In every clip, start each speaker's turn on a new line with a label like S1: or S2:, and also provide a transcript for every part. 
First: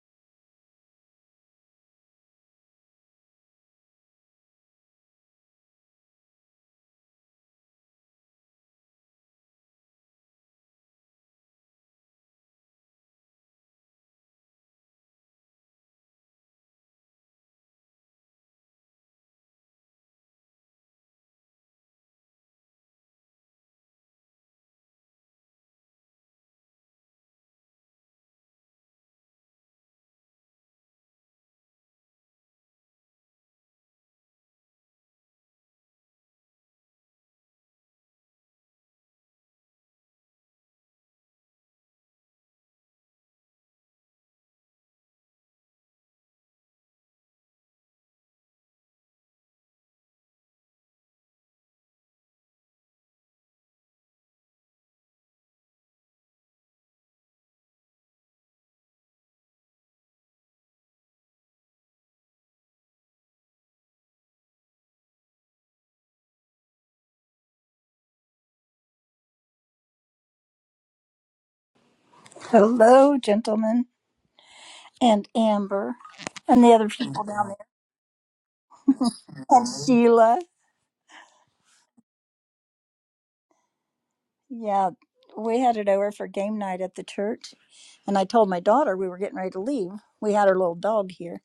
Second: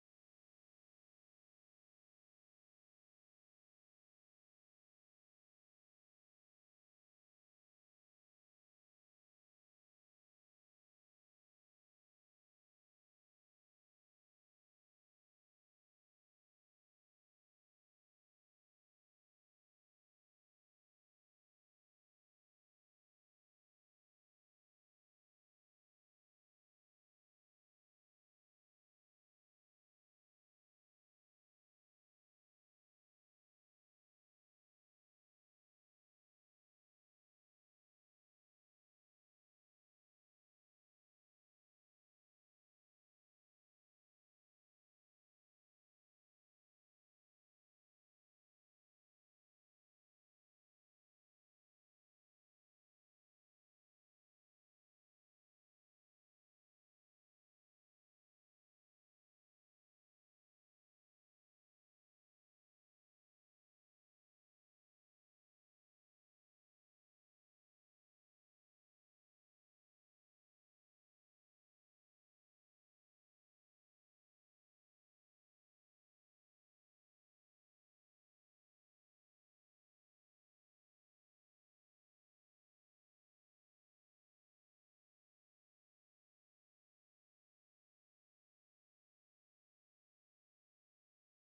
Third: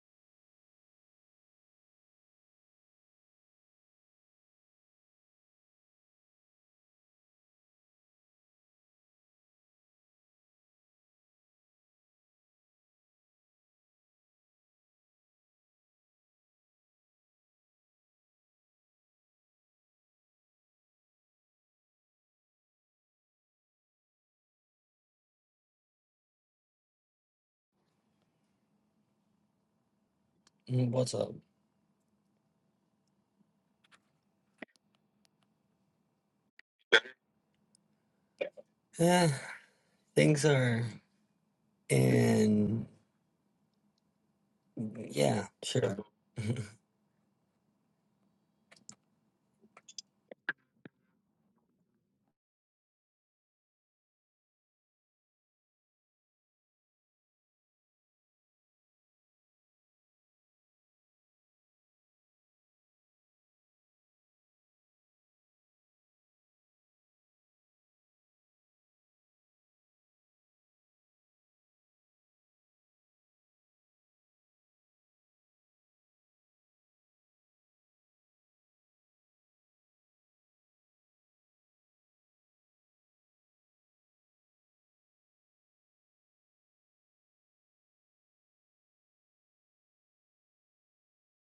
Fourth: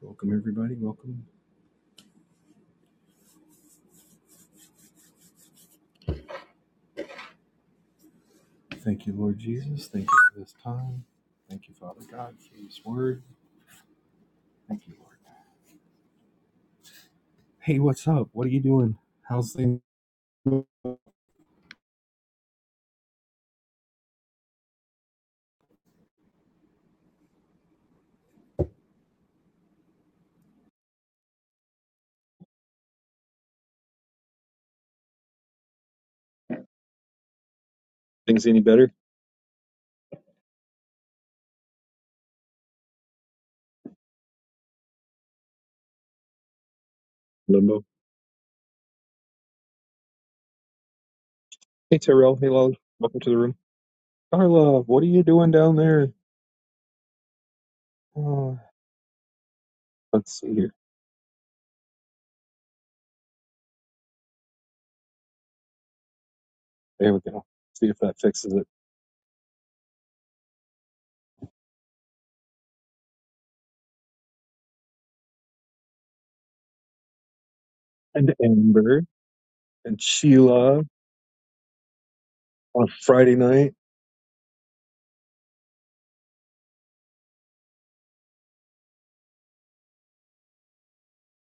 S1: Welcome, everybody. Welcome. Thank you, Lord Jesus. Thank you for this time. Thank you, Father God, for this word. Thank you, Lord. Hey, what's up? What are you doing? How's things?
S2: Mm, What's up?
S1: Things any better?
S2: Eh, things are in. Yeah, sure.
S1: Limbo. Hey, Terrell. Hey, love. Welcome to the room. Carla, what are you doing down there? Uh, let's see here. There we go. See if that fixes it.
S3: Hello, gentlemen, and Amber, and the other people down there,
S1: And Amber
S3: and
S1: and
S3: Sheila.
S1: Sheila on Friday night.
S3: Yeah, we had it over for game night at the church, and I told my daughter we were getting ready to leave. We had our little dog here,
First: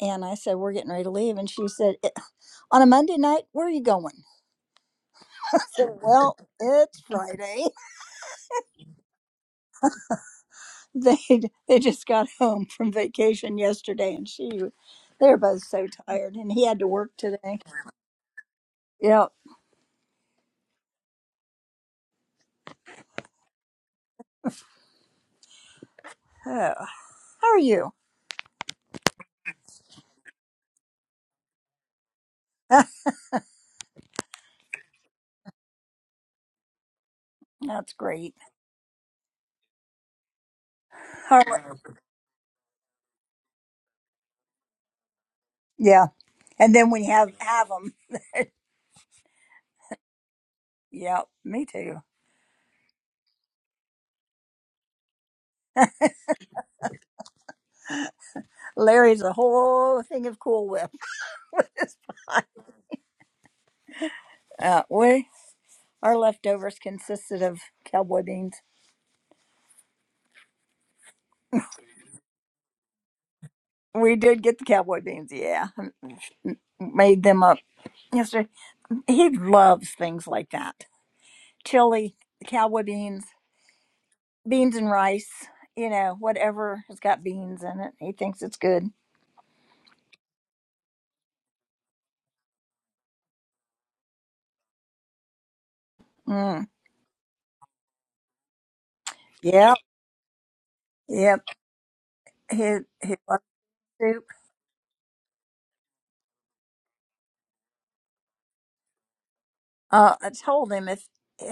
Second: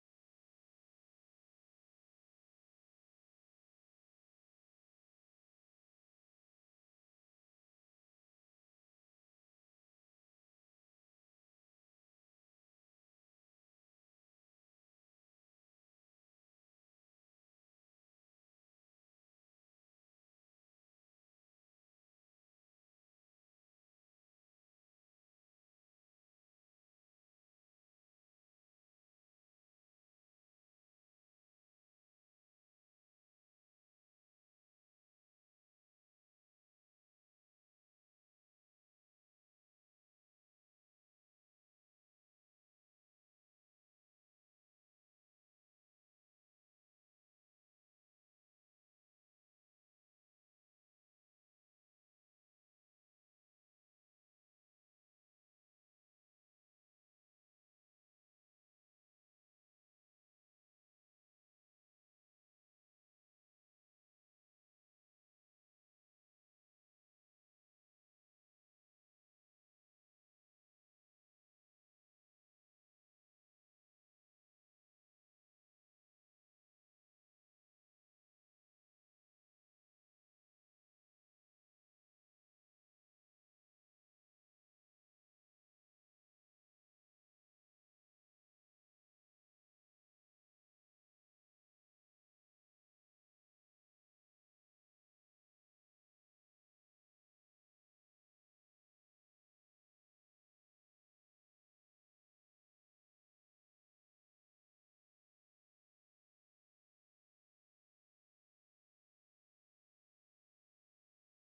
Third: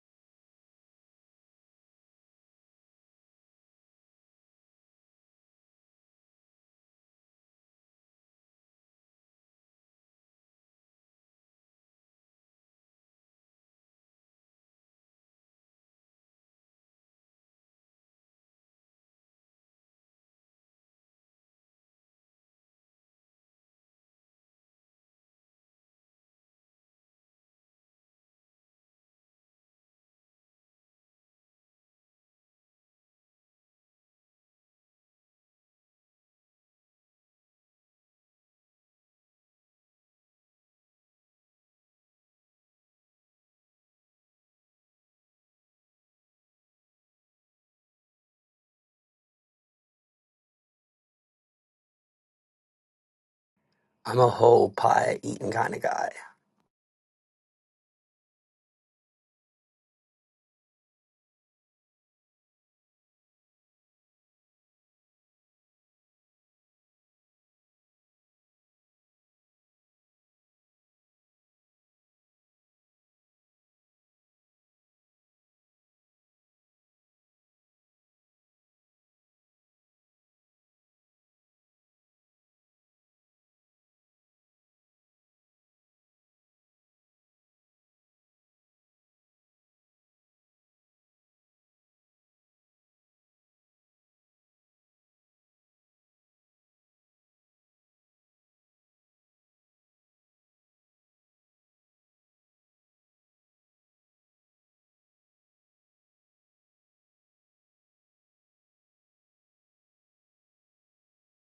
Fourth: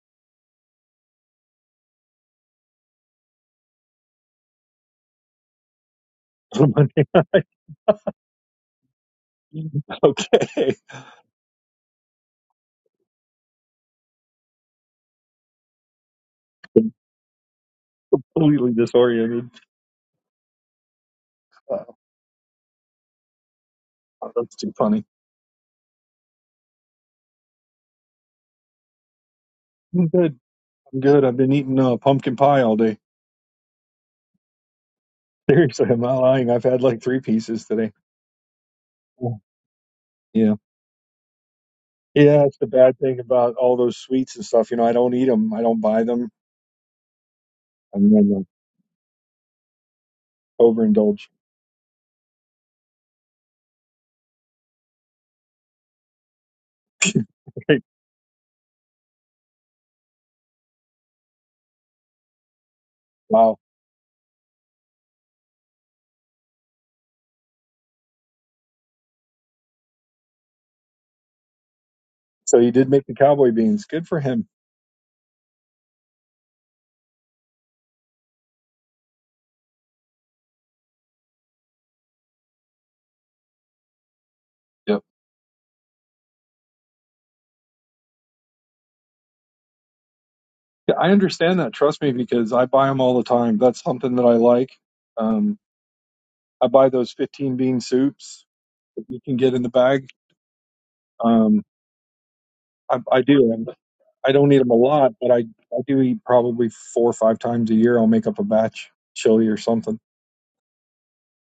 S3: and I said we're getting ready to leave, and she said, "Eh, "On a Monday night, where are you going?" I said, "Well,
S1: On
S3: it's
S1: Monday.
S3: Friday."
S1: okay.
S3: They they just got home from vacation yesterday, and she they were both so tired, and he had to work today.
S1: Completely
S3: Yeah.
S1: disoriented. Uh, that's too funny.
S3: Oh, how are you?
S1: Good. Good. I've been eating uh, pumpkin pie all day. Seriously, I'm not lying. I've had like three pieces today.
S3: That's great.
S1: Yeah.
S3: How?
S1: Yeah, it's the bad thing about all those sweets and stuff. You know, I don't eat them. I don't buy
S3: Yeah.
S1: them.
S3: And then we have have them.
S1: And then like,
S3: Yeah,
S1: overindulge.
S3: me too.
S2: I'm a whole pie eating kind of guy.
S3: Larry's a whole thing of Cool Whip.
S1: wow.
S3: uh, we our leftovers consisted of cowboy beans.
S1: So he did make the cowboy beans. Good
S3: We
S1: for
S3: did
S1: him.
S3: get the cowboy beans. Yeah, made them up yesterday. He loves things like that. Chili, cowboy beans, beans and
S1: Yep.
S3: rice. You know, whatever has got beans in it, he thinks it's good.
S1: Yeah, I understand that. Trust me, because I buy them all the time. That's something that I like. Um,
S3: Mm.
S1: I buy those 15 bean soups that you can get in the
S3: Yep,
S1: bag.
S3: yep.
S1: Um,
S3: He
S1: I,
S3: he
S1: I
S3: loves
S1: do.
S3: soup.
S1: I don't eat them a lot, but I, I do eat probably four or five times a year. I'll make up a batch chili or something.
S3: Uh, I told him if.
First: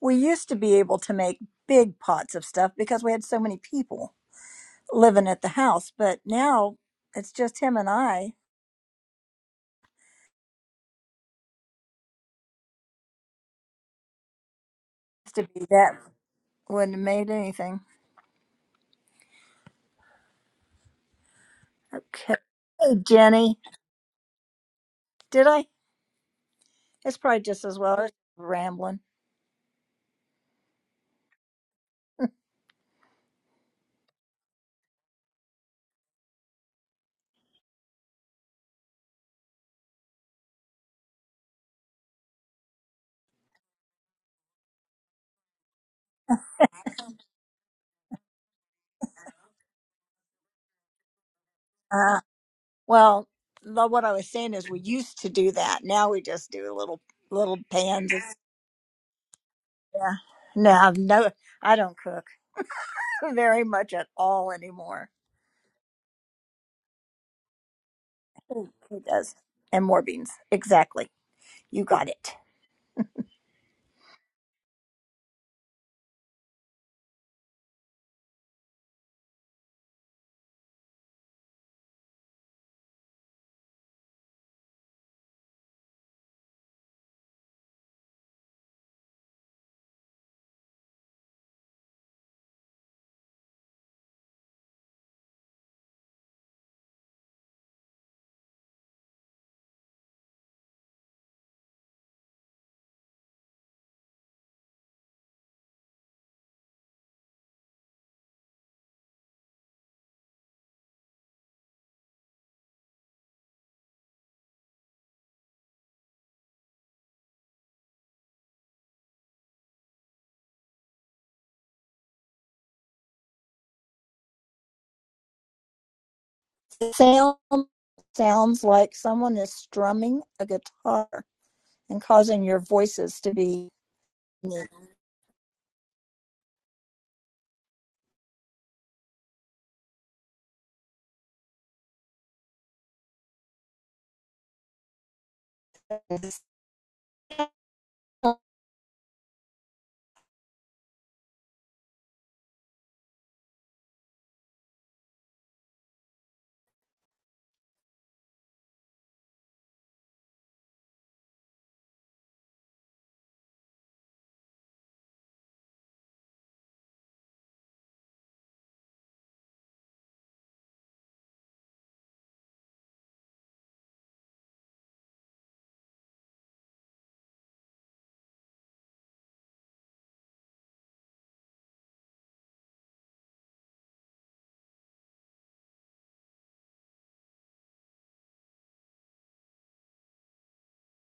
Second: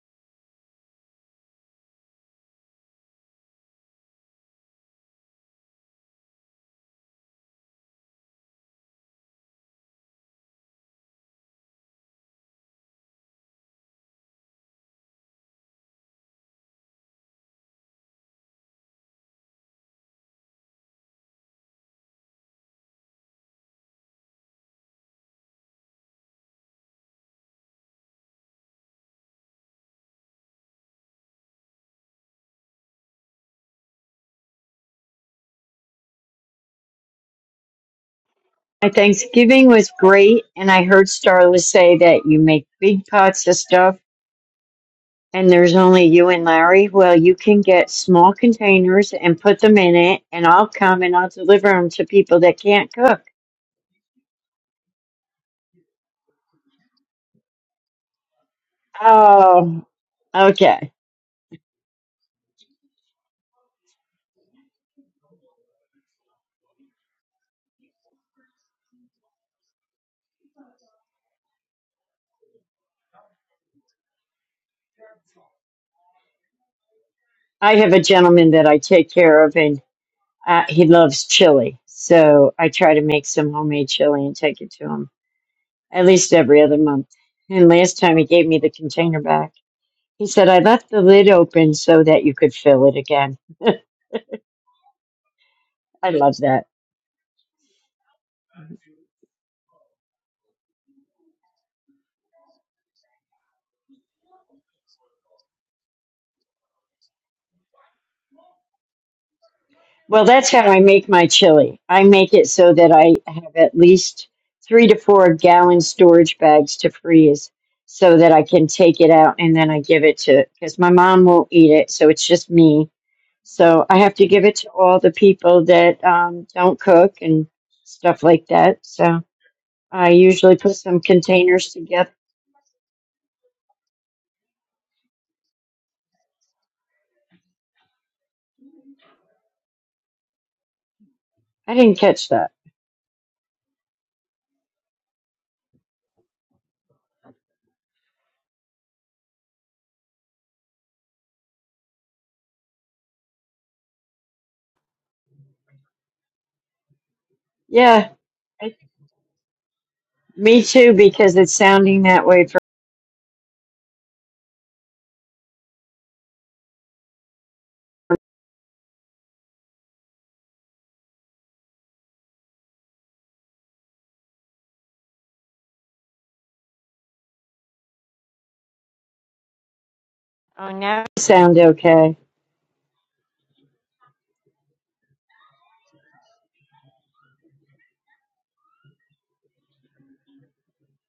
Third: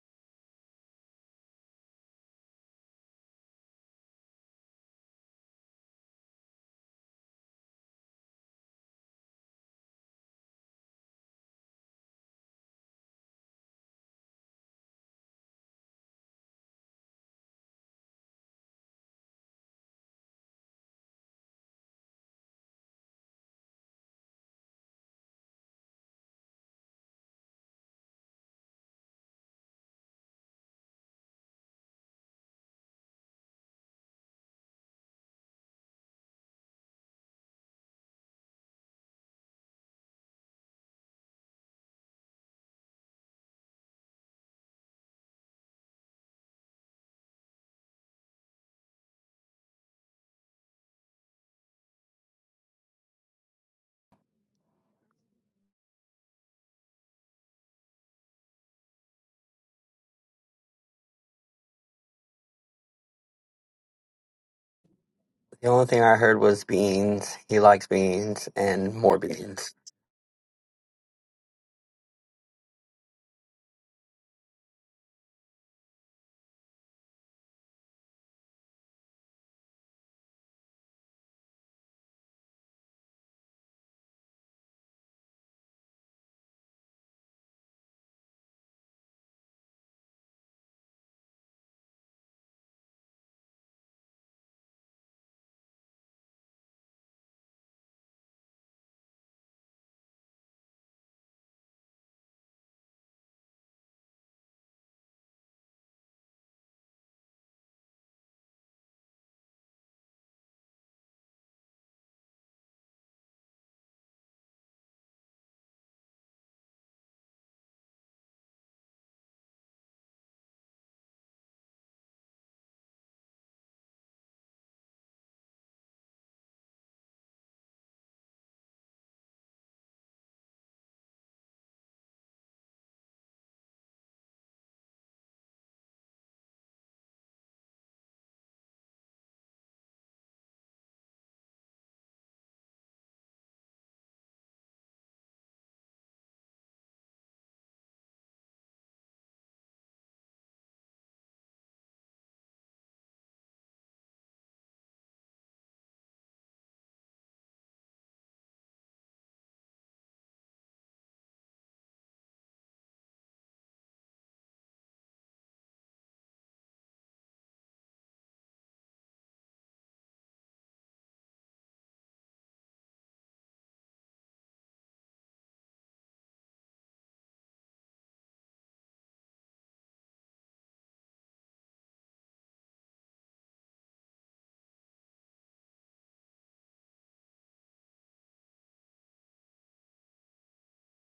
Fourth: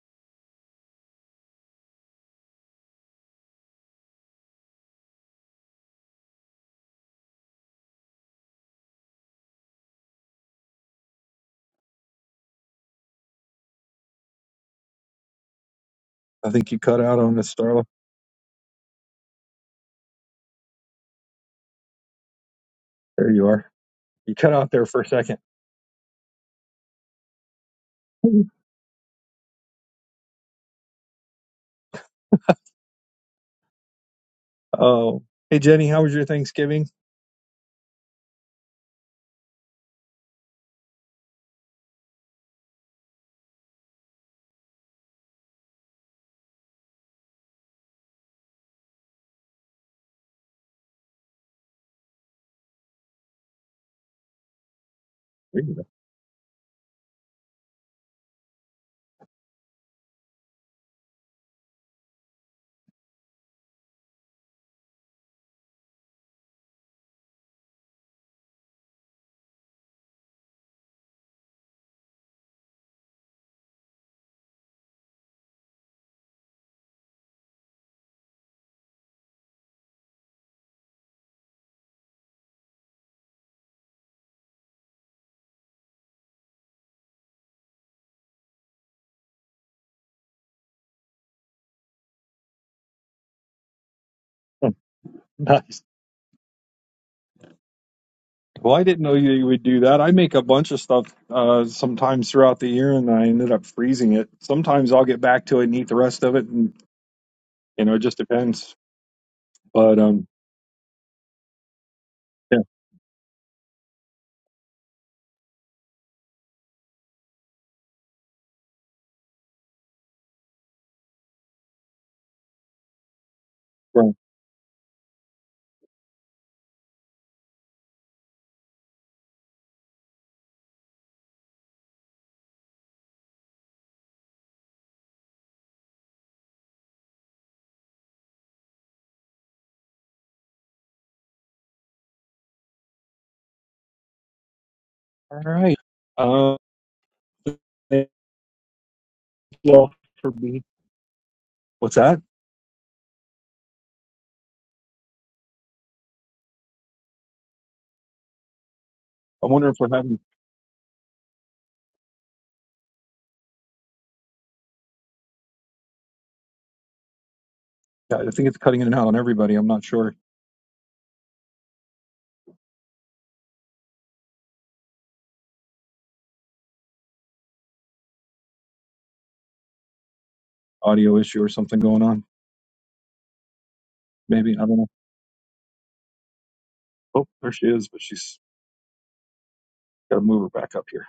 S3: We used to be able to make big pots of stuff because we had so many people living at the house, but now it's just him and I. Used to be that
S1: I think you
S3: wouldn't
S1: cut
S3: have
S1: out
S3: made
S1: on this,
S3: anything.
S1: Starla.
S3: Okay. Hey,
S1: There you
S3: Jenny.
S1: are. You cut out there for a second.
S3: Did I? It's probably just as well. I rambling.
S1: Oh, hey Jenny, how was your Thanksgiving?
S4: My Thanksgiving was great, and I heard Starla say that you make big pots of stuff, and there's only you and Larry. Well, you can get small containers and put them in it, and I'll come and I'll deliver them to
S3: Uh,
S4: people that can't cook.
S3: well, lo- what I was saying is we used to do
S1: There you
S3: that.
S1: go.
S3: Now we just do little little pans. Of,
S4: Oh,
S3: yeah.
S4: okay.
S3: No, no, I don't cook very much at all anymore.
S2: The only thing I heard was beans. He likes beans
S3: Who
S2: and
S3: who
S2: more
S3: does?
S2: beans.
S3: And more beans. Exactly. You got it.
S4: I have a gentleman that I take care of, and uh, he loves chili, so I try to make some homemade chili and take it to him at least every other month. And last time he gave me the container back. He said, I left the lid open so that you could fill it again.
S1: Nice.
S4: I love that.
S1: Well, I didn't know you you would do that. I make a bunch of stuff uh, sometimes throughout the year, and I ended up freezing it. Sometimes I'll get back to it and eat the rest of it, and you know, it just depends. But
S4: Well,
S1: um,
S4: that's how I make my chili. I make it
S1: yeah.
S4: so that I have at least three to four gallon storage bags to freeze so that I can take it out and then I give it to, because my mom won't eat it. So it's just me. So I have
S1: Well,
S4: to give it to all the people that um, don't cook
S3: Sound
S4: and stuff like
S3: sounds
S4: that.
S3: like
S4: So
S3: someone is
S4: I
S3: strumming a
S4: usually put some
S3: guitar
S4: containers
S3: and
S4: together.
S3: causing your voices to be. unique.
S4: I didn't catch that.
S1: all right. Uh, thank you all for being. What's that?
S4: Yeah.
S1: I wonder if we're having.
S4: Me too, because it's sounding that way for
S1: yeah, I think it's cutting in and out on everybody. I'm not sure.
S4: Oh no.
S1: Audio issue or
S4: sound
S1: something going
S4: okay.
S1: on. Maybe I don't know. Oh, there she is, but she's got to move her back up here.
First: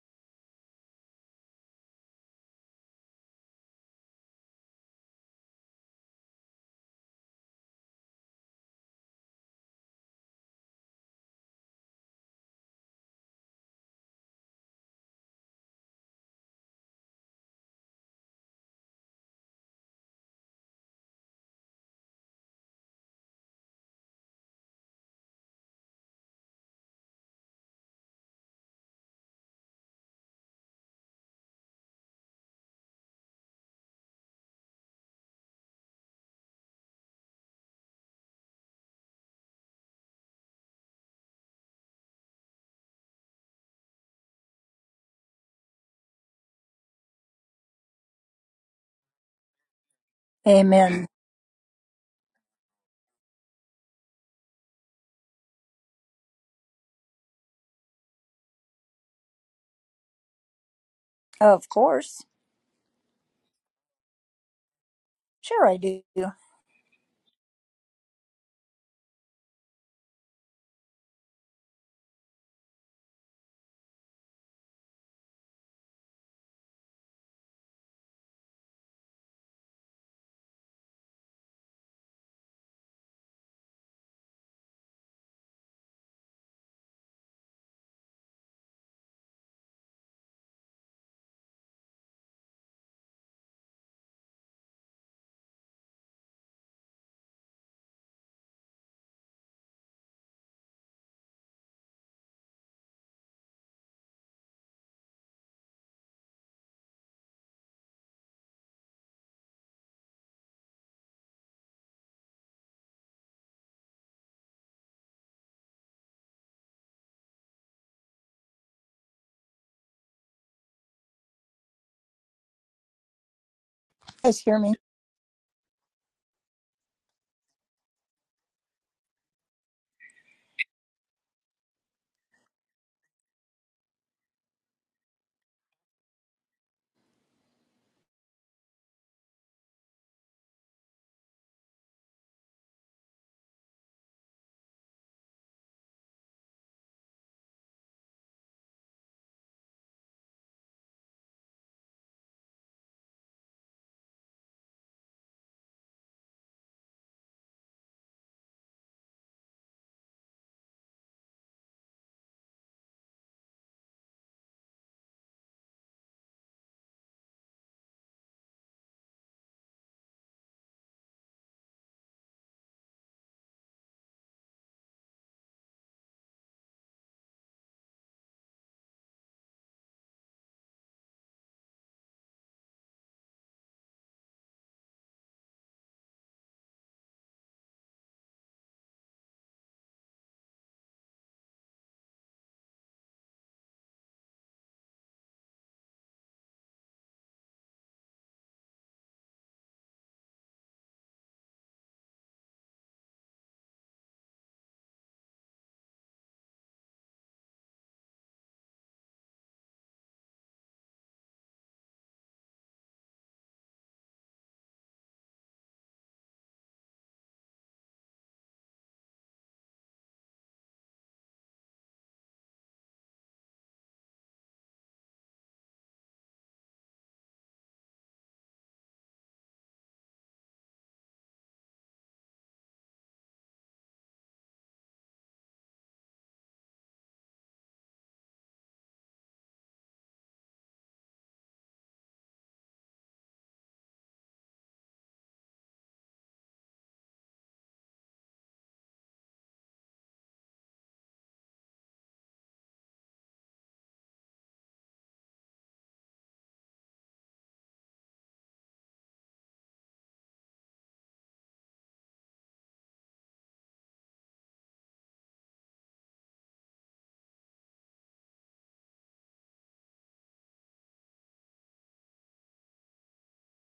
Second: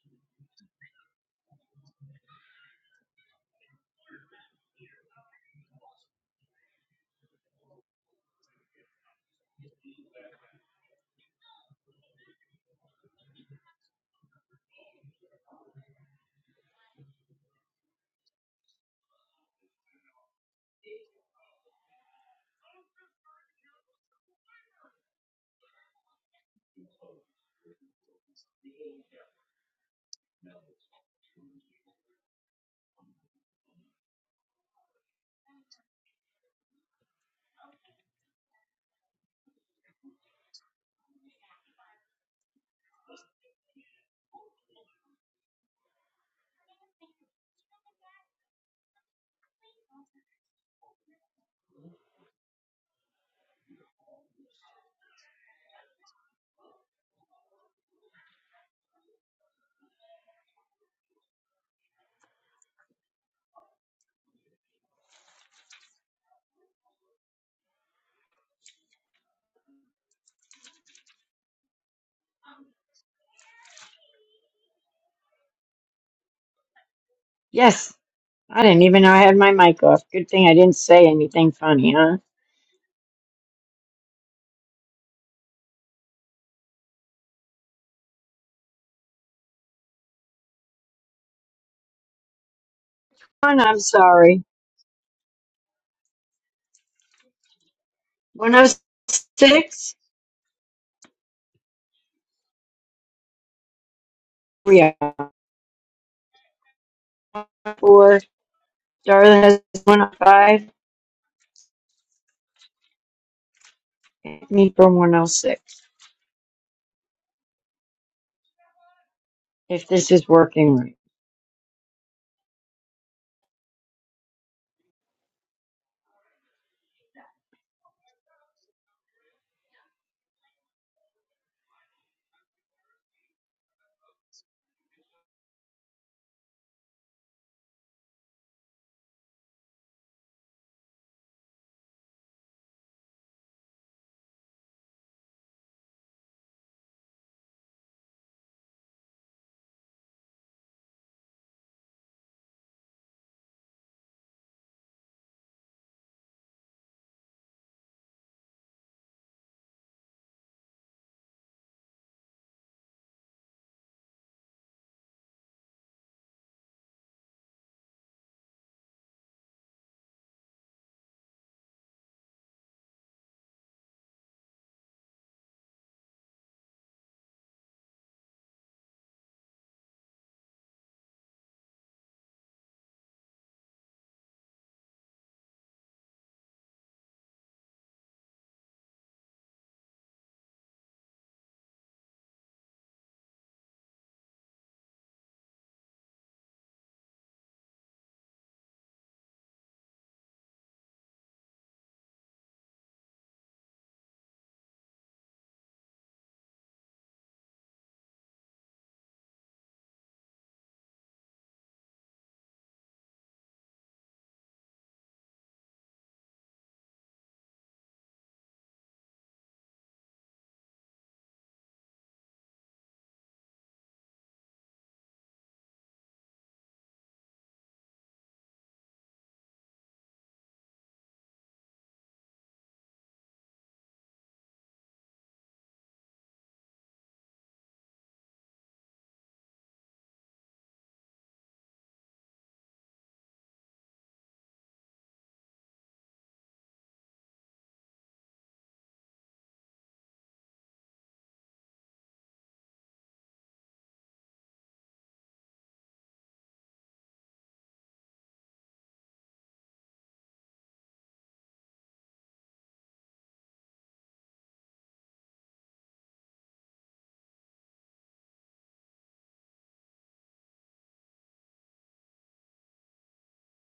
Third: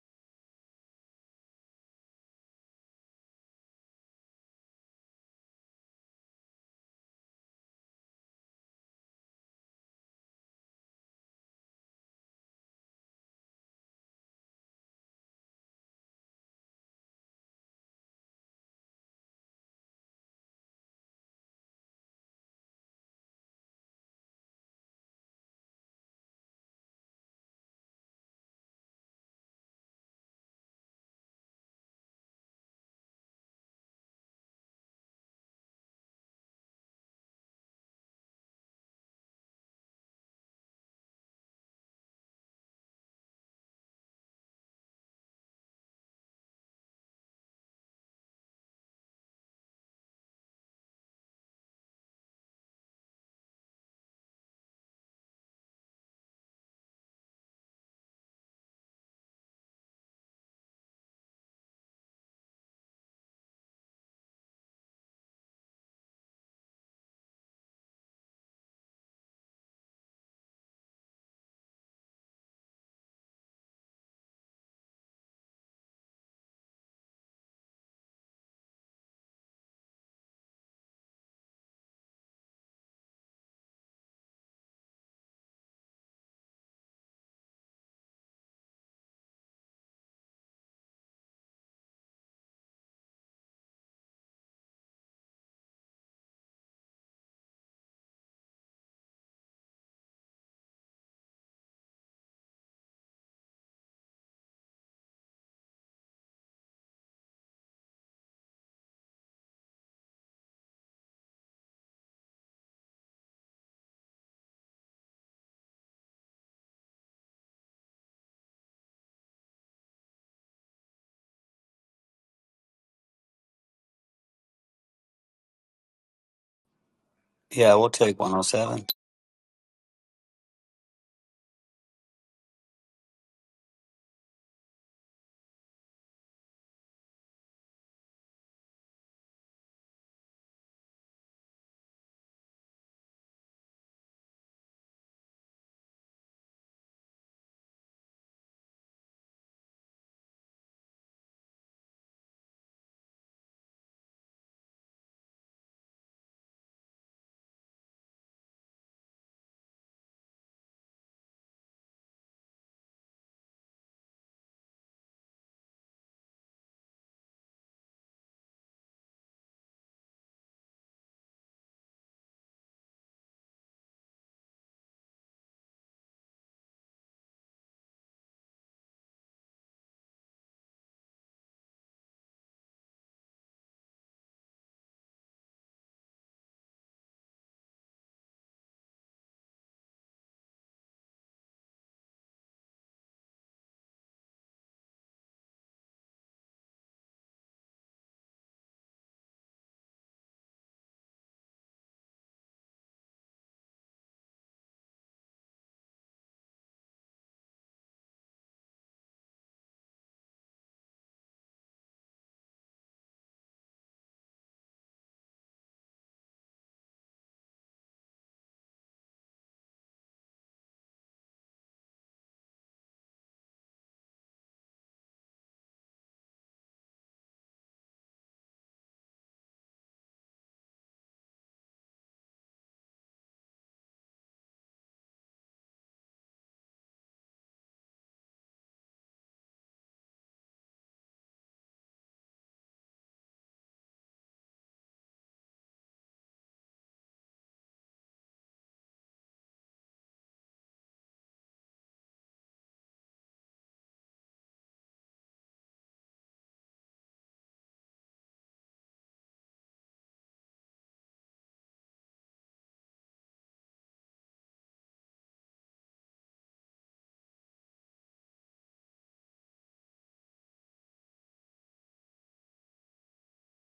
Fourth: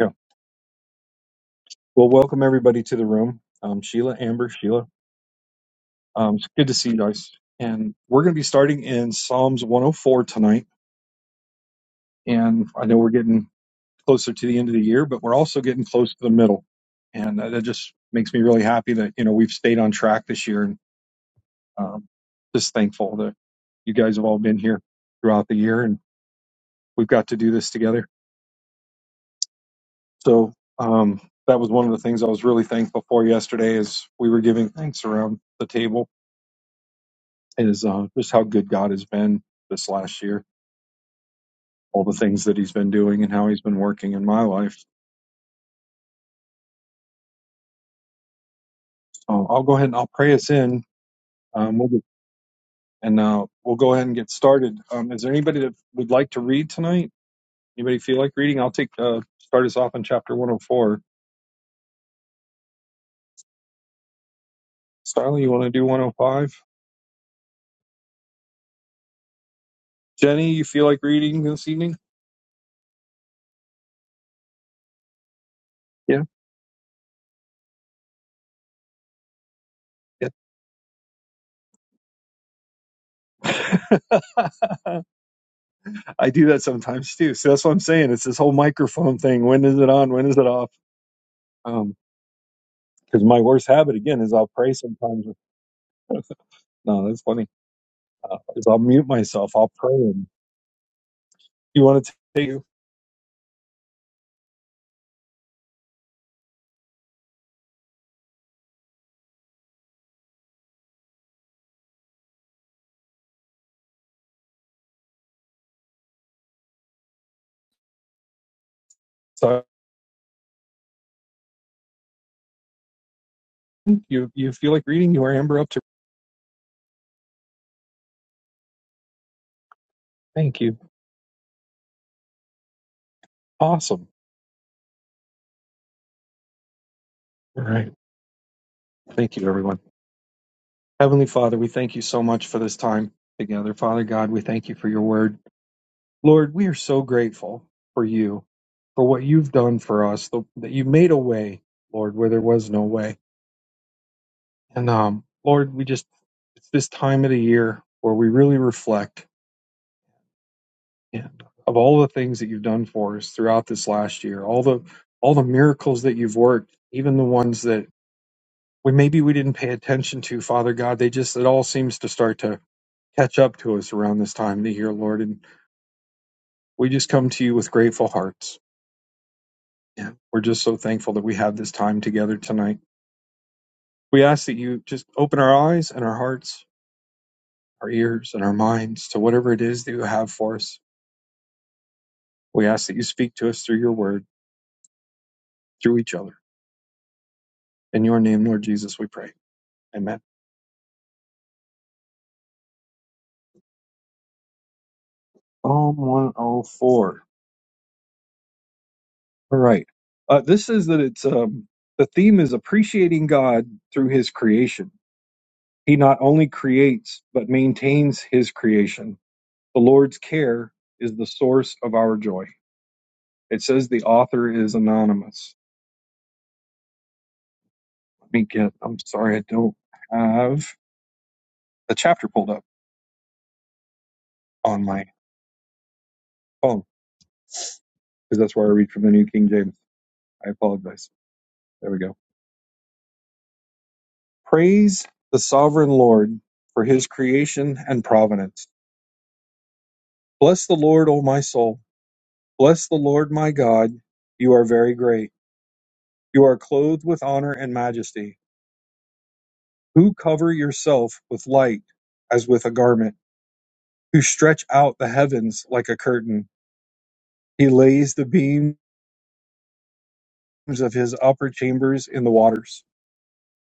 S1: Yeah. Well, welcome everybody to the room. Um, Sheila, Amber, Sheila. Um, it's good to see you guys. And we're going to be starting in Psalms 104 tonight. And I know we're getting closer to the end of the year, but we're also getting close to the middle. And that that just makes me really happy that you know we've stayed on track this year. And um, just thankful that you guys have all been here throughout the year we've got to do this together. So um, that was one of the things I was really thankful for yesterday as we were giving thanks around the table is uh, just how good God has been this last year, all the things that he's been doing and how he's been working in my life. So I'll go ahead and I'll pray us in.
S3: Amen.
S1: Um, we'll get, and uh, we'll go ahead and get started. Um, is there anybody that would like to read tonight? Anybody feel like reading? I'll take uh, start us off in chapter 104.
S3: Of course.
S1: Styling, you want
S3: Sure,
S1: to
S3: I
S1: do
S3: do. You
S1: 105? Jenny, you feel like reading this evening? Yeah.
S4: Yes, I didn't even know I had my mic off. Good thing I didn't say anything funny, huh?
S1: Yeah. I do that sometimes too. So that's what I'm saying. It's this whole microphone thing. When is it on? When is it off? Um, because my
S4: And
S1: worst
S4: I'm
S1: habit again is
S4: sorry.
S1: I'll pray sometimes. No, that's funny. Uh, is I'll mute myself. I'll pray.
S4: 106,
S1: And you want to take you?
S4: we are four. Darla has 105, me from 106.
S1: So
S4: If this is working right,
S1: you
S3: Guys,
S1: you
S3: hear
S1: feel
S3: me?
S1: like reading? You are Amber up to?
S2: Yeah, we'll take 107.
S1: Thank you. Awesome. All right. Thank you, everyone. Heavenly Father, we thank you so much for this time together. Father God, we thank you for your word. Lord, we are so grateful for you, for what you've done for us, the, that you made a way, Lord, where there was no way. And um, Lord, we just, it's this time of the year where we really reflect and of all the things that you've done for us throughout this last year, all the, all the miracles that you've worked, even the ones that we maybe we didn't pay attention to, Father God, they just, it all seems to start to catch up to us around this time of the year, Lord. And we just come to you with grateful hearts Yeah, we're just so thankful that we have this time together tonight. We ask that you just open our eyes and our hearts, our ears and our minds to whatever it is that you have for us. We ask that you speak to us through your word, through each other. In your name, Lord Jesus, we pray. Amen. Psalm 104. All right. Uh, this is that it's um, the theme is appreciating God through his creation. He not only creates, but maintains his creation. The Lord's care is the source of our joy. It says the author is anonymous. Let me get, I'm sorry, I don't have the chapter pulled up on my phone because that's where I read from the New King James. I apologize. There we go. Praise the sovereign Lord for his creation and providence. Bless the Lord, O my soul. Bless the Lord, my God. You are very great. You are clothed with honor and majesty. Who cover yourself with light as with a garment, who stretch out the heavens like a curtain. He lays the beams. of his upper chambers in the waters,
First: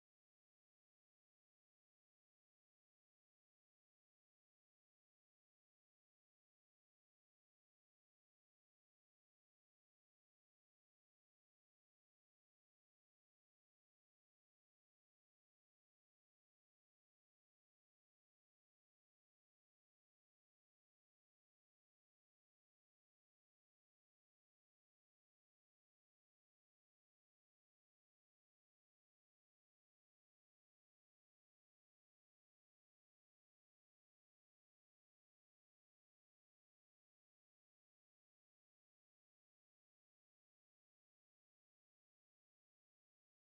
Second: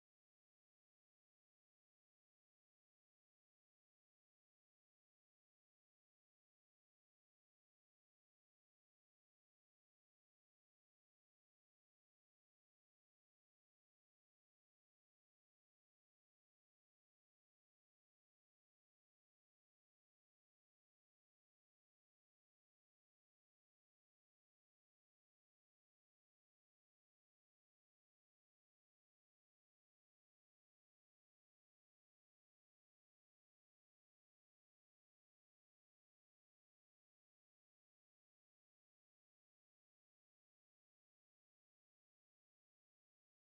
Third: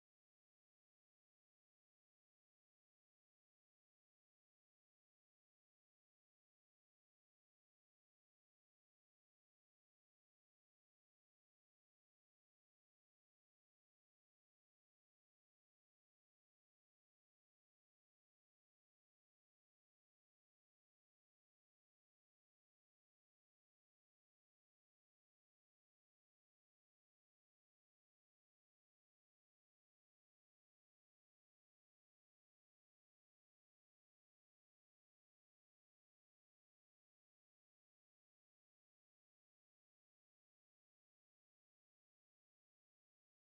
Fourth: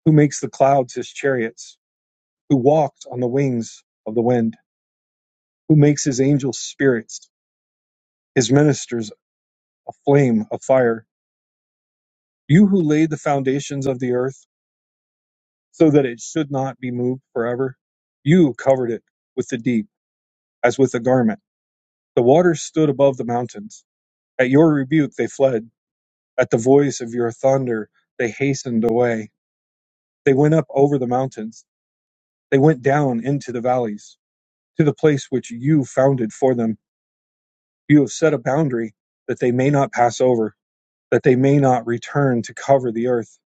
S1: who makes the clouds his chariots, who walks on the wings of the wind, who makes his angels spirits, his ministers a flame of fire. You who laid the foundations of the earth so that it should not be moved forever, you covered it with the deep as with a garment. The waters stood above the mountains. At your rebuke they fled. At the voice of your thunder they hastened away. They went up over the mountains. They went down into the valleys. to the place which you founded for them. You have set a boundary that they may not pass over, that they may not return to cover the earth.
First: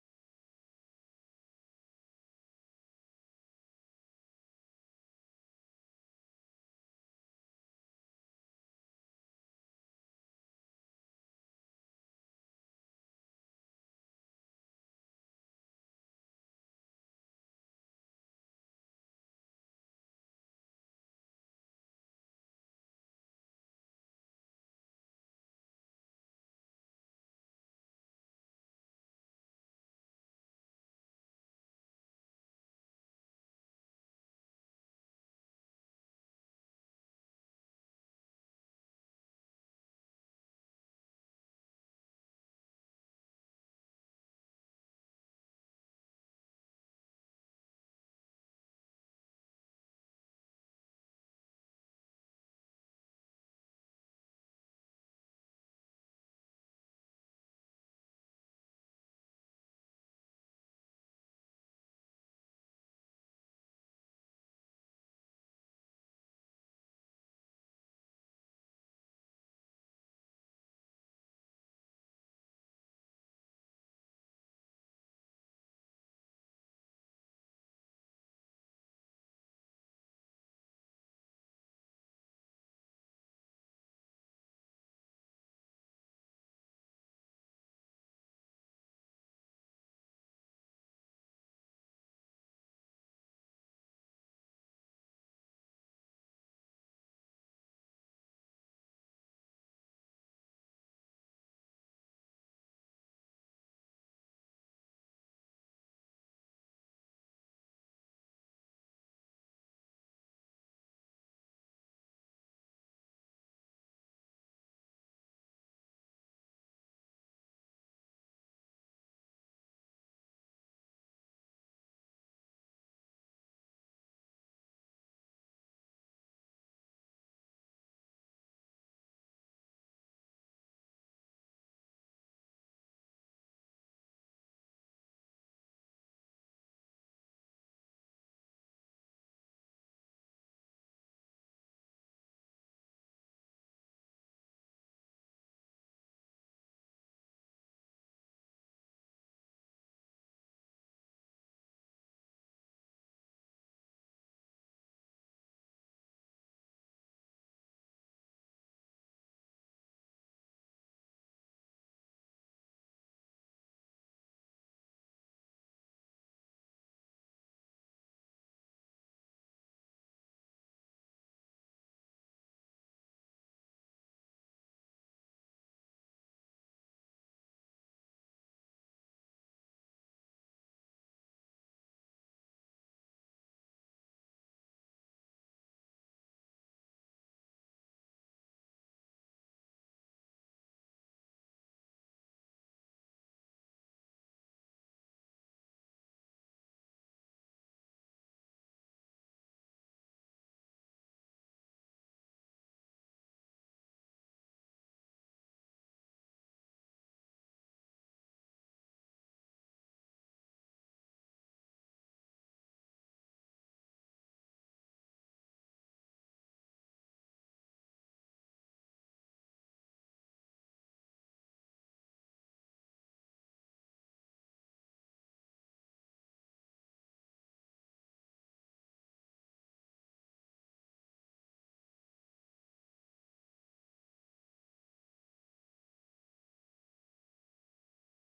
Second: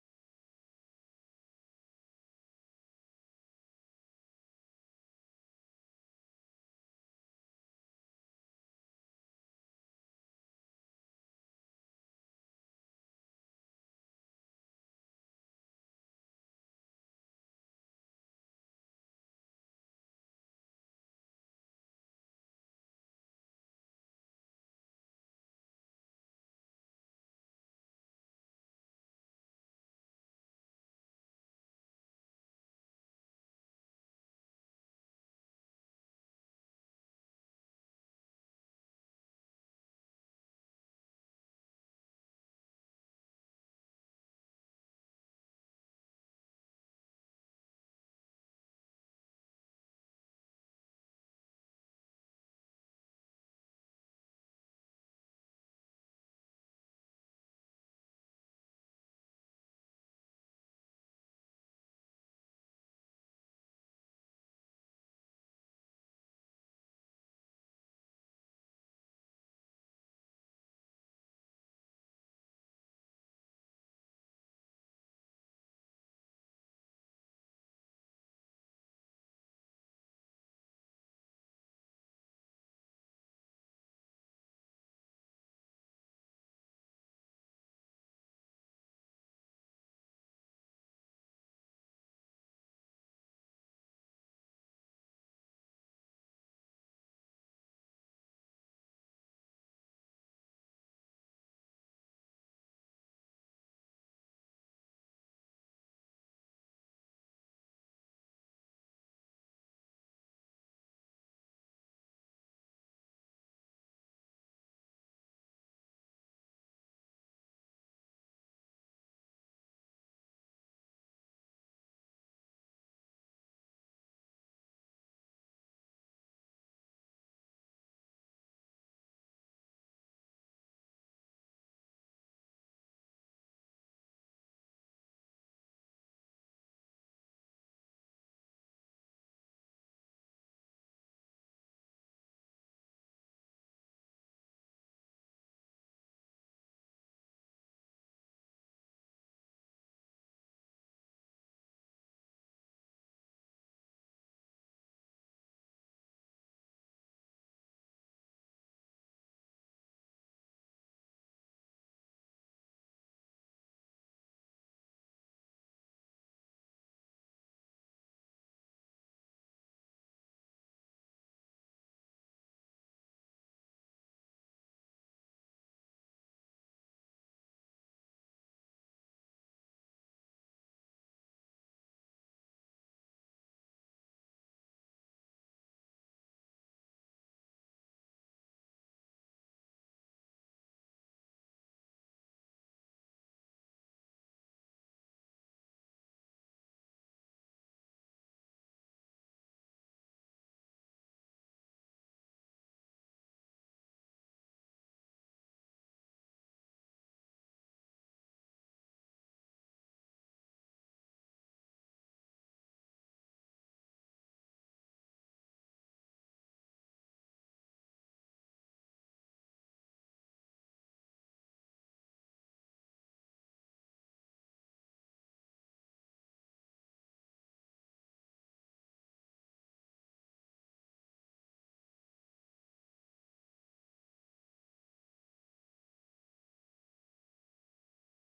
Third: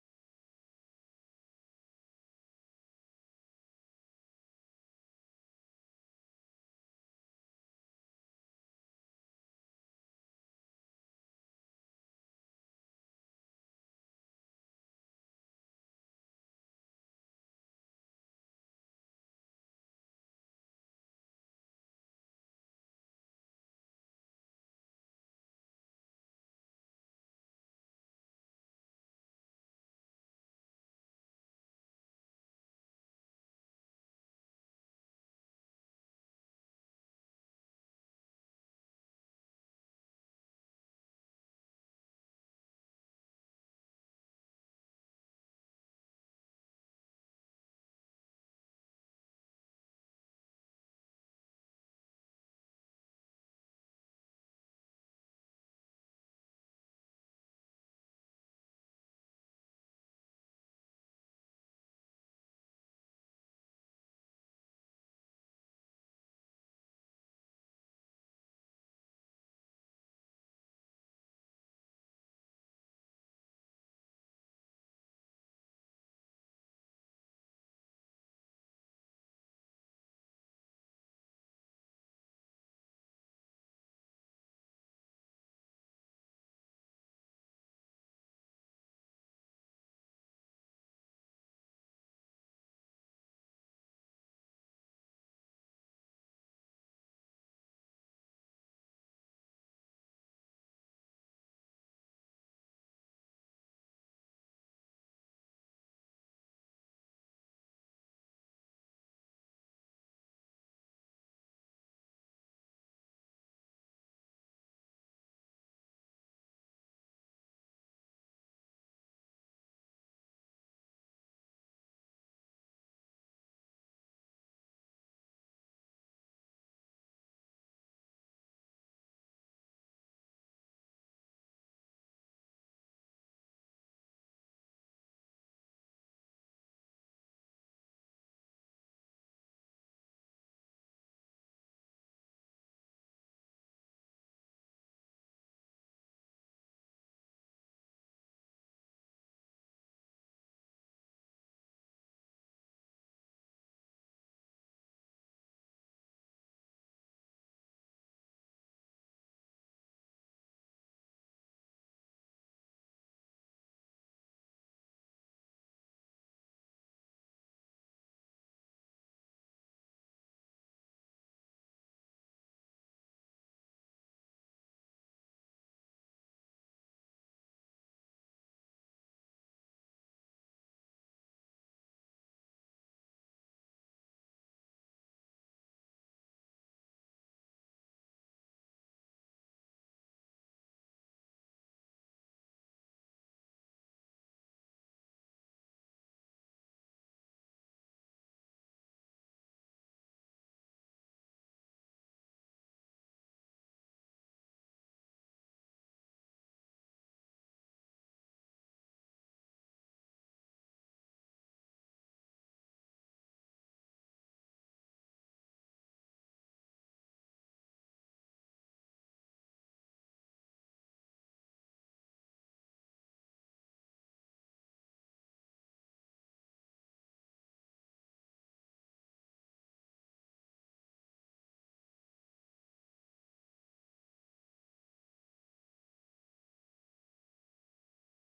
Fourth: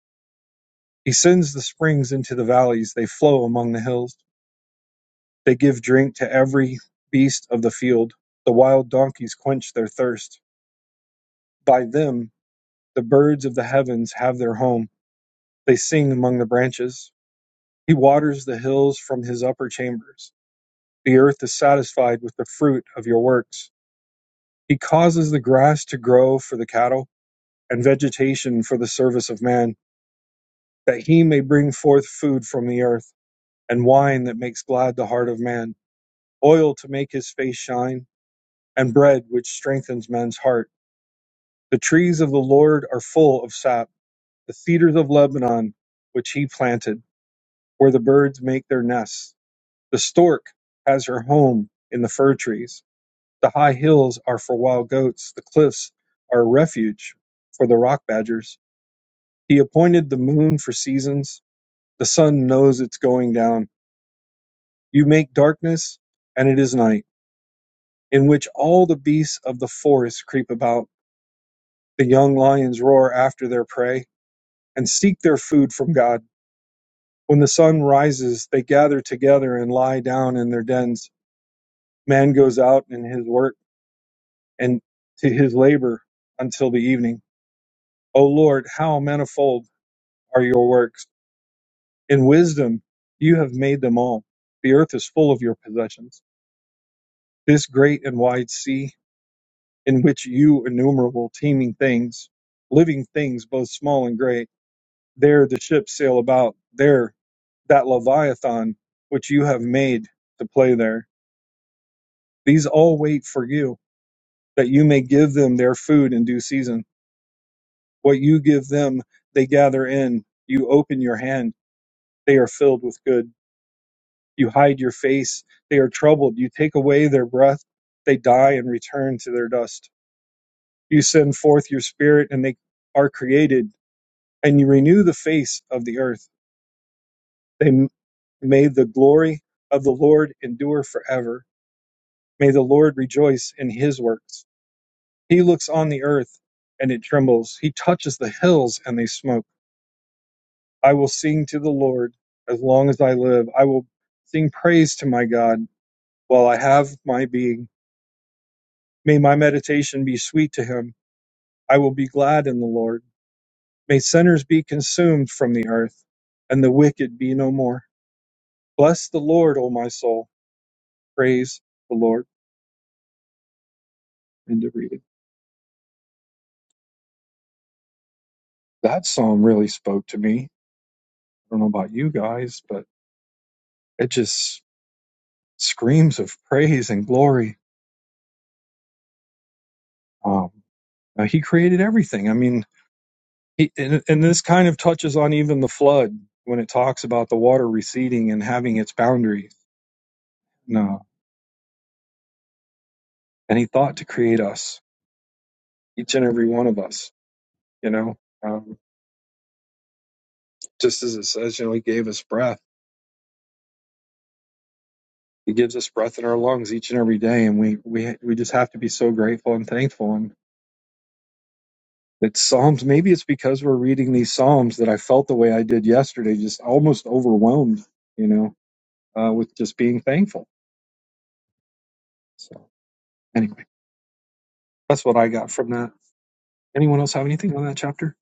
S1: He sends the springs into the valleys, they flow among the hills. They give drink to every beast of the field. The wild donkeys quench their thirst. By them, the birds of the heavens have their home. They sing among the branches. He waters the hills from his upper chambers. The earth is satisfied with the fruit of your works. He causes the grass to grow for the cattle and vegetation for the service of man, that he may bring forth food from the earth, and wine that makes glad the heart of man, oil to make his face shine, and bread which strengthens man's heart. The trees of the Lord are full of sap, the cedars of Lebanon, which he planted, where the birds make their nests. The stork has her home in the fir trees. The high hills are for wild goats, the cliffs are a refuge for the rock badgers. He appointed the moon for seasons The sun knows its going down. You make darkness, and it is night, in which all the beasts of the forest creep about. The young lions roar after their prey and seek their food from God. When the sun rises, they gather together and lie down in their dens. Man goes out in his work and to his labor until the evening. O Lord, how manifold are your works! In wisdom you have made them all. The earth is full of your possessions. This great and wide sea in which you innumerable teeming things, living things both small and great, there the ships sail about, there that Leviathan which you have made to play there. These all wait for you, that you may give them their food in due season. What you give them, they gather in. You open your hand, they are filled with good. You hide your face, they are troubled. You take away their breath, they die and return to their dust. You send forth your spirit, and they are created and you renew the face of the earth. They may the glory of the Lord endure forever. May the Lord rejoice in his works. He looks on the earth and it trembles. He touches the hills and they smoke. I will sing to the Lord as long as I live. I will sing praise to my God while I have my being. May my meditation be sweet to him. I will be glad in the Lord. May sinners be consumed from the earth and the wicked be no more. Bless the Lord, O my soul Praise the Lord. End of reading. That psalm really spoke to me. I don't know about you guys, but it just screams of praise and glory. Um, uh, he created everything. I mean, he, and, and this kind of touches on even the flood when it talks about the water receding and having its boundaries. No, and he thought to create us, each and every one of us. You know, um, just as it says, you know, he gave us breath. He gives us breath in our lungs each and every day, and we we we just have to be so grateful and thankful. and It's Psalms. Maybe it's because we're reading these Psalms that I felt the way I did yesterday, just almost overwhelmed, you know, uh, with just being thankful. So anyway, that's what I got from that. Anyone else have anything on that chapter?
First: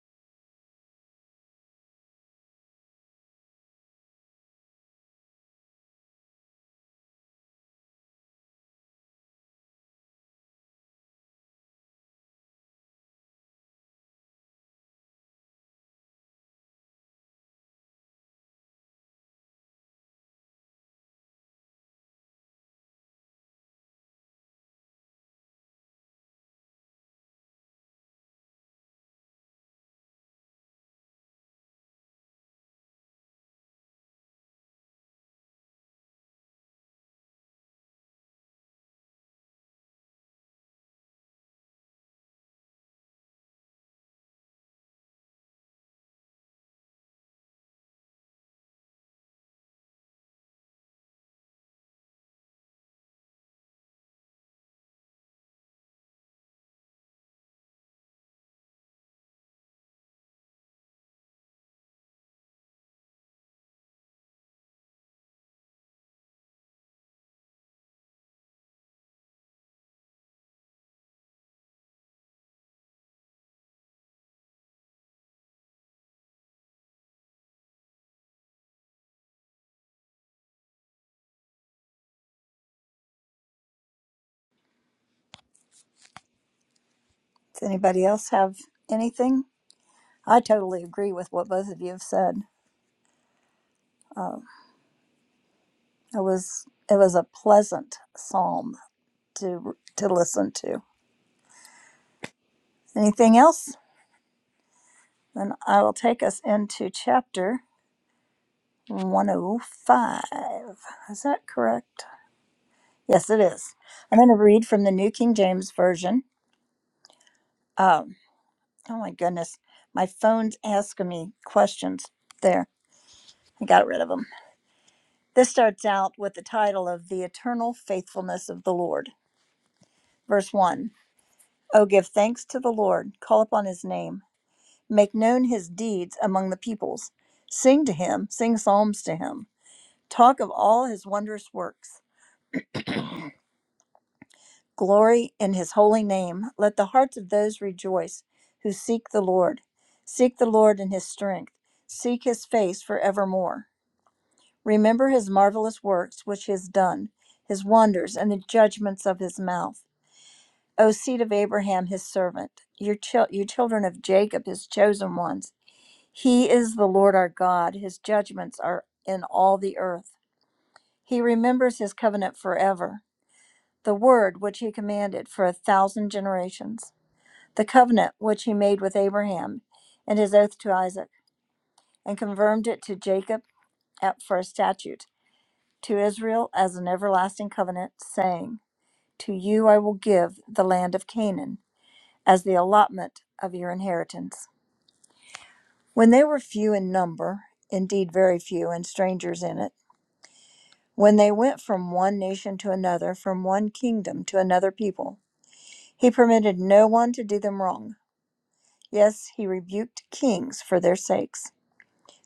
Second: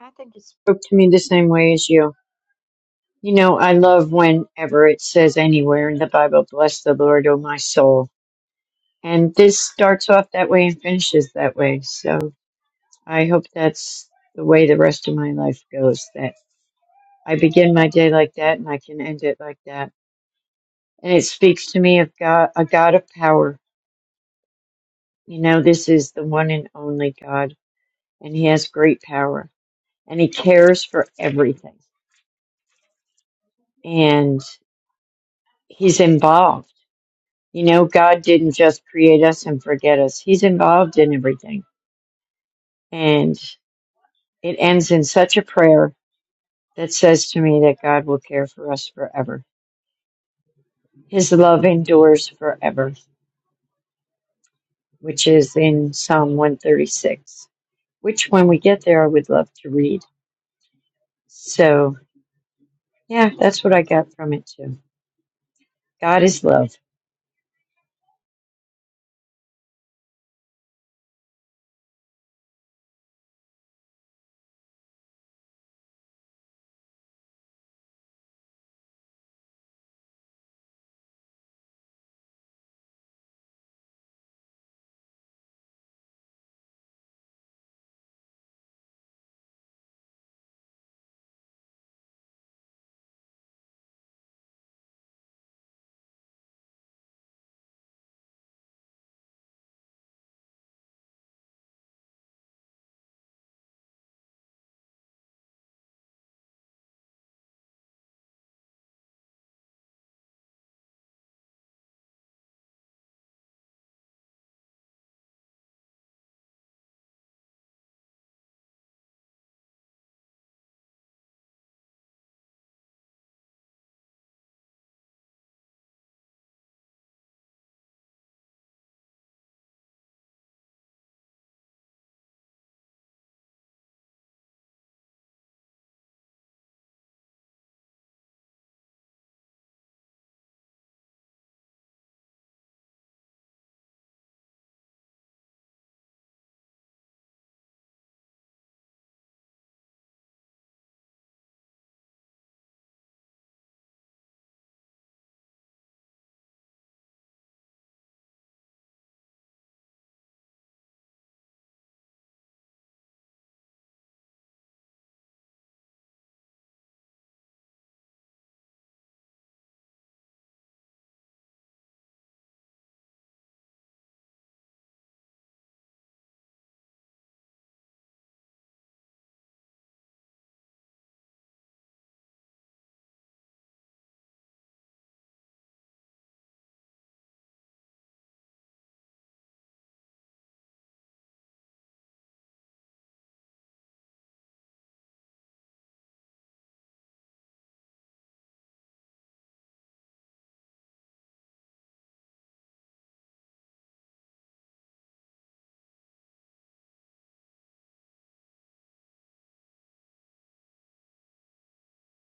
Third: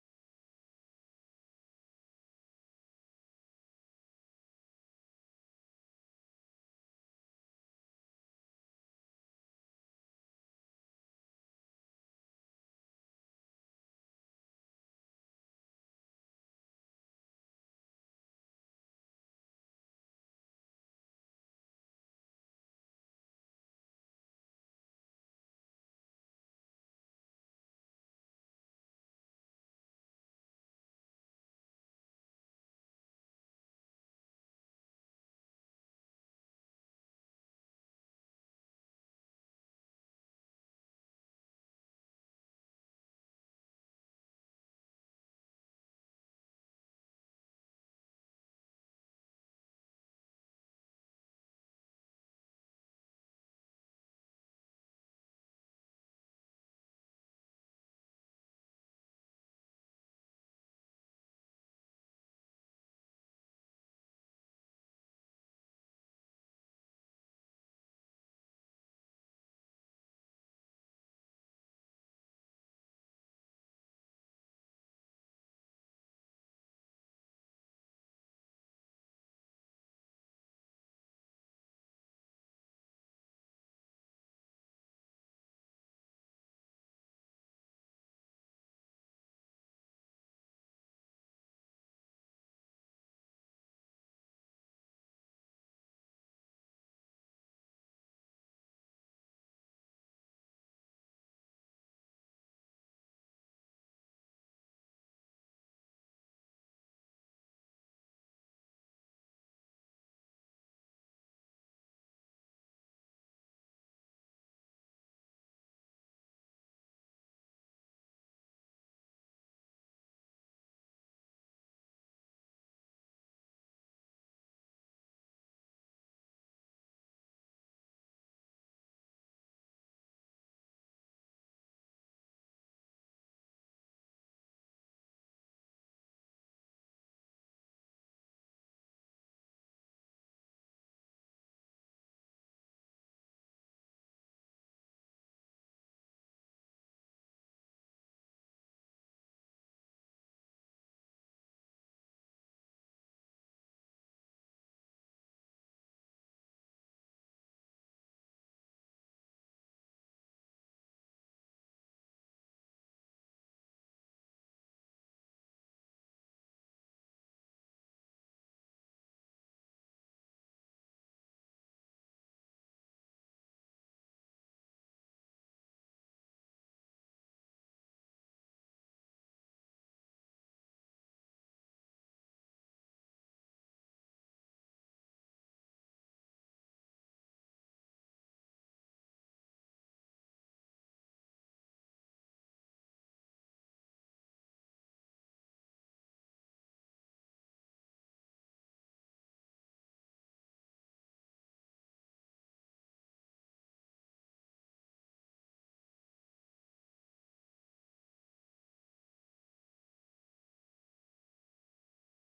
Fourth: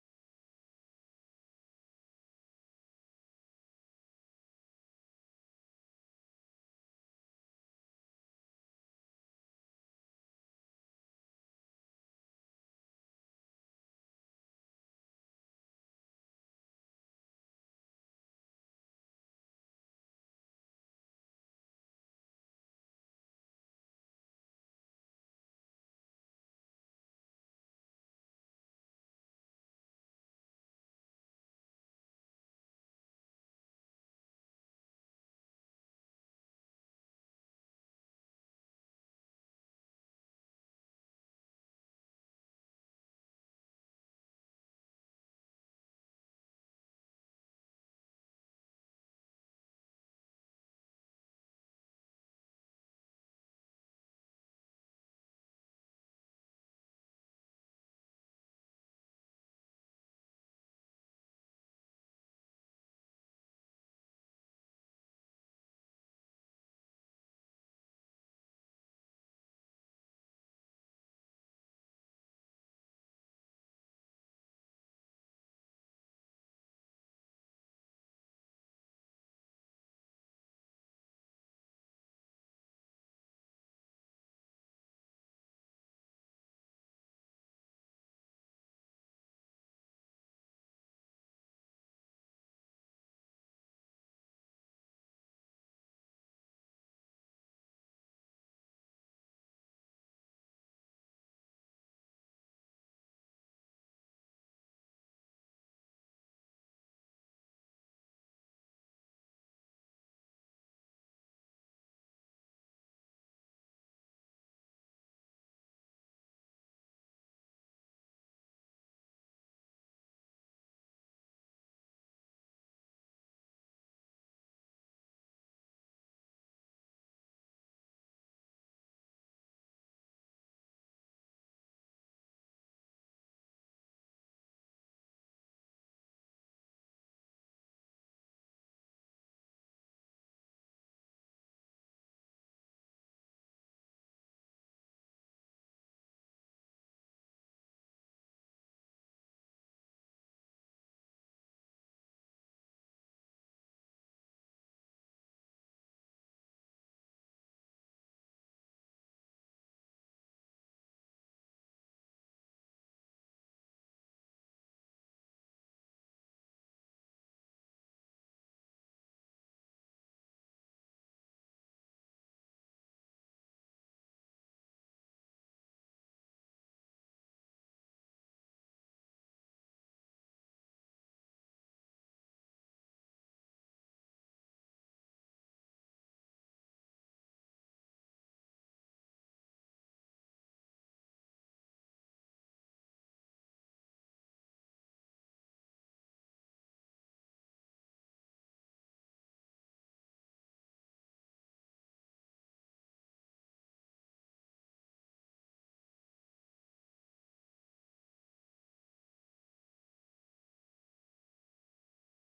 S4: I think it spoke to me the same way as you. You know, I love whenever it says anywhere in the Bible, bless the Lord, O my soul. And this starts off that way and finishes that way. So I hope that's the way the rest of my life goes. That I begin my day like that and I can end it like that. And it speaks to me of God, a God of power. You know, this is the one and only God, and He has great power, and He cares for everything, and He's involved. You know, God didn't just create us and forget us, He's involved in everything. And it ends in such a prayer that says to me that God will care for us forever. His love endures forever which is in Psalm 136, which when we get there, I would love to read. So, yeah, that's what I got from it too. God is love.
S3: Does anybody else have anything? I totally agree with what both of you have said. Uh, it was it was a pleasant psalm to to listen to. Anything else? Then I will take us into chapter 105. Is that correct? Yes, it is. I'm going to read from the New King James Version. Um, oh my goodness, my phone's asking me questions. There, I got rid of them. This starts out with the title of "The Eternal Faithfulness of the Lord." Verse 1 O give thanks to the Lord, call upon his name, make known his deeds among the peoples. Sing to him, sing psalms to him, talk of all his wondrous works. Glory in his holy name. Let the hearts of those rejoice who seek the Lord. Seek the Lord in his strength, seek his face forevermore. Remember his marvelous works which he has done, his wonders, and the judgments of his mouth. O seed of Abraham, his servant, your, chil- you children of Jacob, his chosen ones. He is the Lord our God. His judgments are in all the earth. He remembers his covenant forever, the word which he commanded for a thousand generations, the covenant which he made with Abraham and his oath to Isaac, and confirmed it to Jacob at for a statute, to Israel as an everlasting covenant, saying, To you I will give the land of Canaan as the allotment of your inheritance. When they were few in number, indeed very few, and strangers in it, when they went from one nation to another, from one kingdom to another people, he permitted no one to do them wrong. Yes, he rebuked kings for their sakes,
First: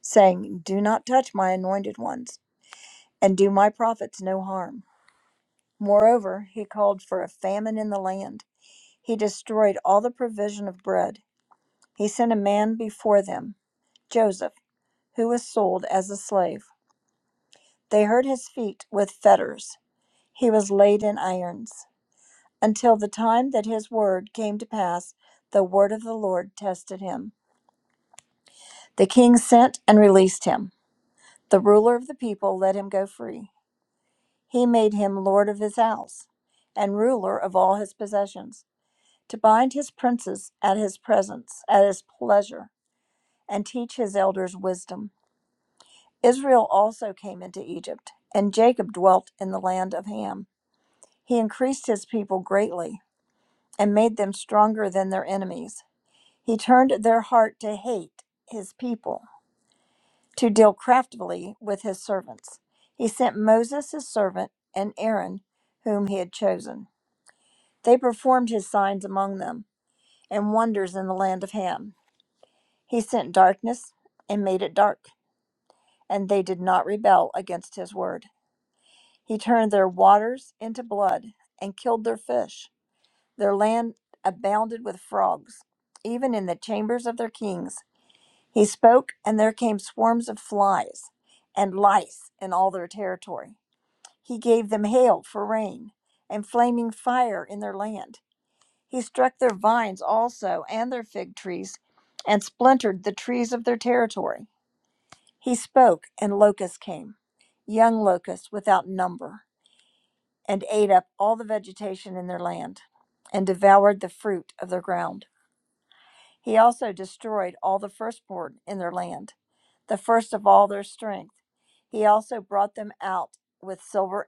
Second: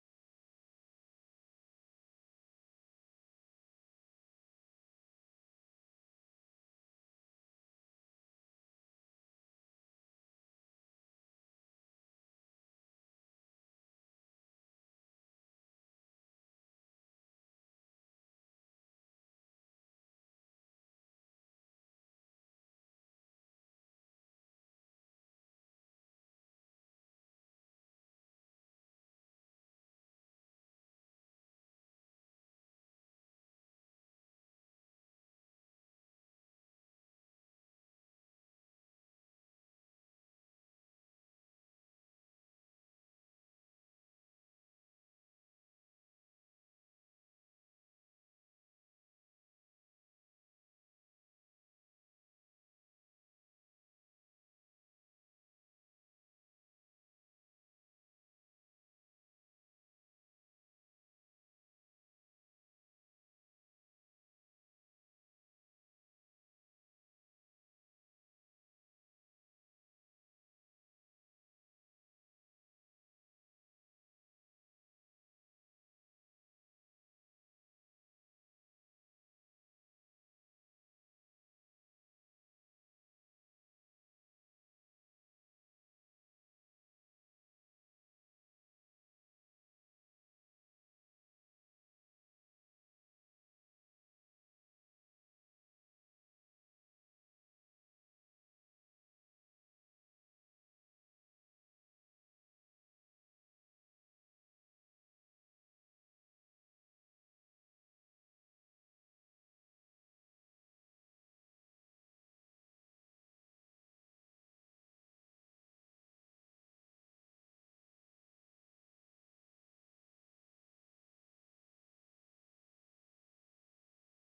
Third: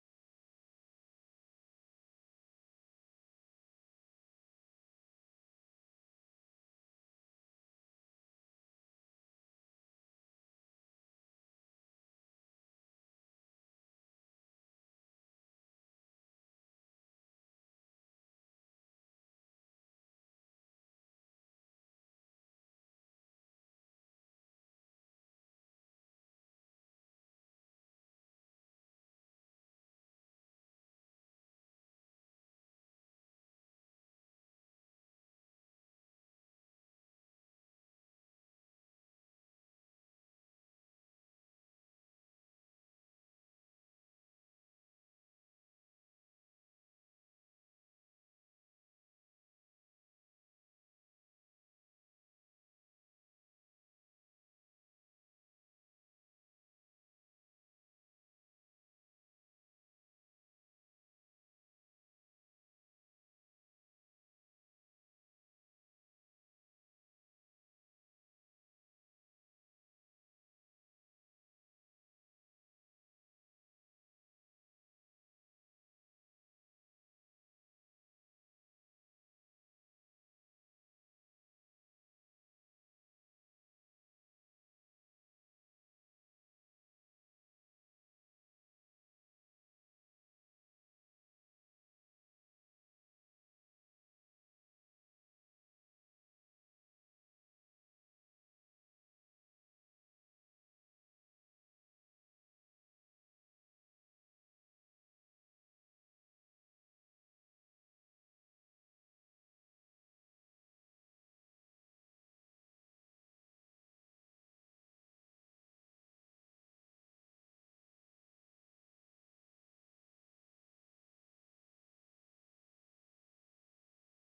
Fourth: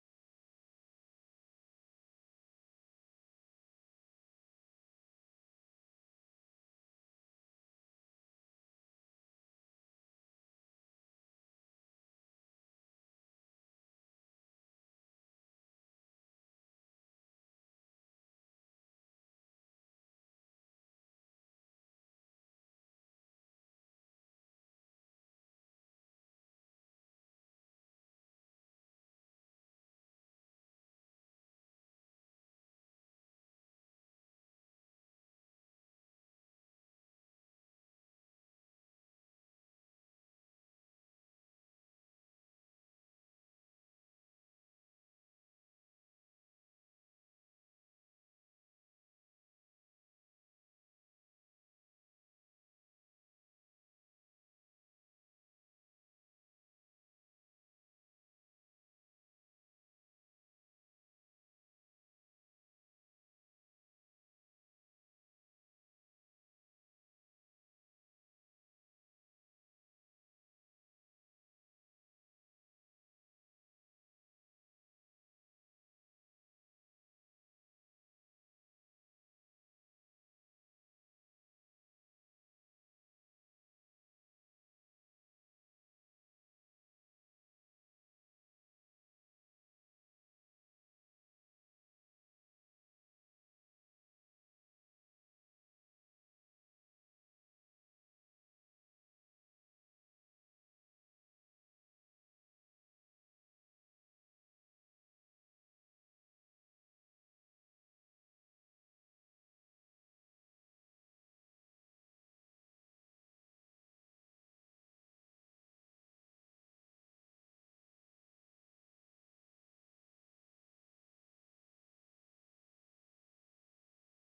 S3: saying, Do not touch my anointed ones, and do my prophets no harm. Moreover, he called for a famine in the land. He destroyed all the provision of bread. He sent a man before them. Joseph who was sold as a slave. They hurt his feet with fetters. He was laid in irons. Until the time that his word came to pass, the word of the Lord tested him. The king sent and released him. The ruler of the people let him go free. He made him lord of his house and ruler of all his possessions, to bind his princes at his presence, at his pleasure, and teach his elders wisdom. Israel also came into Egypt, and Jacob dwelt in the land of Ham. He increased his people greatly and made them stronger than their enemies. He turned their heart to hate his people, to deal craftily with his servants. He sent Moses, his servant, and Aaron, whom he had chosen. They performed his signs among them and wonders in the land of Ham. He sent darkness and made it dark, and they did not rebel against his word. He turned their waters into blood and killed their fish. Their land abounded with frogs, even in the chambers of their kings. He spoke, and there came swarms of flies and lice in all their territory. He gave them hail for rain and flaming fire in their land. He struck their vines also and their fig trees and splintered the trees of their territory. He spoke, and locusts came, young locusts without number and ate up all the vegetation in their land and devoured the fruit of their ground. He also destroyed all the firstborn in their land, the first of all their strength. He also brought them out with silver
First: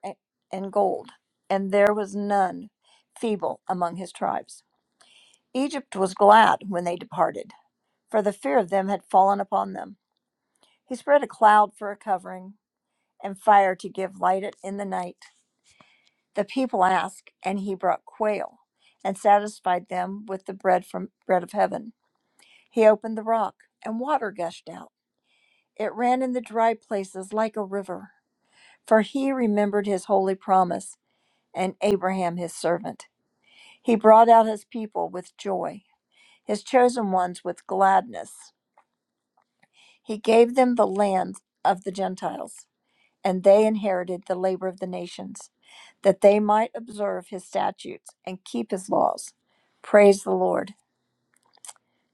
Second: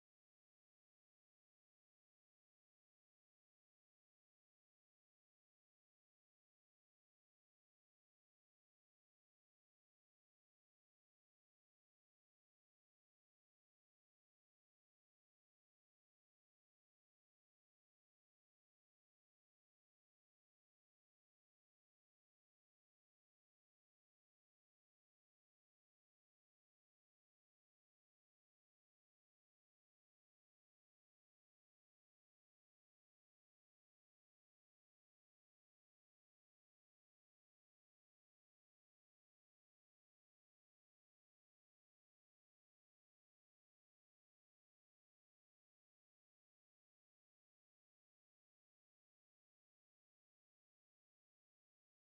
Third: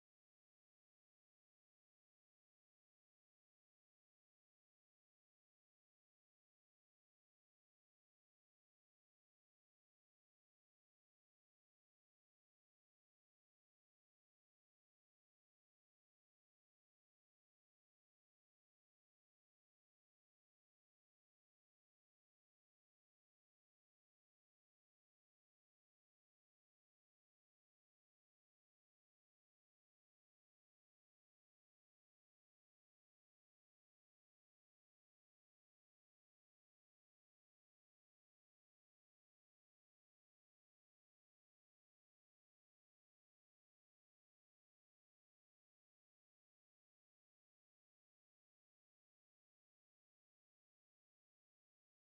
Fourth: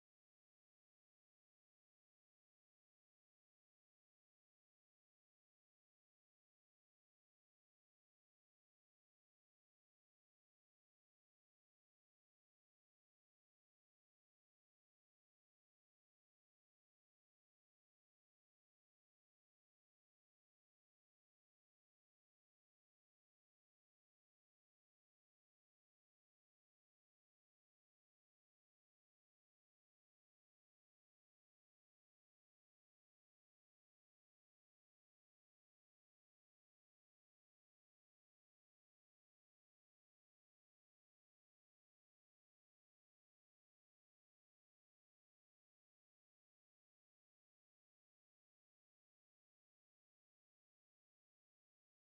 S3: and gold, and there was none feeble among his tribes. Egypt was glad when they departed, for the fear of them had fallen upon them. He spread a cloud for a covering and fire to give light in the night The people asked, and he brought quail and satisfied them with the bread from bread of heaven. He opened the rock, and water gushed out. It ran in the dry places like a river. For he remembered his holy promise and Abraham his servant. He brought out his people with joy, his chosen ones with gladness. He gave them the land of the Gentiles. and they inherited the labor of the nations, that they might observe his statutes and keep his laws. Praise the Lord.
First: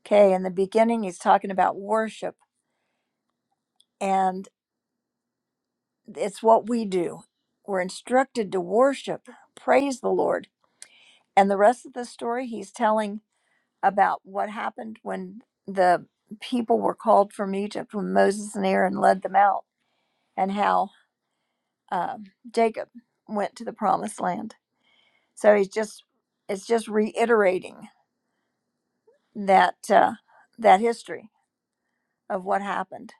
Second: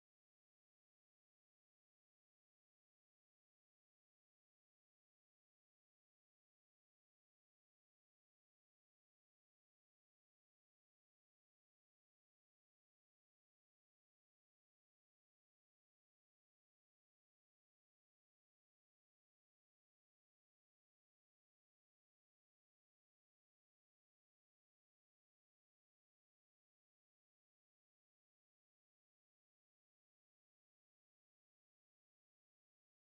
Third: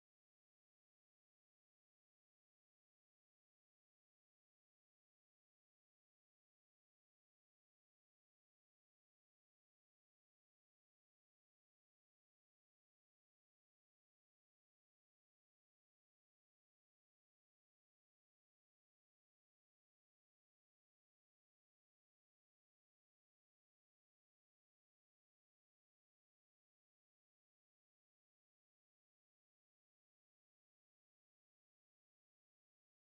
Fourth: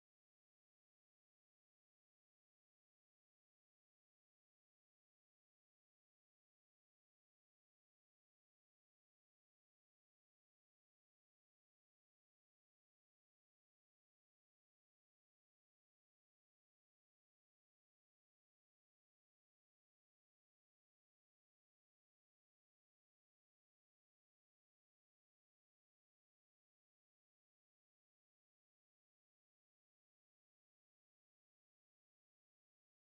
S3: Okay, in the beginning, he's talking about worship, and it's what we do. We're instructed to worship, praise the Lord. And the rest of the story, he's telling about what happened when the people were called from Egypt, when Moses and Aaron led them out, and how um Jacob went to the promised land So he's just it's just reiterating that uh, that history of what happened,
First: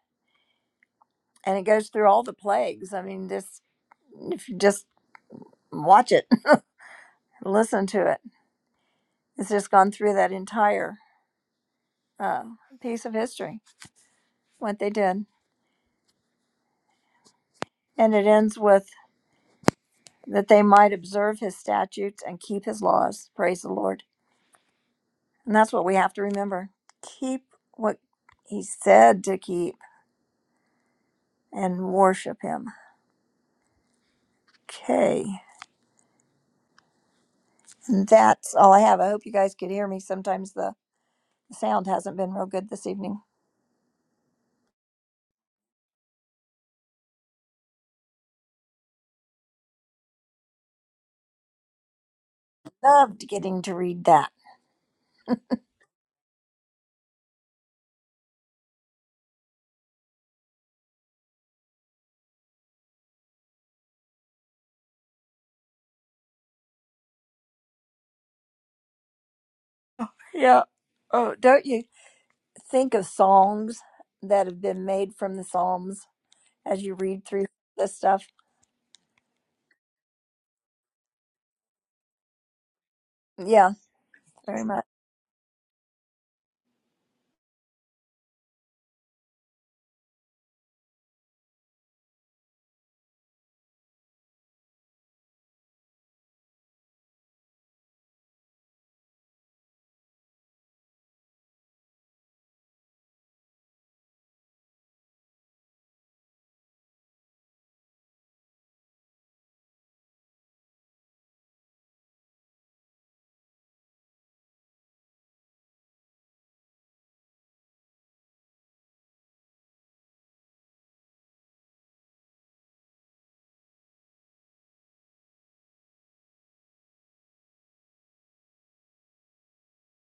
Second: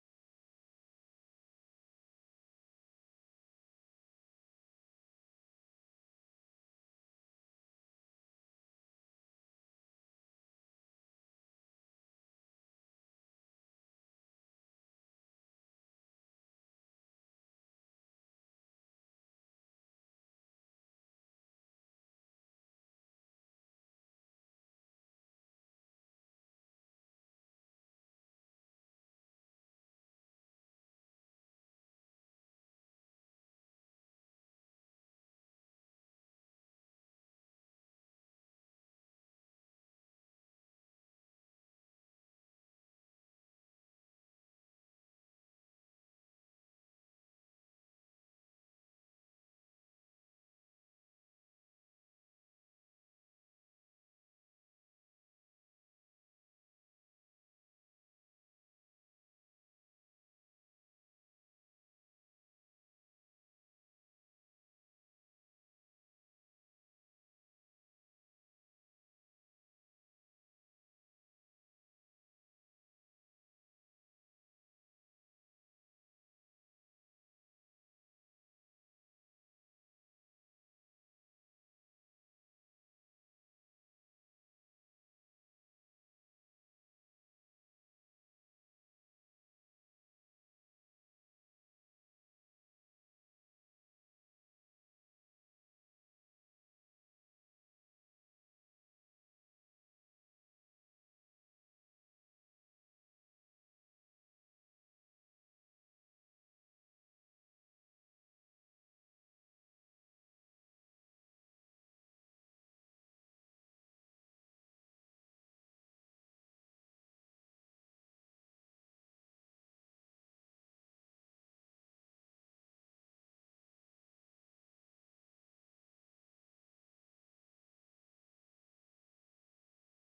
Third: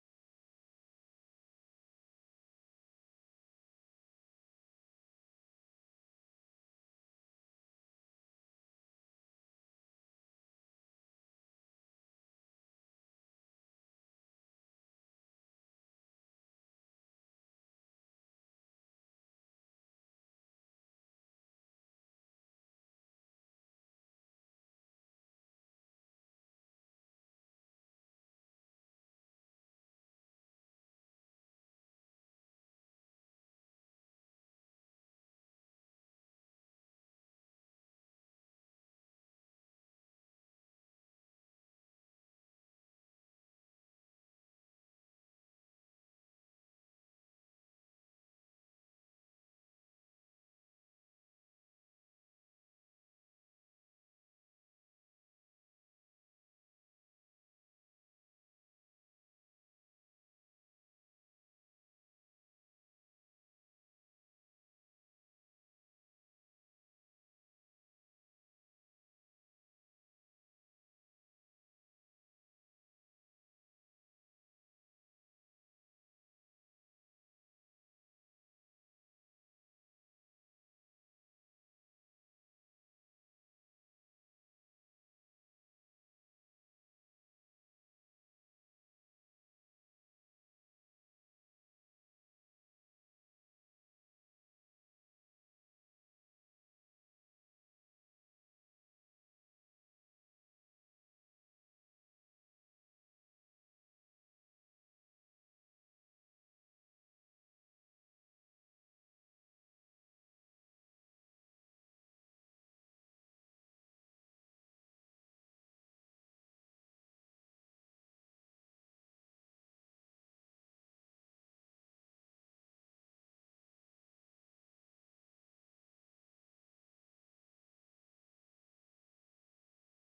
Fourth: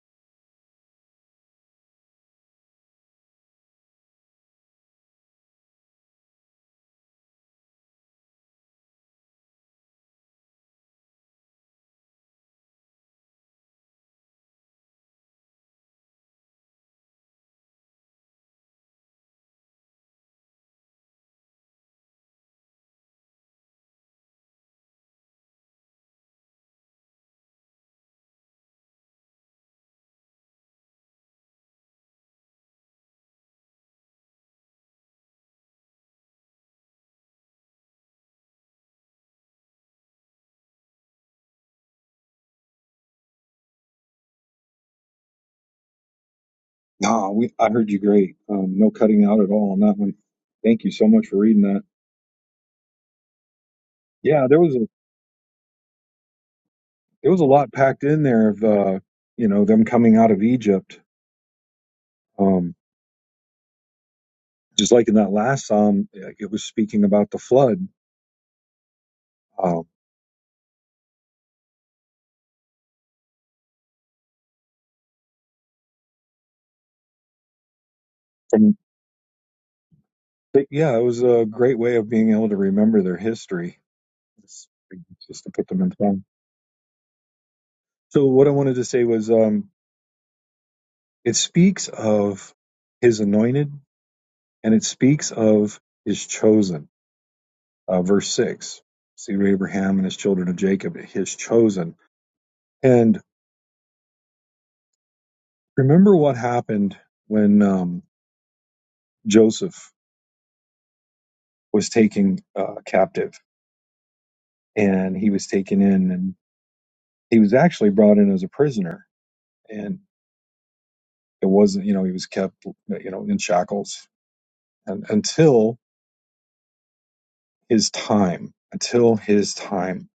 S3: and it goes through all the plagues. I mean, just just watch it, listen to it. It's just gone through that entire uh, piece of history, what they did, and it ends with that they might observe his statutes and keep his laws. Praise the Lord, and that's what we have to remember: keep what he said to keep and worship him. Okay. That's all I have. I hope you guys could hear me. Sometimes the sound hasn't been real good this evening.
S1: No, we, I heard you great. Um, no cutting out at all on that one. Thank you so much for reading that.
S3: Loved getting to read that.
S1: Yeah, there was a there was a lot packed in there of uh, you know them coming out of Egypt. Um, just like in that last psalm, like, it was speaking about the flood. Um,
S3: Yeah. Oh, don't you think of songs that have been made from the Psalms as you read through this stuff?
S1: But yeah, it was a great way of being able to remember their
S3: Yeah,
S1: history,
S3: very
S1: just
S3: much.
S1: just to put them in time. So what I wanted to say was, um, it speaks of his anointed, and it speaks of his chosen. Uh, verse six: See Abraham and his children of Jacob, his chosen. And remember what happened when um, Joseph was taken uh, captive, and he was taken in, and he was actually brought in as a prisoner. and. It wasn't, you know, he was kept, you know, in shackles and until his time, until his time.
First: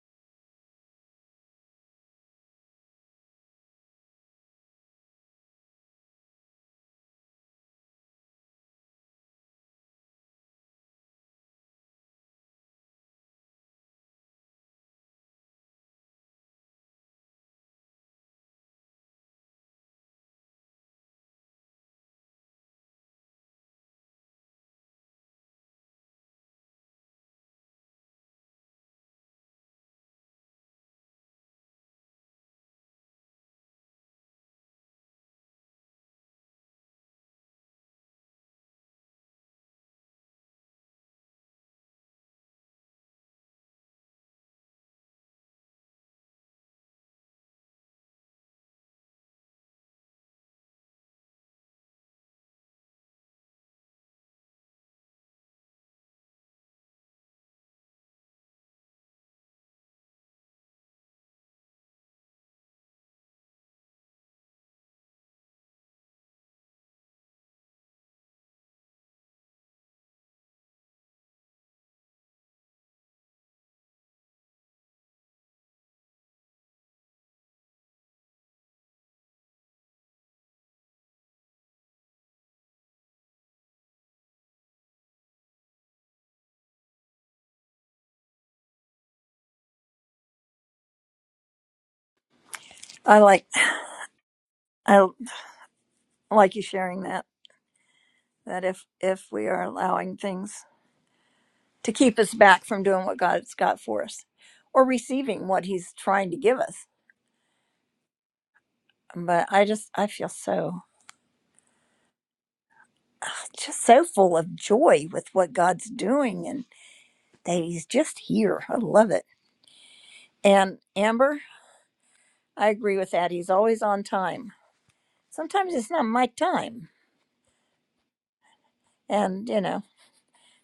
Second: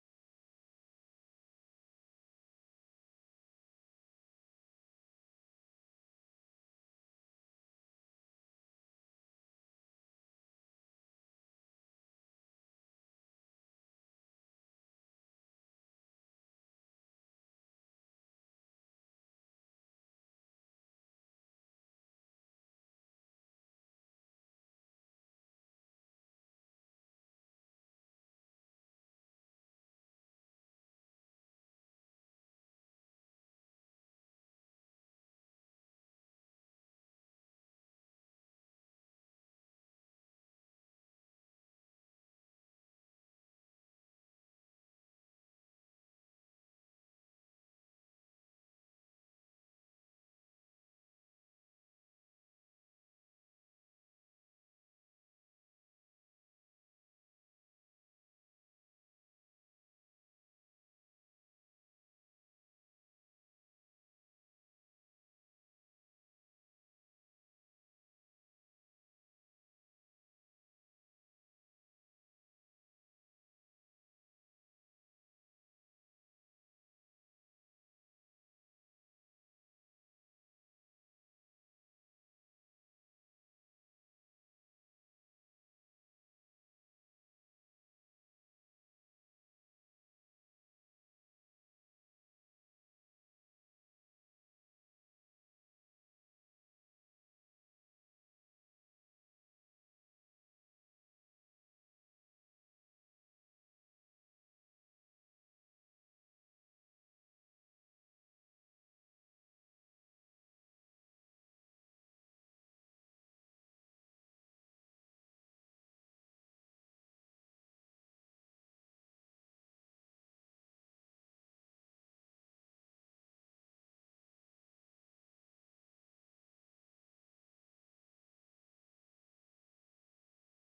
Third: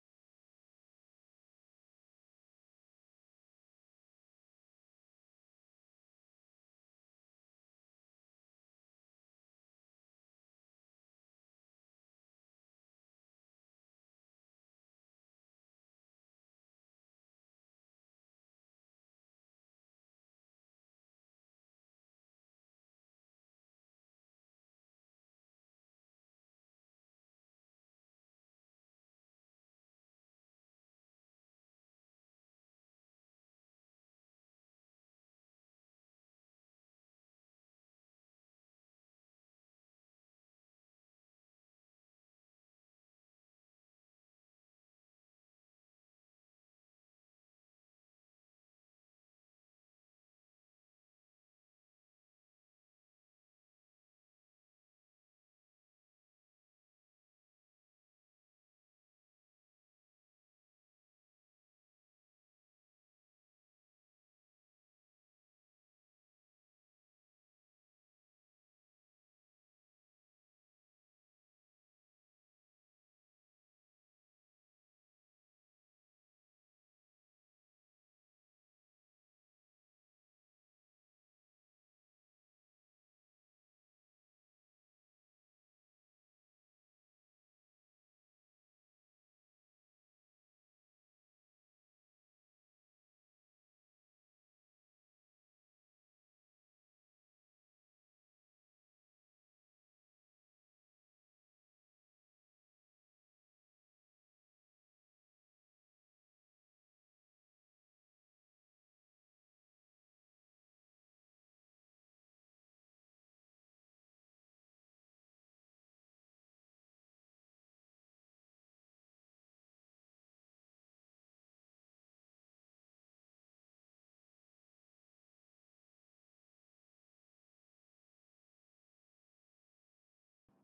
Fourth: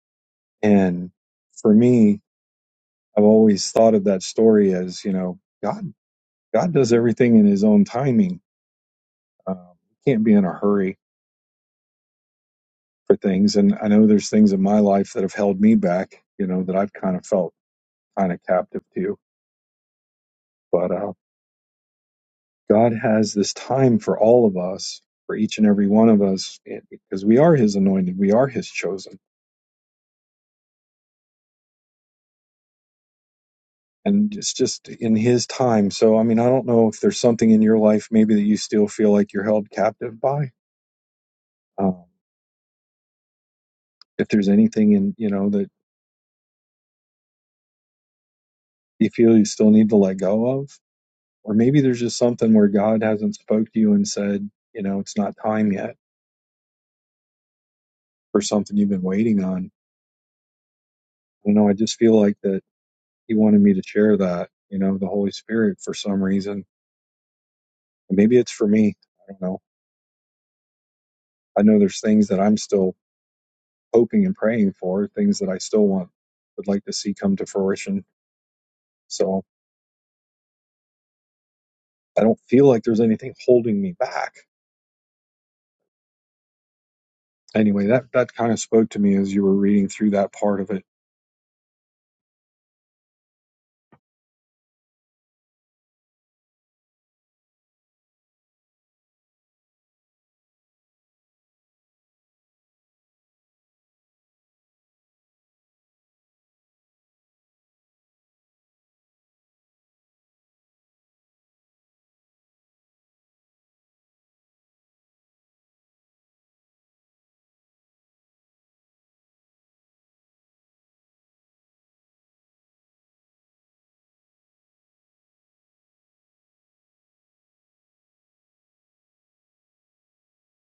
S1: And for me, I've always thought of that story as, you know, God, God does everything in his own timing. Um, can't be in a hurry for things. And I know there's things in my life that have held me back, you know, that I've kind of felt kind of captive to, but, uh, God has this time for all of us, for each and every one of us, because we are His anointed, we are His chosen and it's just in his time. So, I mean, I don't know if there's something in your life maybe that you still feel like you're held captive by. Um, if there's anything in, you know, that you feel you still need to let go of, or maybe there's just something where God hasn't spoke to you and said, you know, it's not time yet for something you've been waiting on. I don't know. I just feel like that he wanted me to share that, you know, the Holy Spirit for some reason. And maybe it's for me. I don't know. I know there's things that I'm still hoping and praying for, things that I still want would like to see come to fruition. So I don't feel like there's anything holding me back. Anyway, that that kind of spoke to me as you were reading through that part of it.
S3: I like. I like you sharing that that if if we are allowing things to keep us back from doing what god's got for us or receiving what he's trying to give us but i just i feel so ah, just so full of joy with what god's doing and that he's just here i love it and amber i agree with that he's always on time sometimes it's not my time and you know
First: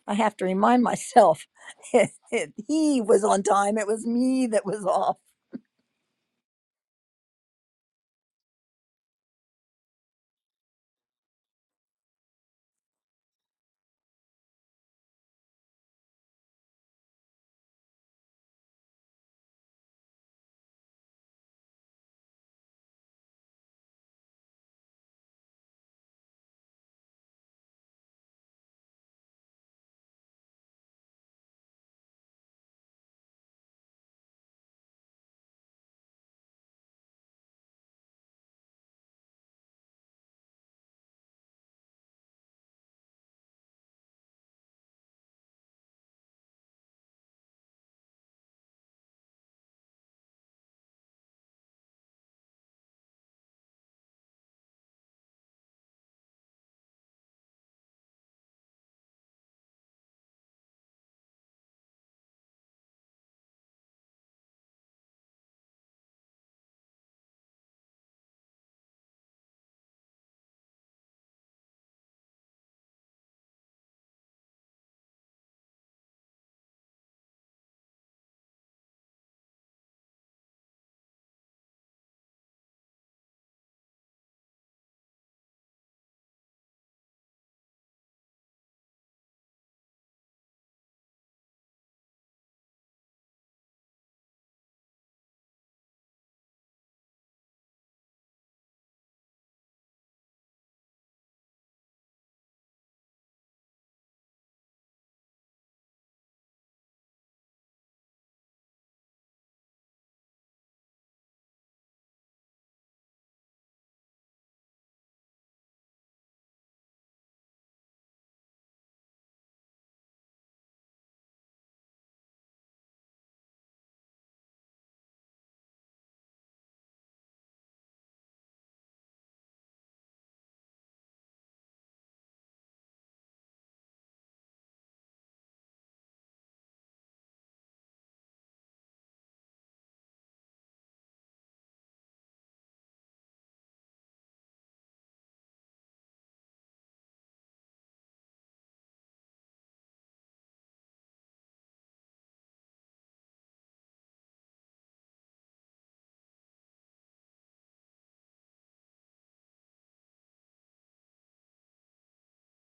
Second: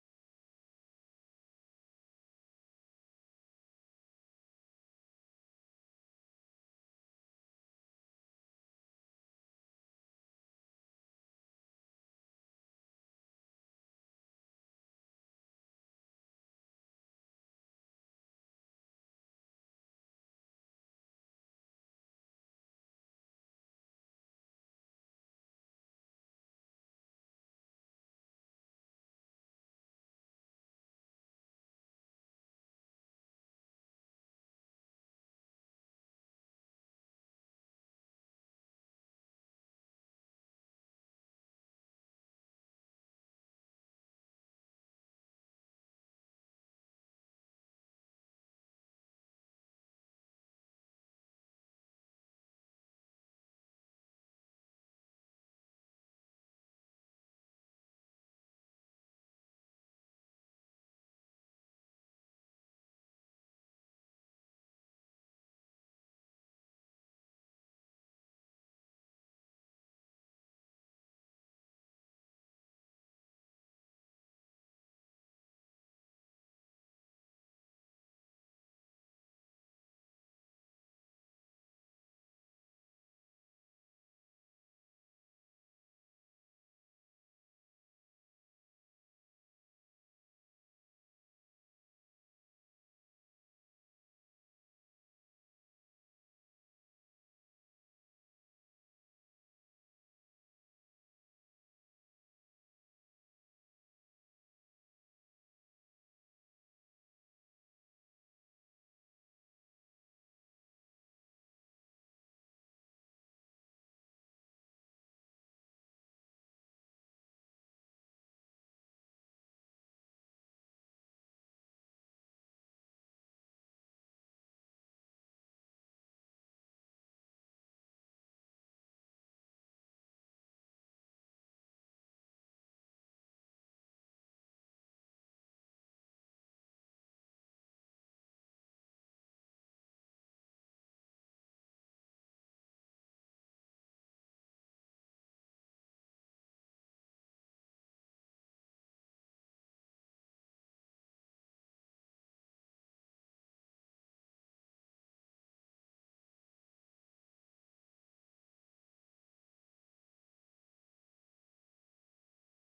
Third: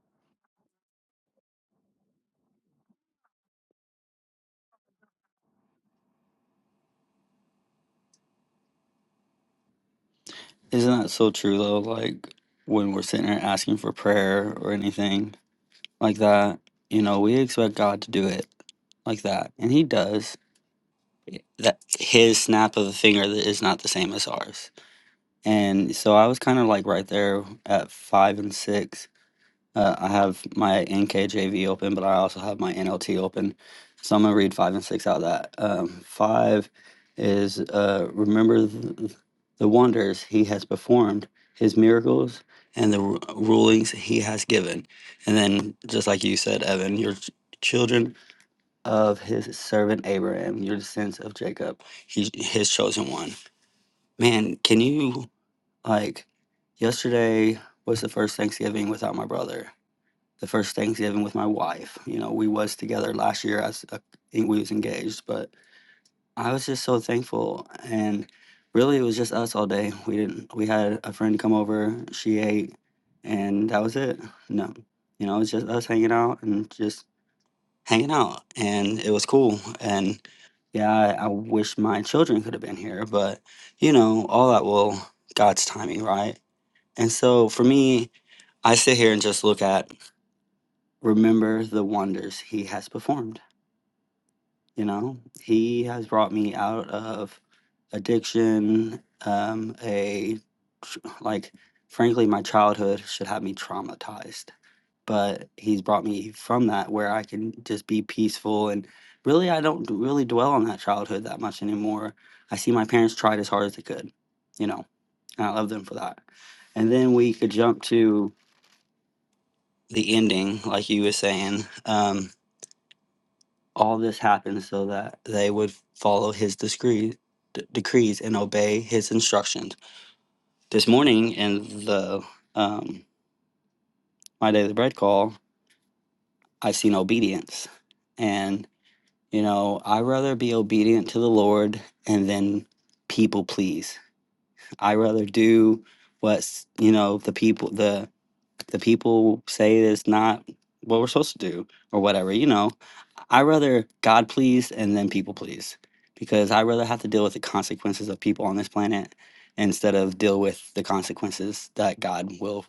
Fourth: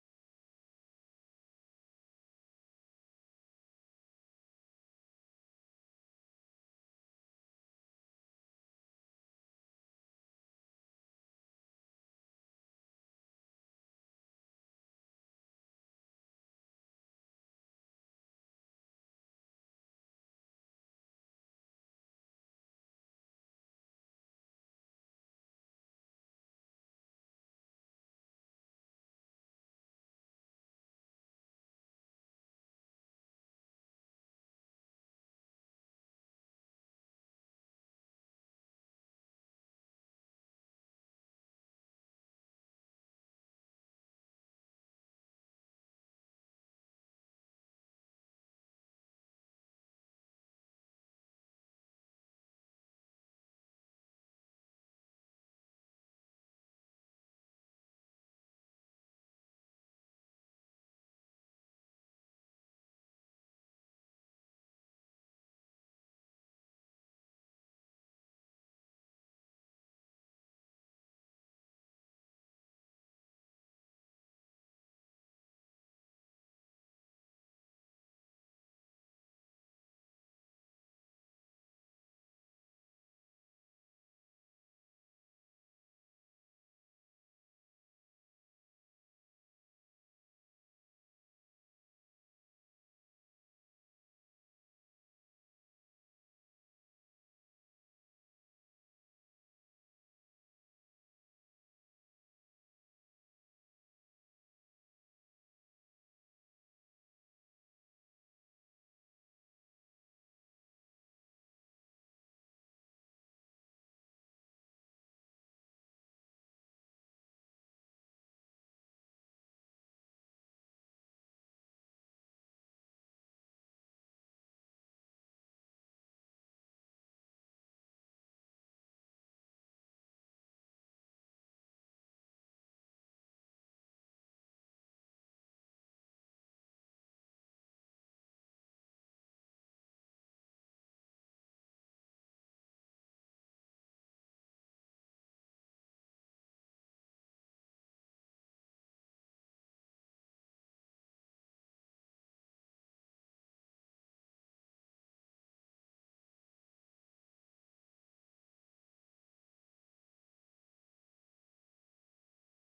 S3: i have to remind myself he was on time it was me that was off
S2: Isn't that so true though? Like when we're sitting there asking for prayer or anything like that, you know, we expect God to do it like that, and He does. That His snap of the finger that is not the same as ours. And so I was kind of like right there at five and six. Uh, I have my NKJV open, but I also have my NLT open. So I'm going to read five and six out of that. Um, five is uh, remember the, the wonders he has performed, his miracles, and the ru- rulings he has given. And then, just like you said, Evan, your ch- children of his servant Abraham, your descendants of Jacob, he, his chosen one. Man, can you? Like yesterday was the first Thanksgiving without my brother. The first Thanksgiving with my wife. You know, we was together last year as a, we was engaged, but I was just so thankful and really it was just us all day. We didn't we had a friend come over, she ate and that was it. No. You know, it was just us hanging out and just hanging out and it was cool and yeah, I, I wish my children could have been here, but you know, all that will God's timing, right? And so for me, I sit here and just look at, remember the wonders he has performed. You know, he has brought me out of addiction, um, a tr- like, frankly, my childhood should have me traumatized. But he's brought me from that where I can just be peaceful. And really, I don't d- really dwell on that childhood that much anymore. I see my parents tried as hard as they could, you know, and I love them for that. And then we could jump to the ending, like you were saying, um, all this happened so that they would follow his discree, d- decrees and obey his instructions. This morning in the um, My Daily Bread call, I've seen obedience. And, you know, i rather be obedient to the Lord and then people please. i rather do what's, you know, the people, the, the people say is not what we're supposed to do or whatever, you know I rather God please and then people please because I rather have to deal with the consequences of people on this planet instead of deal with the consequences that God will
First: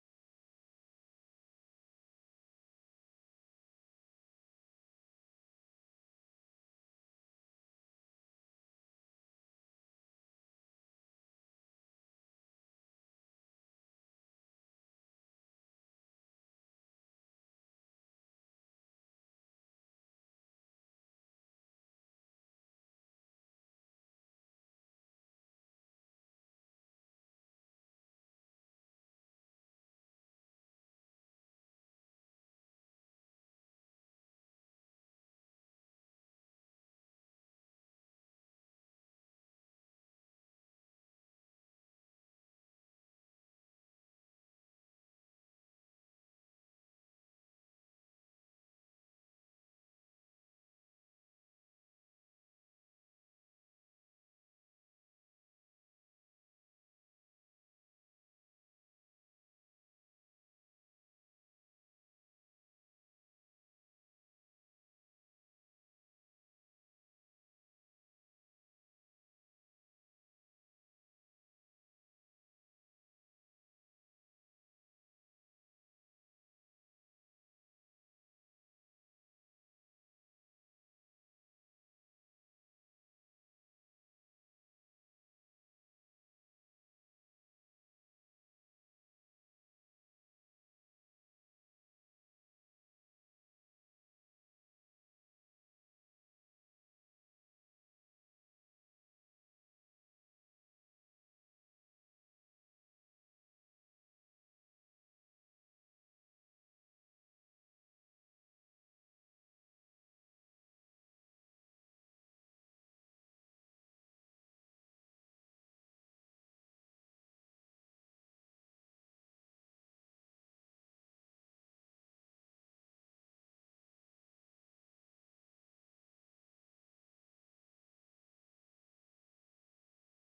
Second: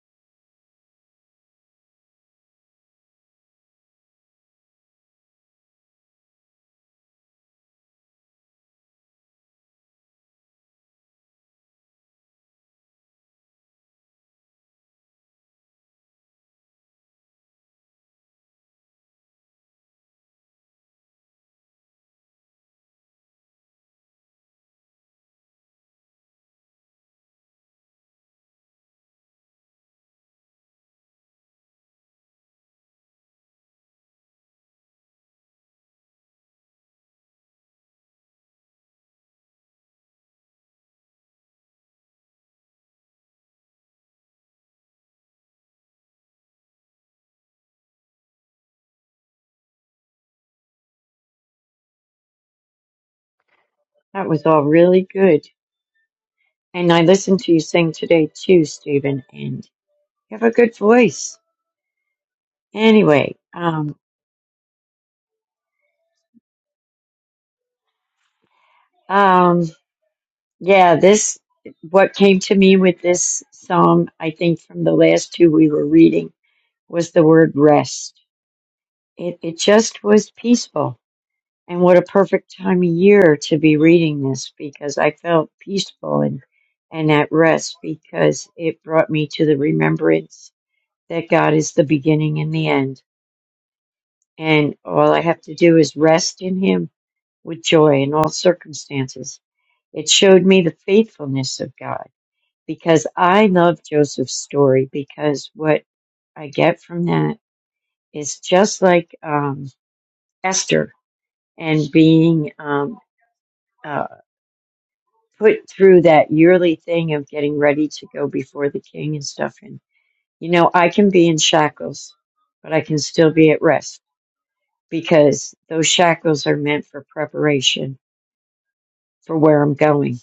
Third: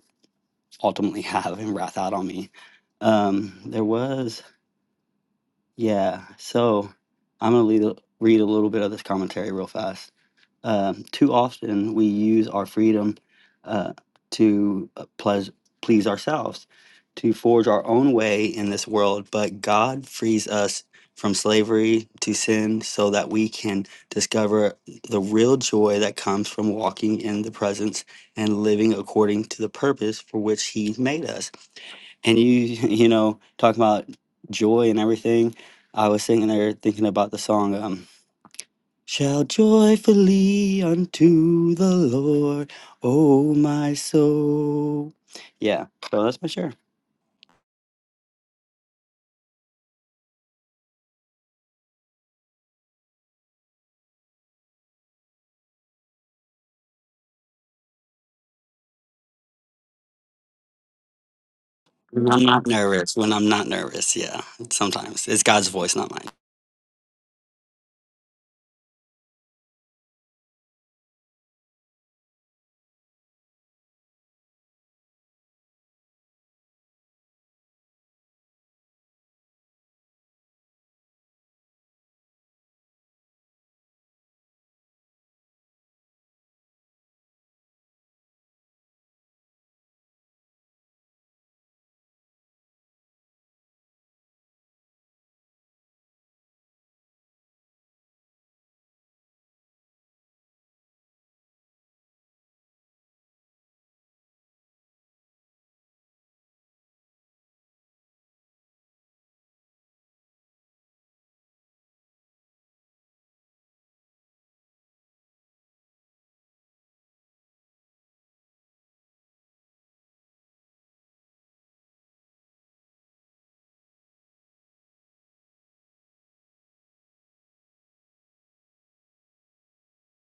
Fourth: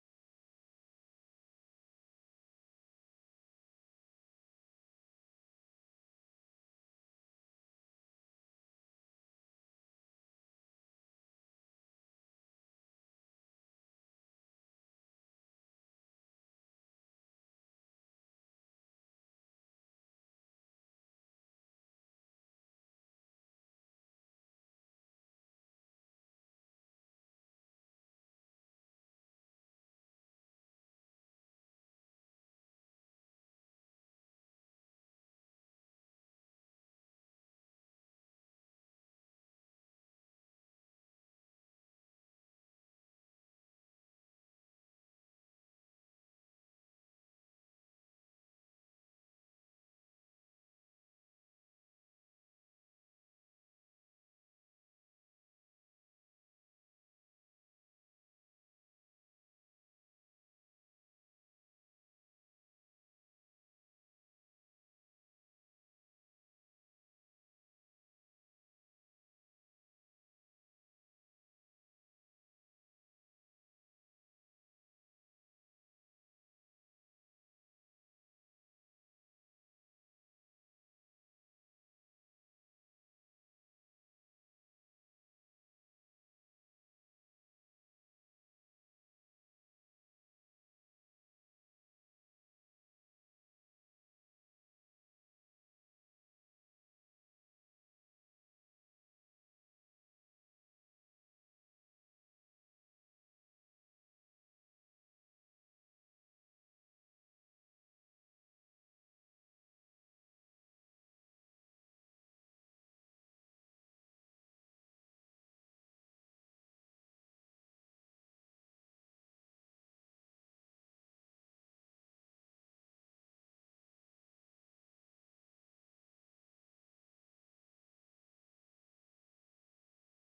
S2: ultimately have and wrath out on me. Um, there was, yeah. So I'm gonna lead read a little bit of this commentary real fast. Uh, too often we use our freedom uh, to uh, pleas please ourselves, to forge our own way in this world, but God frees us from slavery to sin so that we can discover the real joy that comes from walking in the presence and living according to the purpose for which he made us. And you, you know, talking about joy and everything, I was sitting there thinking about the song. Um, Shout joyfully unto the Lord, O my soul. Yeah, so that's my share.
S4: That was all really good. And I listened to you sing today too, Stephen, and you have a good voice.
S2: When I'm not nervous. When
S4: Anyway,
S2: I'm not
S4: um,
S2: nervous, yeah. Sometimes it's God's voice, not mine.
S4: um, yeah, this, what came to me with this psalm, I think from the last two we were reading, was the word rest. It, it just was peaceful And what a perfect time of year to be reading this because I felt peaceful and, and at rest because it brought me to the remembrance that God is the beginning and the end. And all I have to do is rest in Him with joy in all circumstances. It showed me the faithfulness of God because I love Joseph's story because what I get from that is just like um, Esther and being um, put through that yearly thing of getting ready to go before the king and stuff. And, you know, I can be in shackles, but I can still be at rest because those shackles are meant for preparation for where I'm going.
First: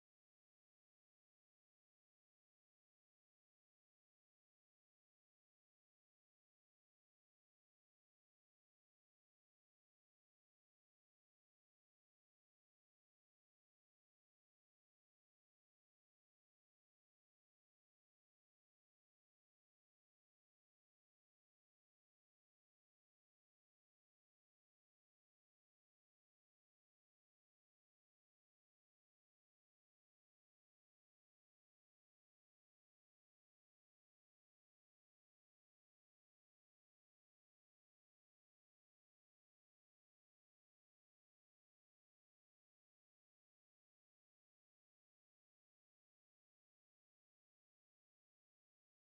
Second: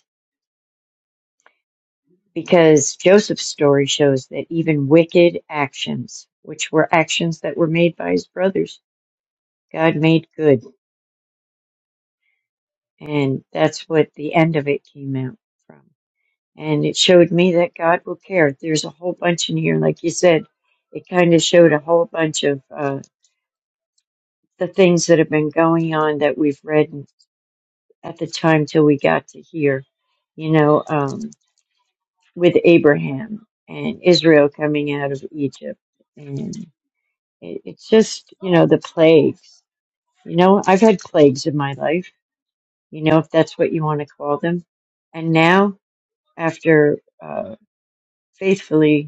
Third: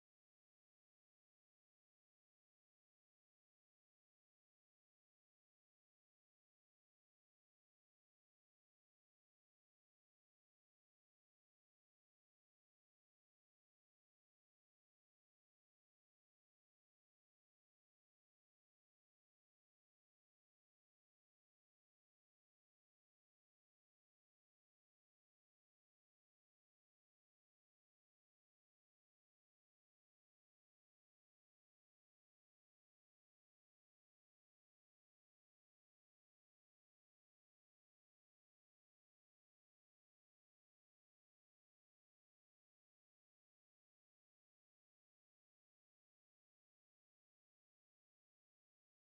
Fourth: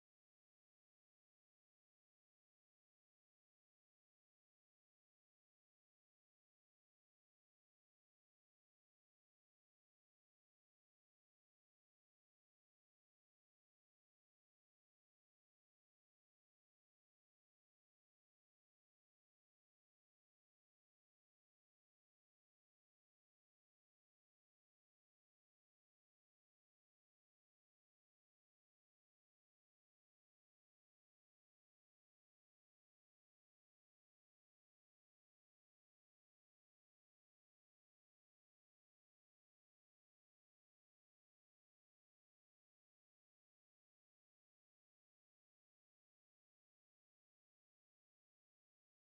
S4: Because Joseph's story shows that even wicked actions, which were actions that were made by his brothers, God made good. And that's what the end of it came out from. and it showed me that God will care. There's a whole bunch in here, like you said. It kind of showed a whole bunch of uh, the things that have been going on that we've read at the time till we got to here, you know, um, with Abraham and Israel coming out of Egypt, and it, it's just you know the plagues. You know, I've had plagues in my life. You know, if that's what you want to call them, and now after uh, faithfully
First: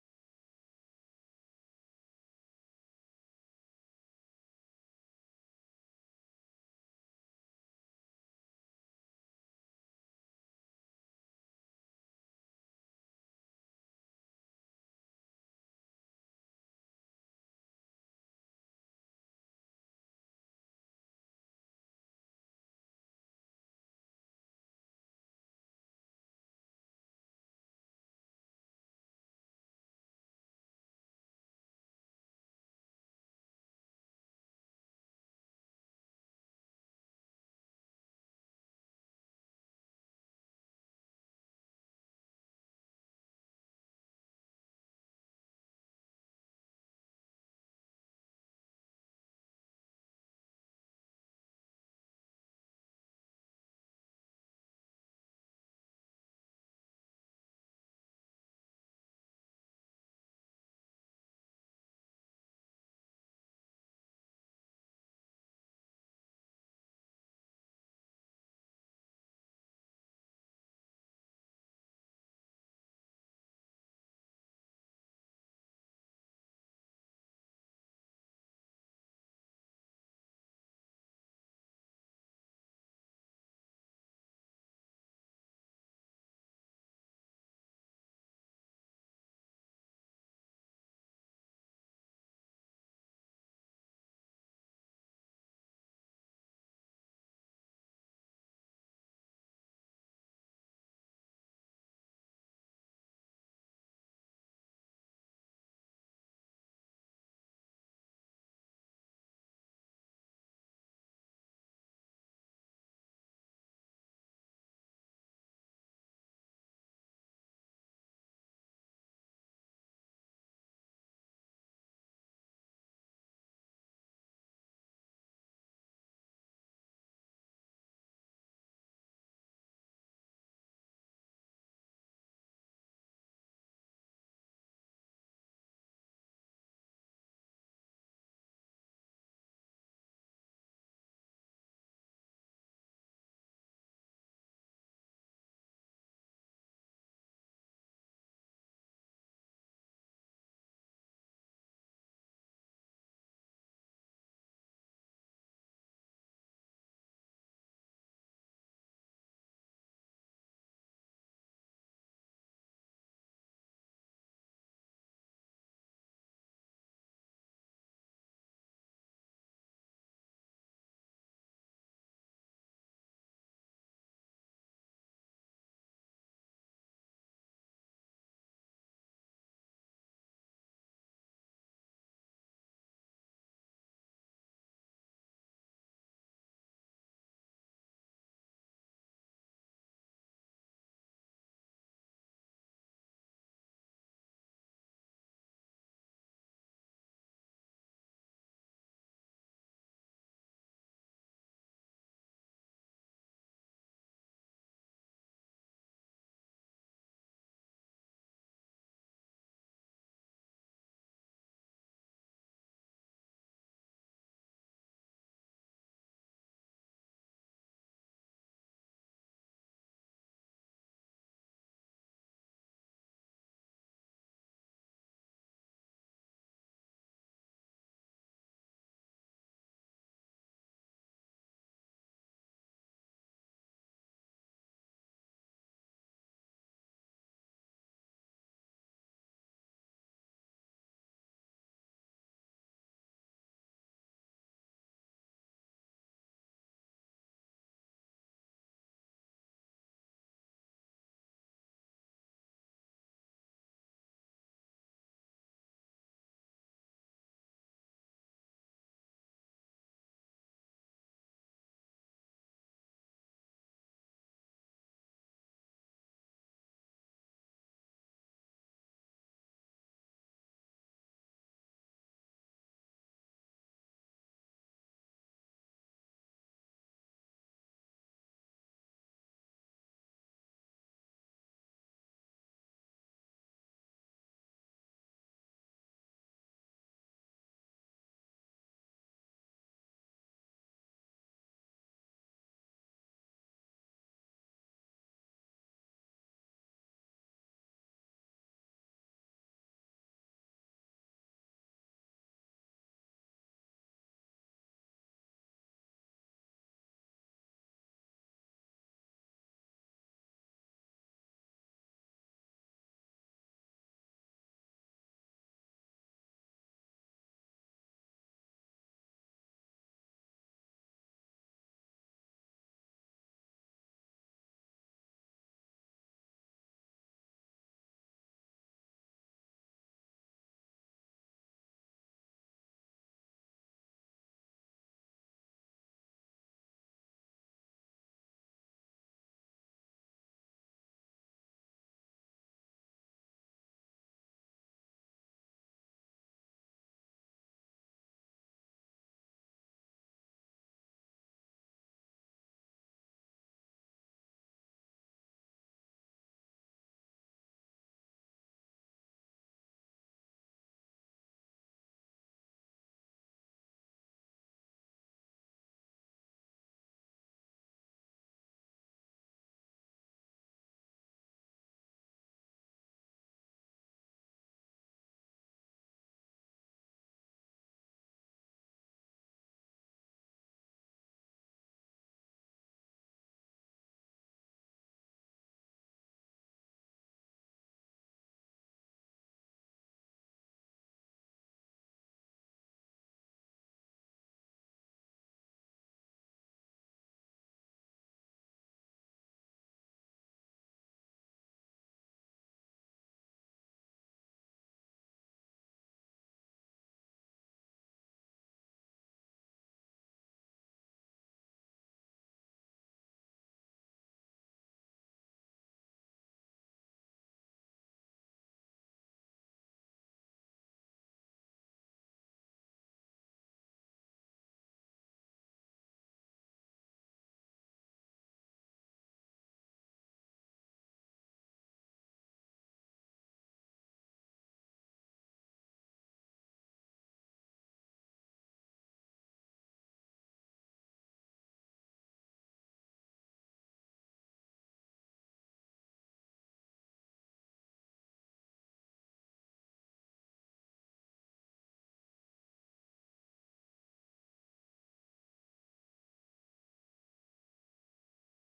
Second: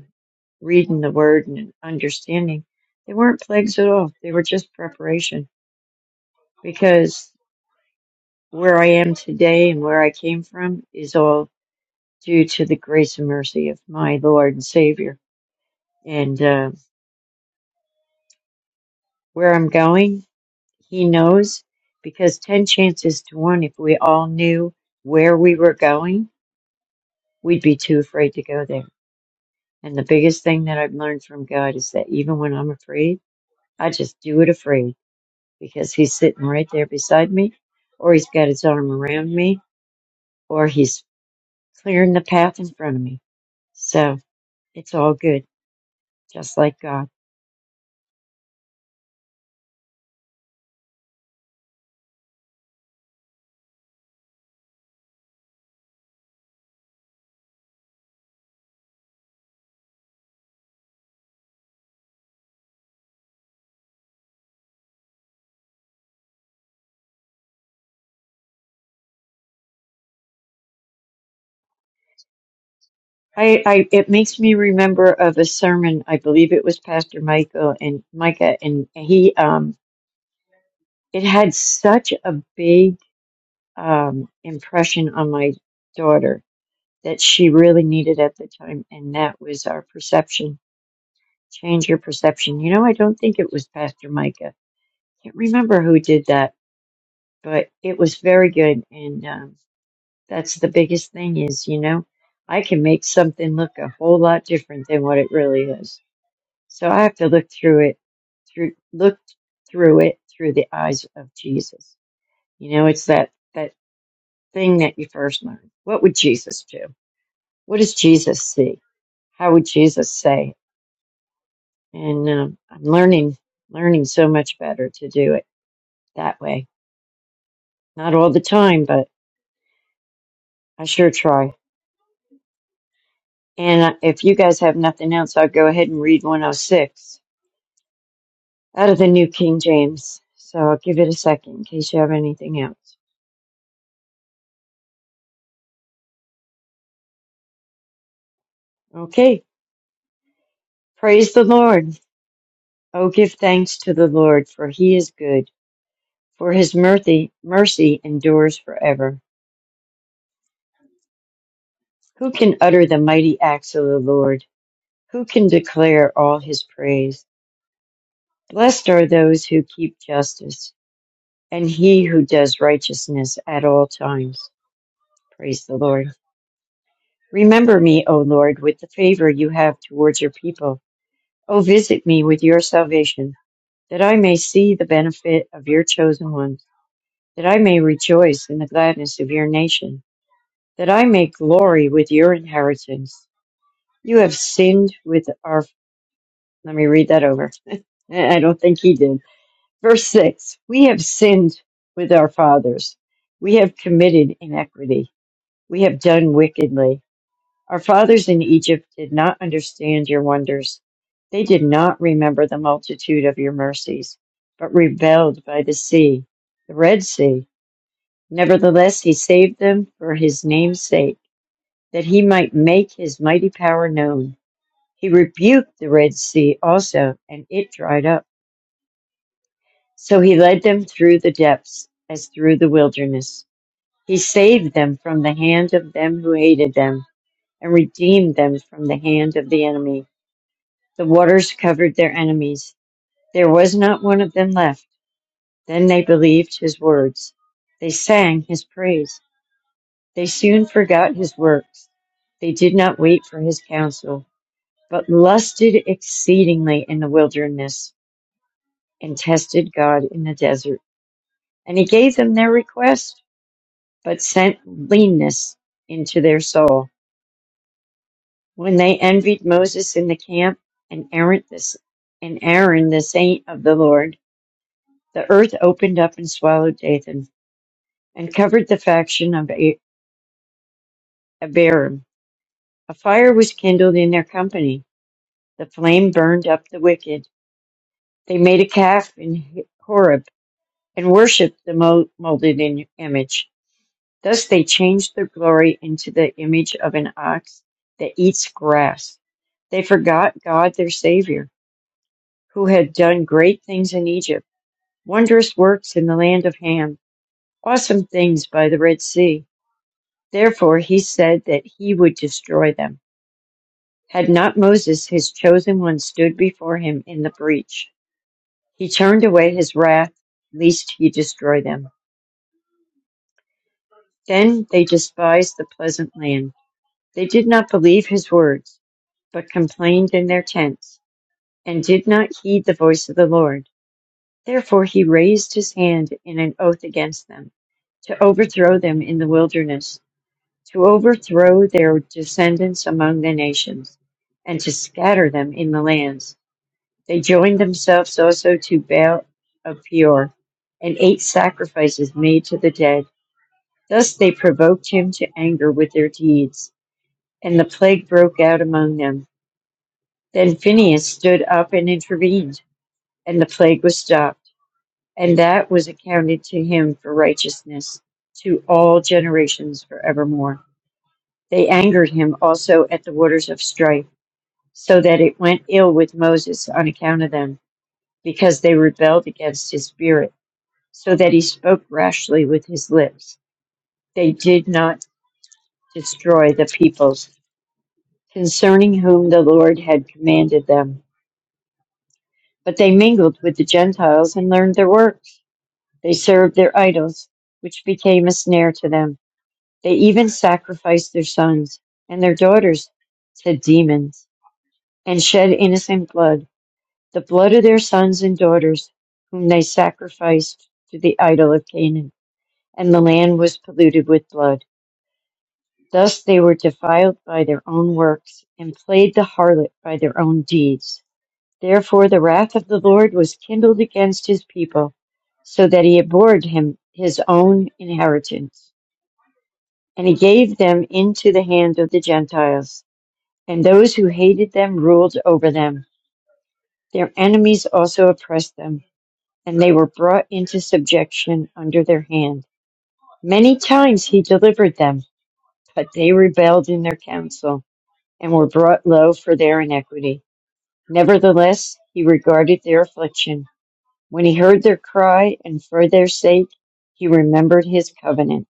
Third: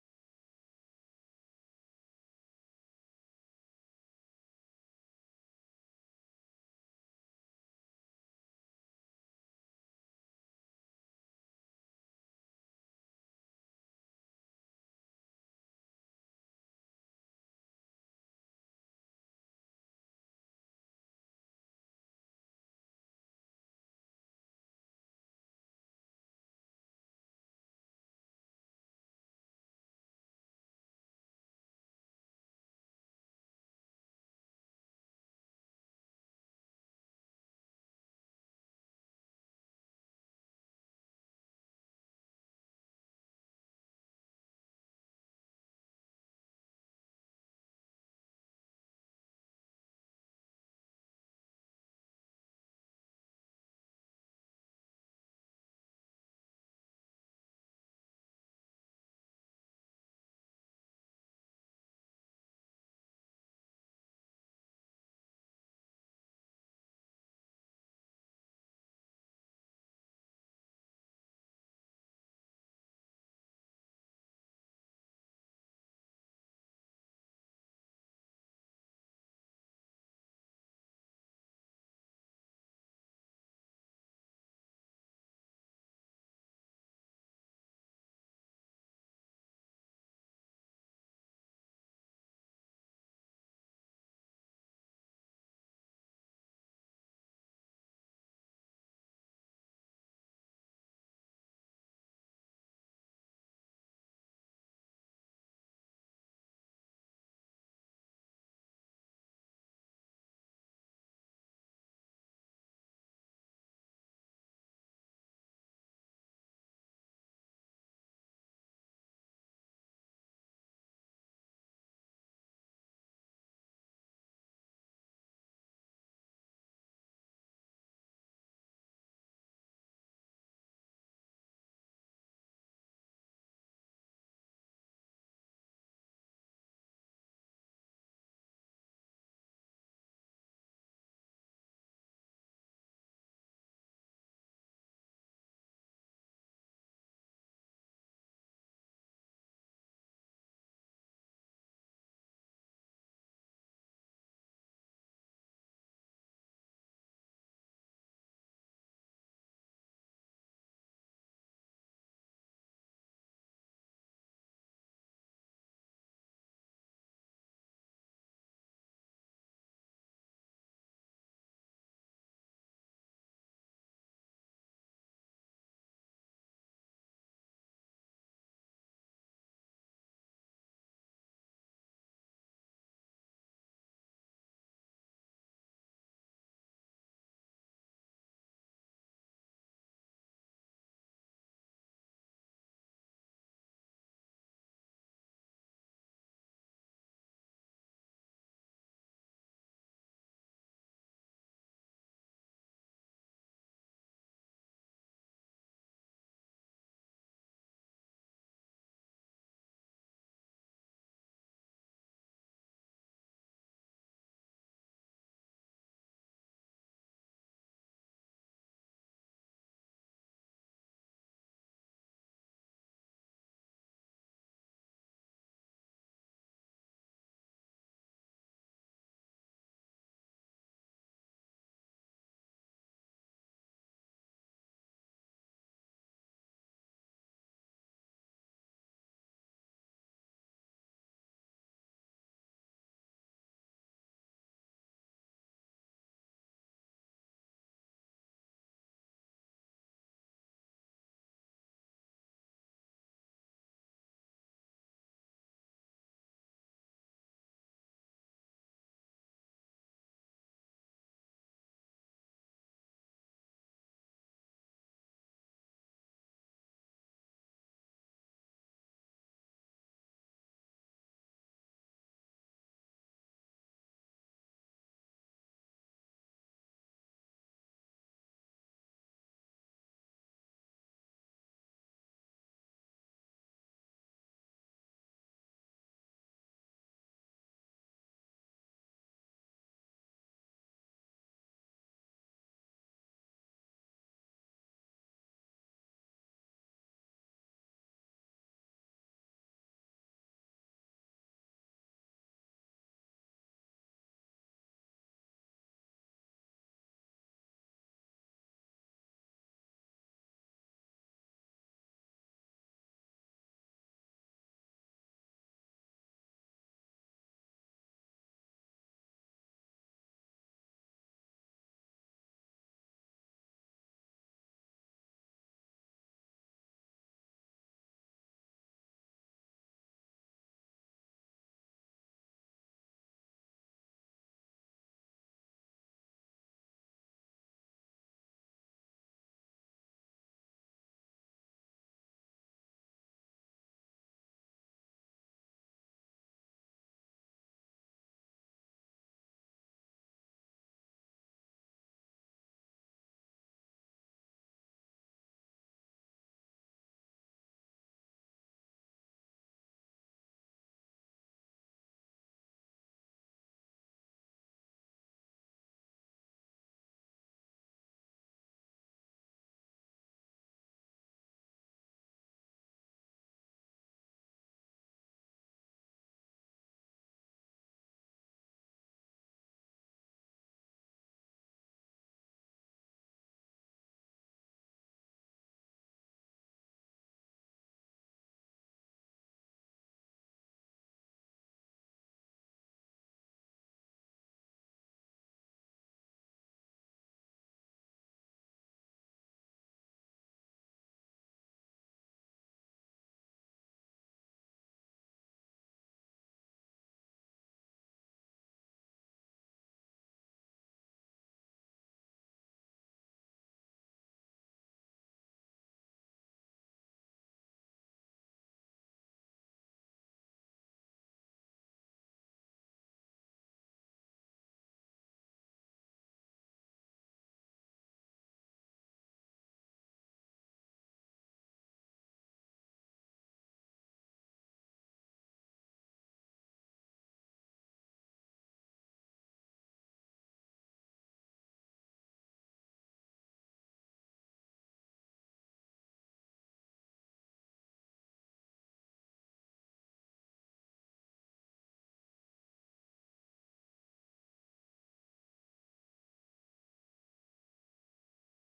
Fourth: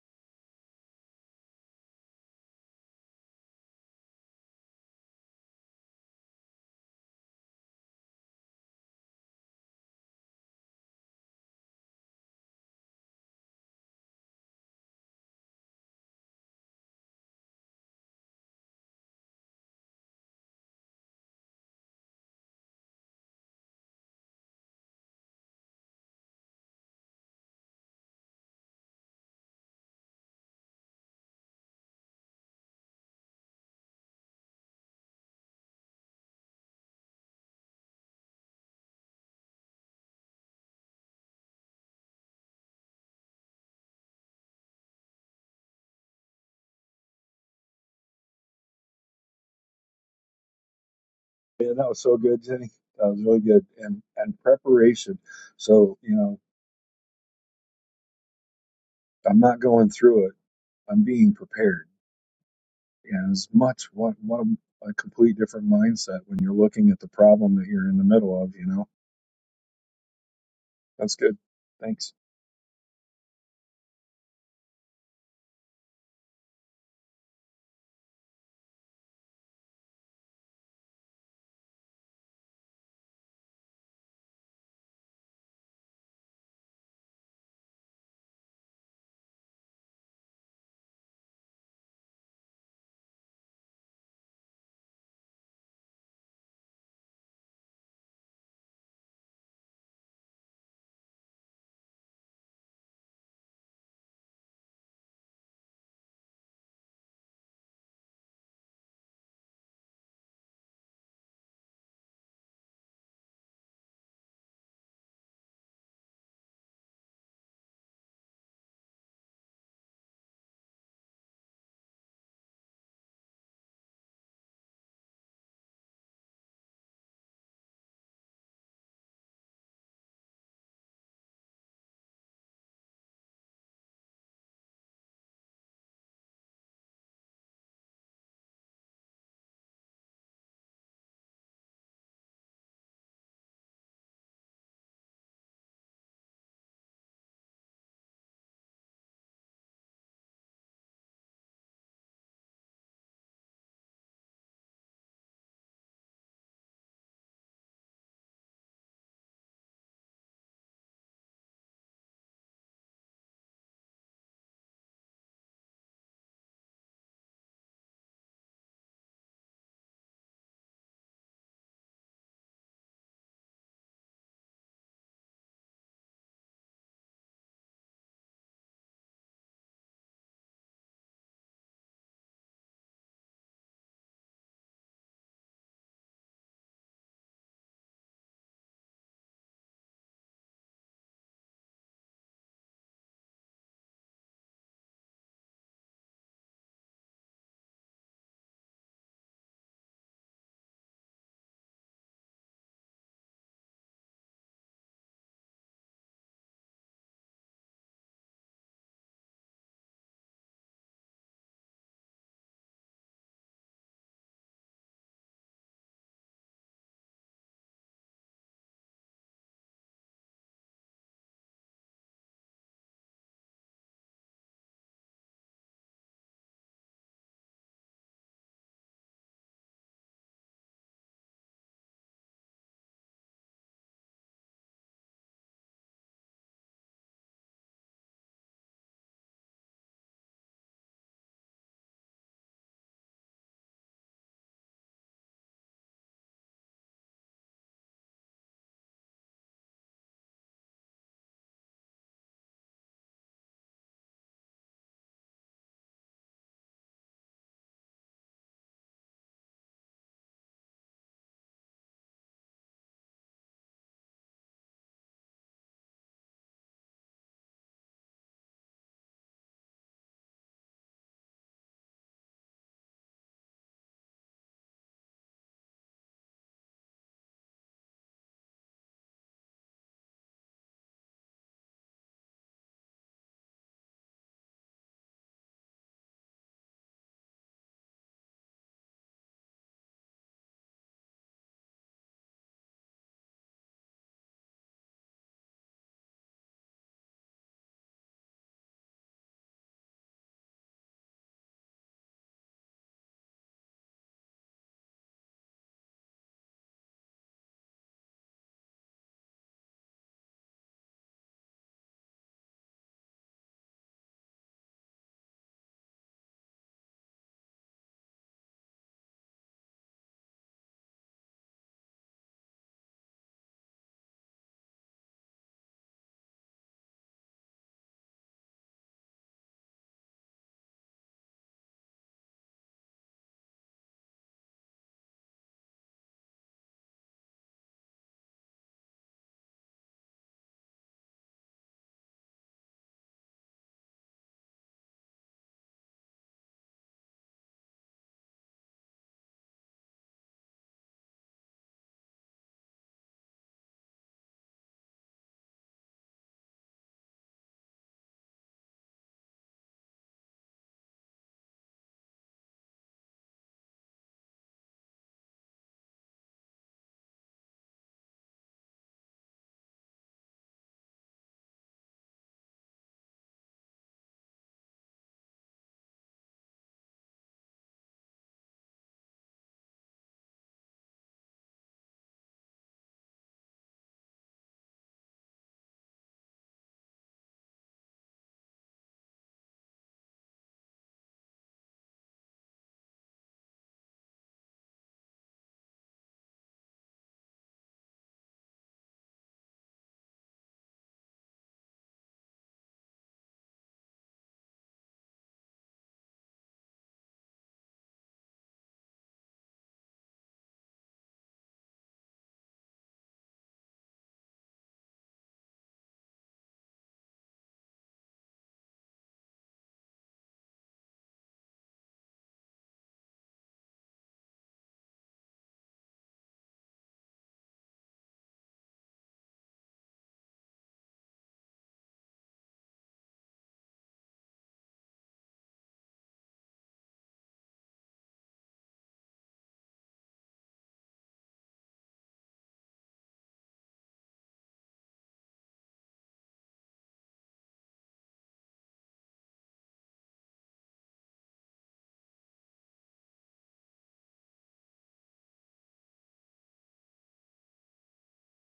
S4: reading the word and understanding. They weren't plagues at all. They were just preparation because where I am today and where I came from is all due to the grace and mercy of my Lord and Savior. And uh, where I'm going, He knows because 10 chances to 1, if we all knew where we were going, we'd be too afraid to go there. And the biggest thing that I've learned from God is that even when I'm afraid, I just do it afraid because he's sitting right there beside me, or he's got his arm around me, or he's clearing the path in front of me. So it's all good, just like God.
S1: Yeah, that was so good, Jenny. That was really good. And and preparation. So you know, I'm not going through it. I'm being prepared. And as much what what a, a complete different mindset when you're looking at the problem that you're in the middle of. You know, that's good. Thanks.
S4: I, I it makes me remember of a sermon. I believe it was Pastor Michael and Micah, and he um it had such a big um impression on my daughter that she really needed at the time, and that was our perception. Change your perception. You know, I don't think it was Pastor Micah can't remember who did that, but it was very good. And um, that's the biggest thing is, you know, I can make something look a whole lot different than what it really is. So I have to look through it, through look through it through the eyes of Jesus. You know, it's that that thing that you first learn. What would Jesus do? What does Jesus see? How would Jesus say? And um, I'm learning learning so much better to do it that way. Not all the time, but I sure try. And if you guys have nothing else, I'll go ahead and read 106 out of the New King James. So I'll give it a second in case you have anything else. Okay. Praise the Lord. Oh, give thanks to the Lord, for he is good, for his mercy, mercy endures forever. Who can utter the mighty acts of the Lord? Who can declare all his praise? Blessed are those who keep justice, and he who does righteousness at all times. Praise the Lord. Remember me, O Lord, with the favor you have towards your people. O visit me with your salvation, that I may see the benefit of your chosen ones, that I may rejoice in the gladness of your nation, that I may glory with your inheritance. You have sinned with our. Let me read that over. I don't think he did. Verse 6 We have sinned with our fathers. We have committed inequity. We have done wickedly. Our fathers in Egypt did not understand your wonders. They did not remember the multitude of your mercies, but rebelled by the sea, the Red Sea. Nevertheless, he saved them for his name's sake, that he might make his mighty power known. He rebuked the Red Sea also, and it dried up. So he led them through the depths, as through the wilderness. He saved them from the hand of them who hated them, and redeemed them from the hand of the enemy The waters covered their enemies. There was not one of them left. Then they believed his words. They sang his praise. They soon forgot his works. They did not wait for his counsel, but lusted exceedingly in the wilderness and tested God in the desert. And he gave them their request, but sent leanness into their soul. When they envied Moses in the camp and Aaron the, and Aaron the saint of the Lord, The earth opened up and swallowed Dathan, and covered the faction of Abiram. A fire was kindled in their company. The flame burned up the wicked. They made a calf in Horeb and worshipped the mo- molded in image. Thus they changed their glory into the image of an ox that eats grass. They forgot God their Savior, who had done great things in Egypt, wondrous works in the land of Ham, awesome things by the Red Sea. Therefore he said that he would destroy them. Had not Moses, his chosen one, stood before him in the breach, he turned away his wrath, lest he destroy them. Then they despised the pleasant land. They did not believe his words, but complained in their tents, and did not heed the voice of the Lord. Therefore he raised his hand in an oath against them, to overthrow them in the wilderness to overthrow their descendants among the nations, and to scatter them in the lands. They joined themselves also to Baal of Peor, and ate sacrifices made to the dead. Thus they provoked him to anger with their deeds, and the plague broke out among them. Then Phinehas stood up and intervened, and the plague was stopped, and that was accounted to him for righteousness to all generations forevermore. They angered him also at the waters of strife so that it went ill with Moses on account of them, because they rebelled against his spirit, so that he spoke rashly with his lips. They did not destroy the peoples concerning whom the Lord had commanded them, but they mingled with the Gentiles and learned their works. They served their idols, which became a snare to them. They even sacrificed their sons and their daughters to demons and shed innocent blood. the blood of their sons and daughters, whom they sacrificed to the idol of Canaan, and the land was polluted with blood. Thus they were defiled by their own works, and played the harlot by their own deeds. Therefore the wrath of the Lord was kindled against his people, so that he abhorred him his own inheritance. And he gave them into the hand of the Gentiles, and those who hated them ruled over them. Their enemies also oppressed them and they were brought into subjection under their hand. Many times he delivered them, but they rebelled in their counsel, and were brought low for their iniquity. Nevertheless, he regarded their affliction. When he heard their cry, and for their sake, he remembered his covenant,